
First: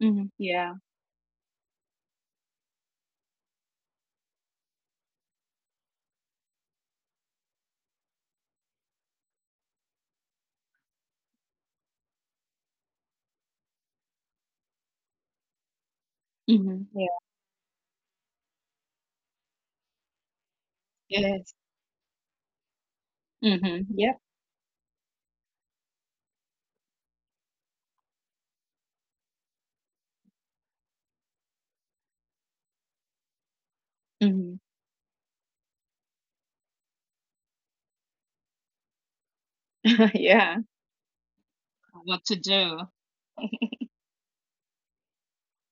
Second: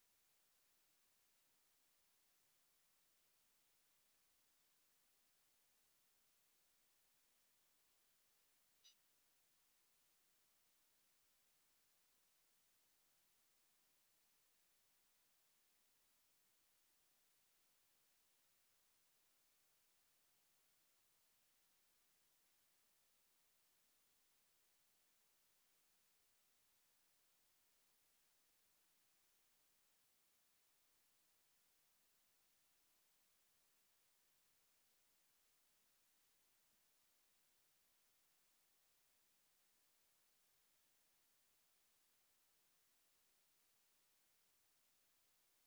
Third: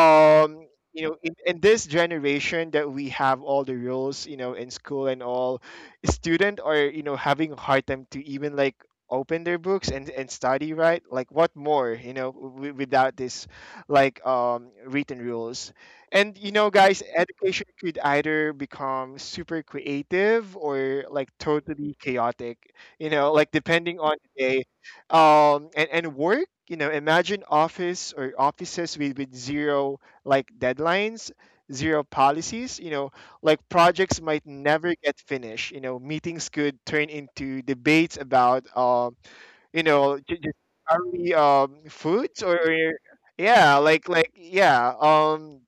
Mm-hmm. Yeah. you know, in this generation that we have all the rules, you know, in school and all, student are, you know, having a hard time to even like open their books and study, right? Like what more, you know, without this, like written rules. And, you know, Mm-hmm. guys, education could either become super creative or like Yes. totally chaotic, you know, like Mhm. depending on Yep. the day. And work, you know, imagine office or offices with zero like deadlines, zero policies, you know, like projects might Mhm. never get finished, you know. Meetings could turn into debates about you (laughs) know, Yeah. just, are we What to foods do. or- yeah like yeah,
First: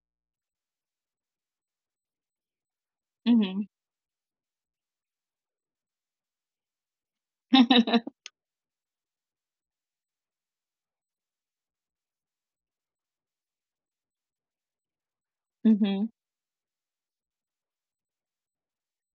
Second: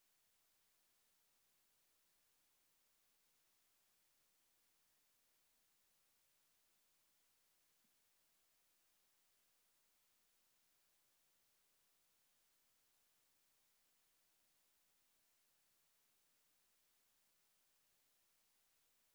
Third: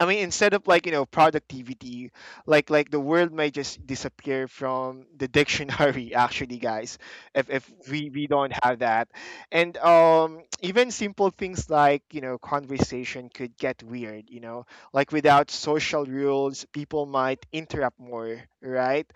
I mean, instead of like, you know, productivity, like the word may Mhm. just disappear from the dictionary. (laughs) Actually, guys, if we we don't have that, and even simple things like, you know, conversation could get weird. You know, like without Mhm. social Mhm. rules, people might interrupt more, right?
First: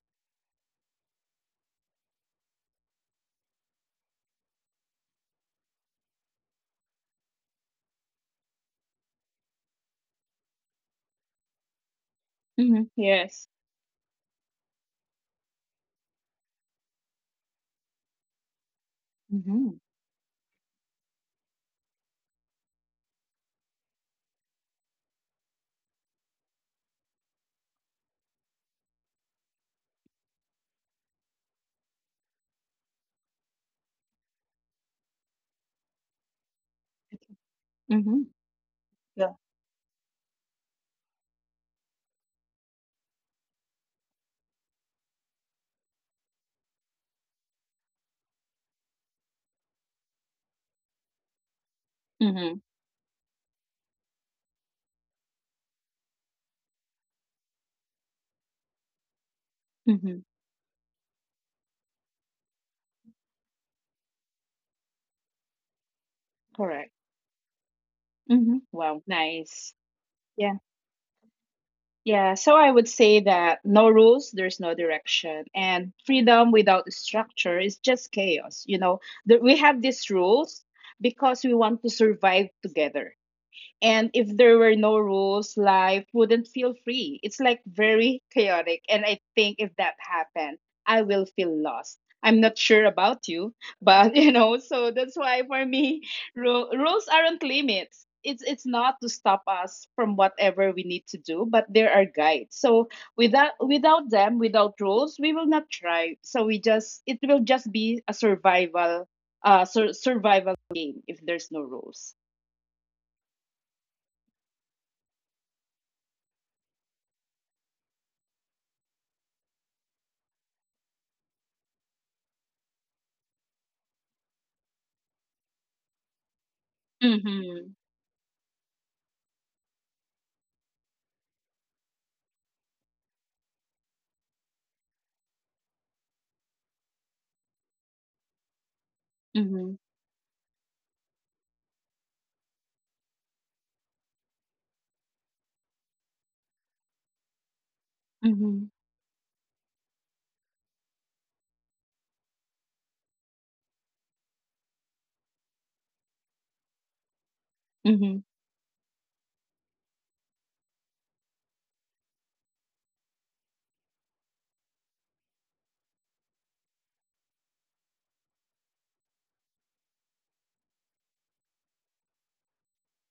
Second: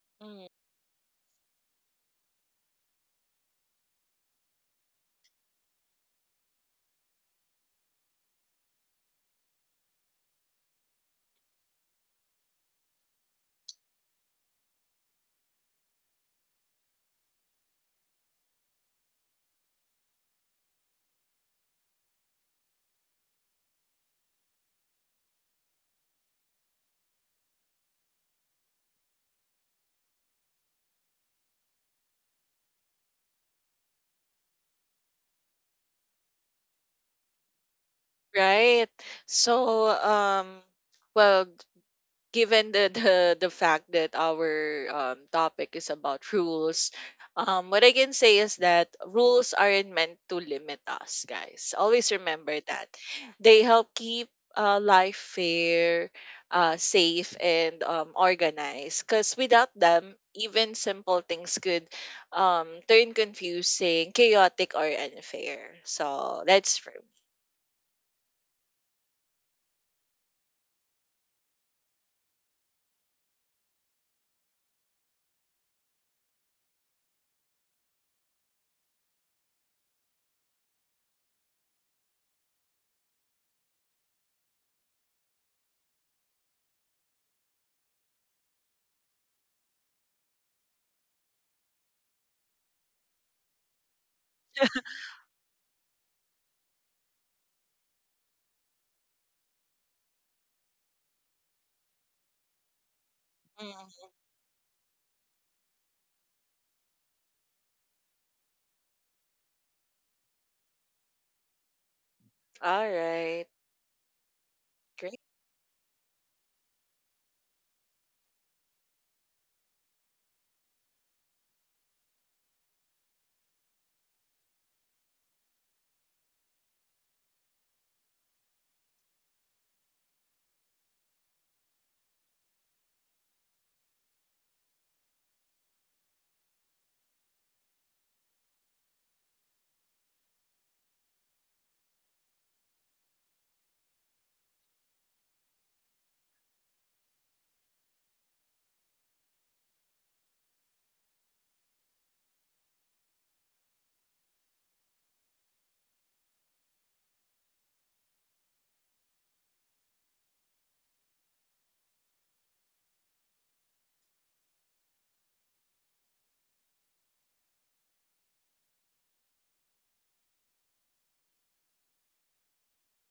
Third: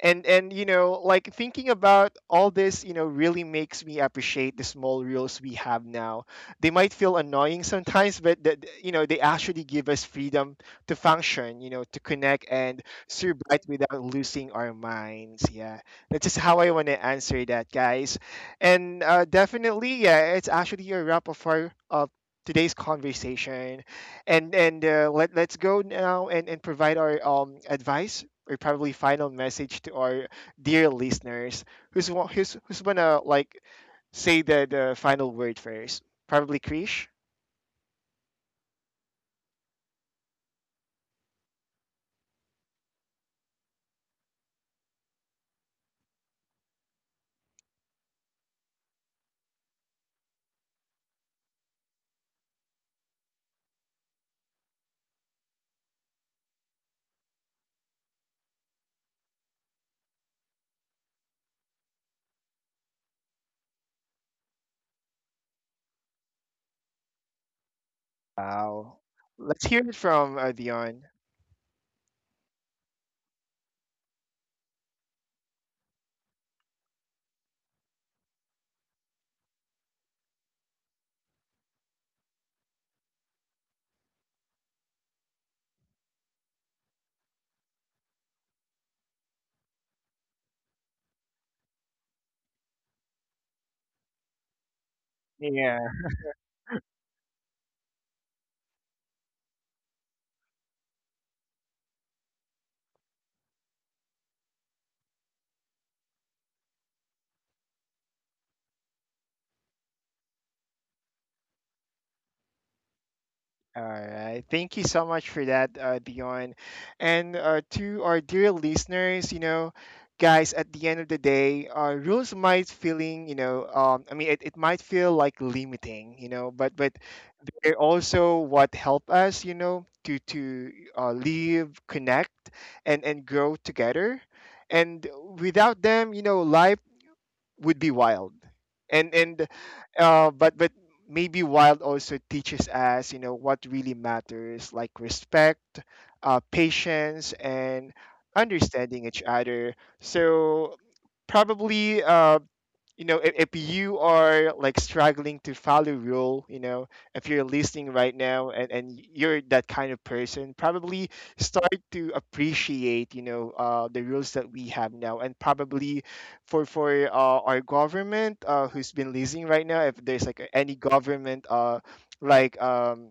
And Mm. and you know, like thinking about all this, you know, really makes me appreciate the small rules we have now. They might feel annoying sometimes, but that, you know, they actually give us freedom to function, you know, to connect and (laughs) Yes. survive without losing our minds. Yeah, that's just how I want to answer that, guys. And Mhm. definitely, yeah, it's actually a wrap of our of today's conversation. And Let, let's go now and provide our advice or probably final message to our dear listeners. Who's gonna like say the final word first? Probably Krish. Okay. Mhm. Right. Yeah. So, well, given the fact that our topic is about rules, what I can say is that rules aren't meant to limit us, guys. Always remember Mhm. that they help keep life fair, safe, and organized. Because without them, Mhm. even simple things could turn confusing, chaotic, or unfair. So that's for Correct. me. Mhm. Wow. Wow. Let's Nice. hear it from Yeah. Dion. Yeah. So I would say that no rules, there's no direction, and freedom without structure is just chaos. You know, that we have these rules because we want to survive together. And if there were no rules, life wouldn't feel free. It's like very chaotic. And I think if that happened, I will feel lost. I'm not sure about you, but (laughs) you know, so that's why for Yeah. me, rules aren't limits. It's not to stop us from whatever we need to do, but there are guides. So without Mm. without them, without rules, we will not thrive. So we just, it will just be a survival survival game if there's no rules. All right, All right. Thank you so great. much for that, Dion. And to our dear listeners, you know, guys, at the end of the day, rules might feeling, you know, I mean, it might feel like limiting, you know, but Mm-hmm. they're also what help us, you know, to live, connect, and grow together. And without them, you know, life would be wild and but maybe wild also teaches us, you know, what really matters, like respect, patience, and Mhm. understanding each other. So probably you know, if you are like struggling to follow rule, you know, if you're listening right Mhm. now, and you're that kind of person, probably start to appreciate, you know, the rules that we have now. And probably for our government, who's been listening right now, if there's like any government, like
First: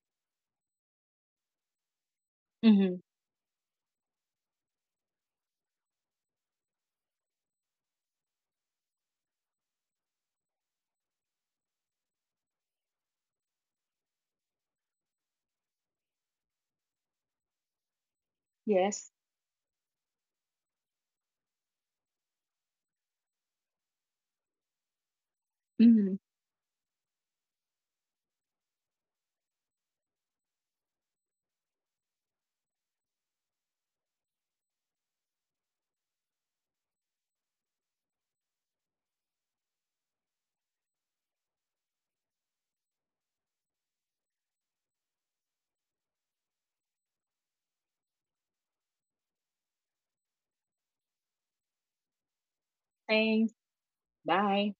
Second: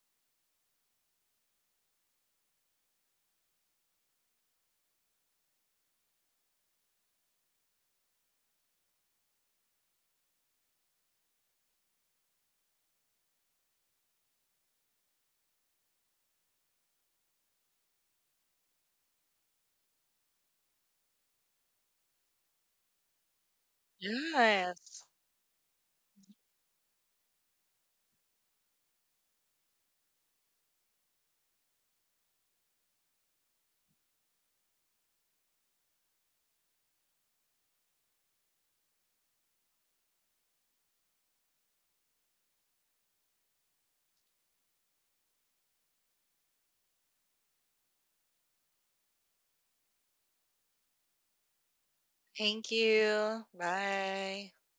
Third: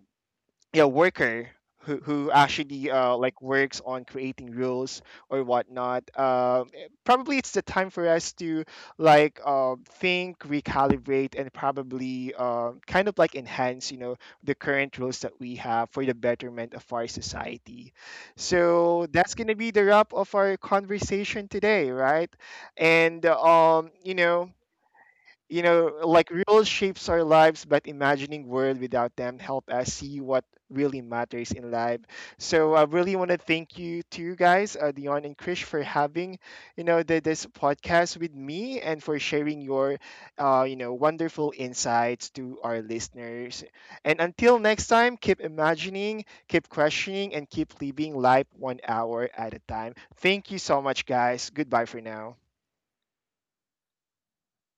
yeah, worker, who actually Mhm. Like works on creating rules or whatnot, probably it's the time for us to like think, recalibrate, and probably kind of like enhance, you know, the current rules that we have for the betterment of our society. So Yes. that's going to be the wrap of our conversation today, right? And you know, Yes. you know, Mhm. like rules shapes our lives, but imagining world without them help us see what really matters in life. So I really want to thank you to you guys, Dion and Krish, for having, you know, the, this podcast with me and for sharing your, you know, wonderful insights to our listeners. And until next time, keep imagining, keep questioning, and keep living life one hour at a time. Thank you so much, guys. Goodbye for now. Thank you. Thanks. Bye. Bye.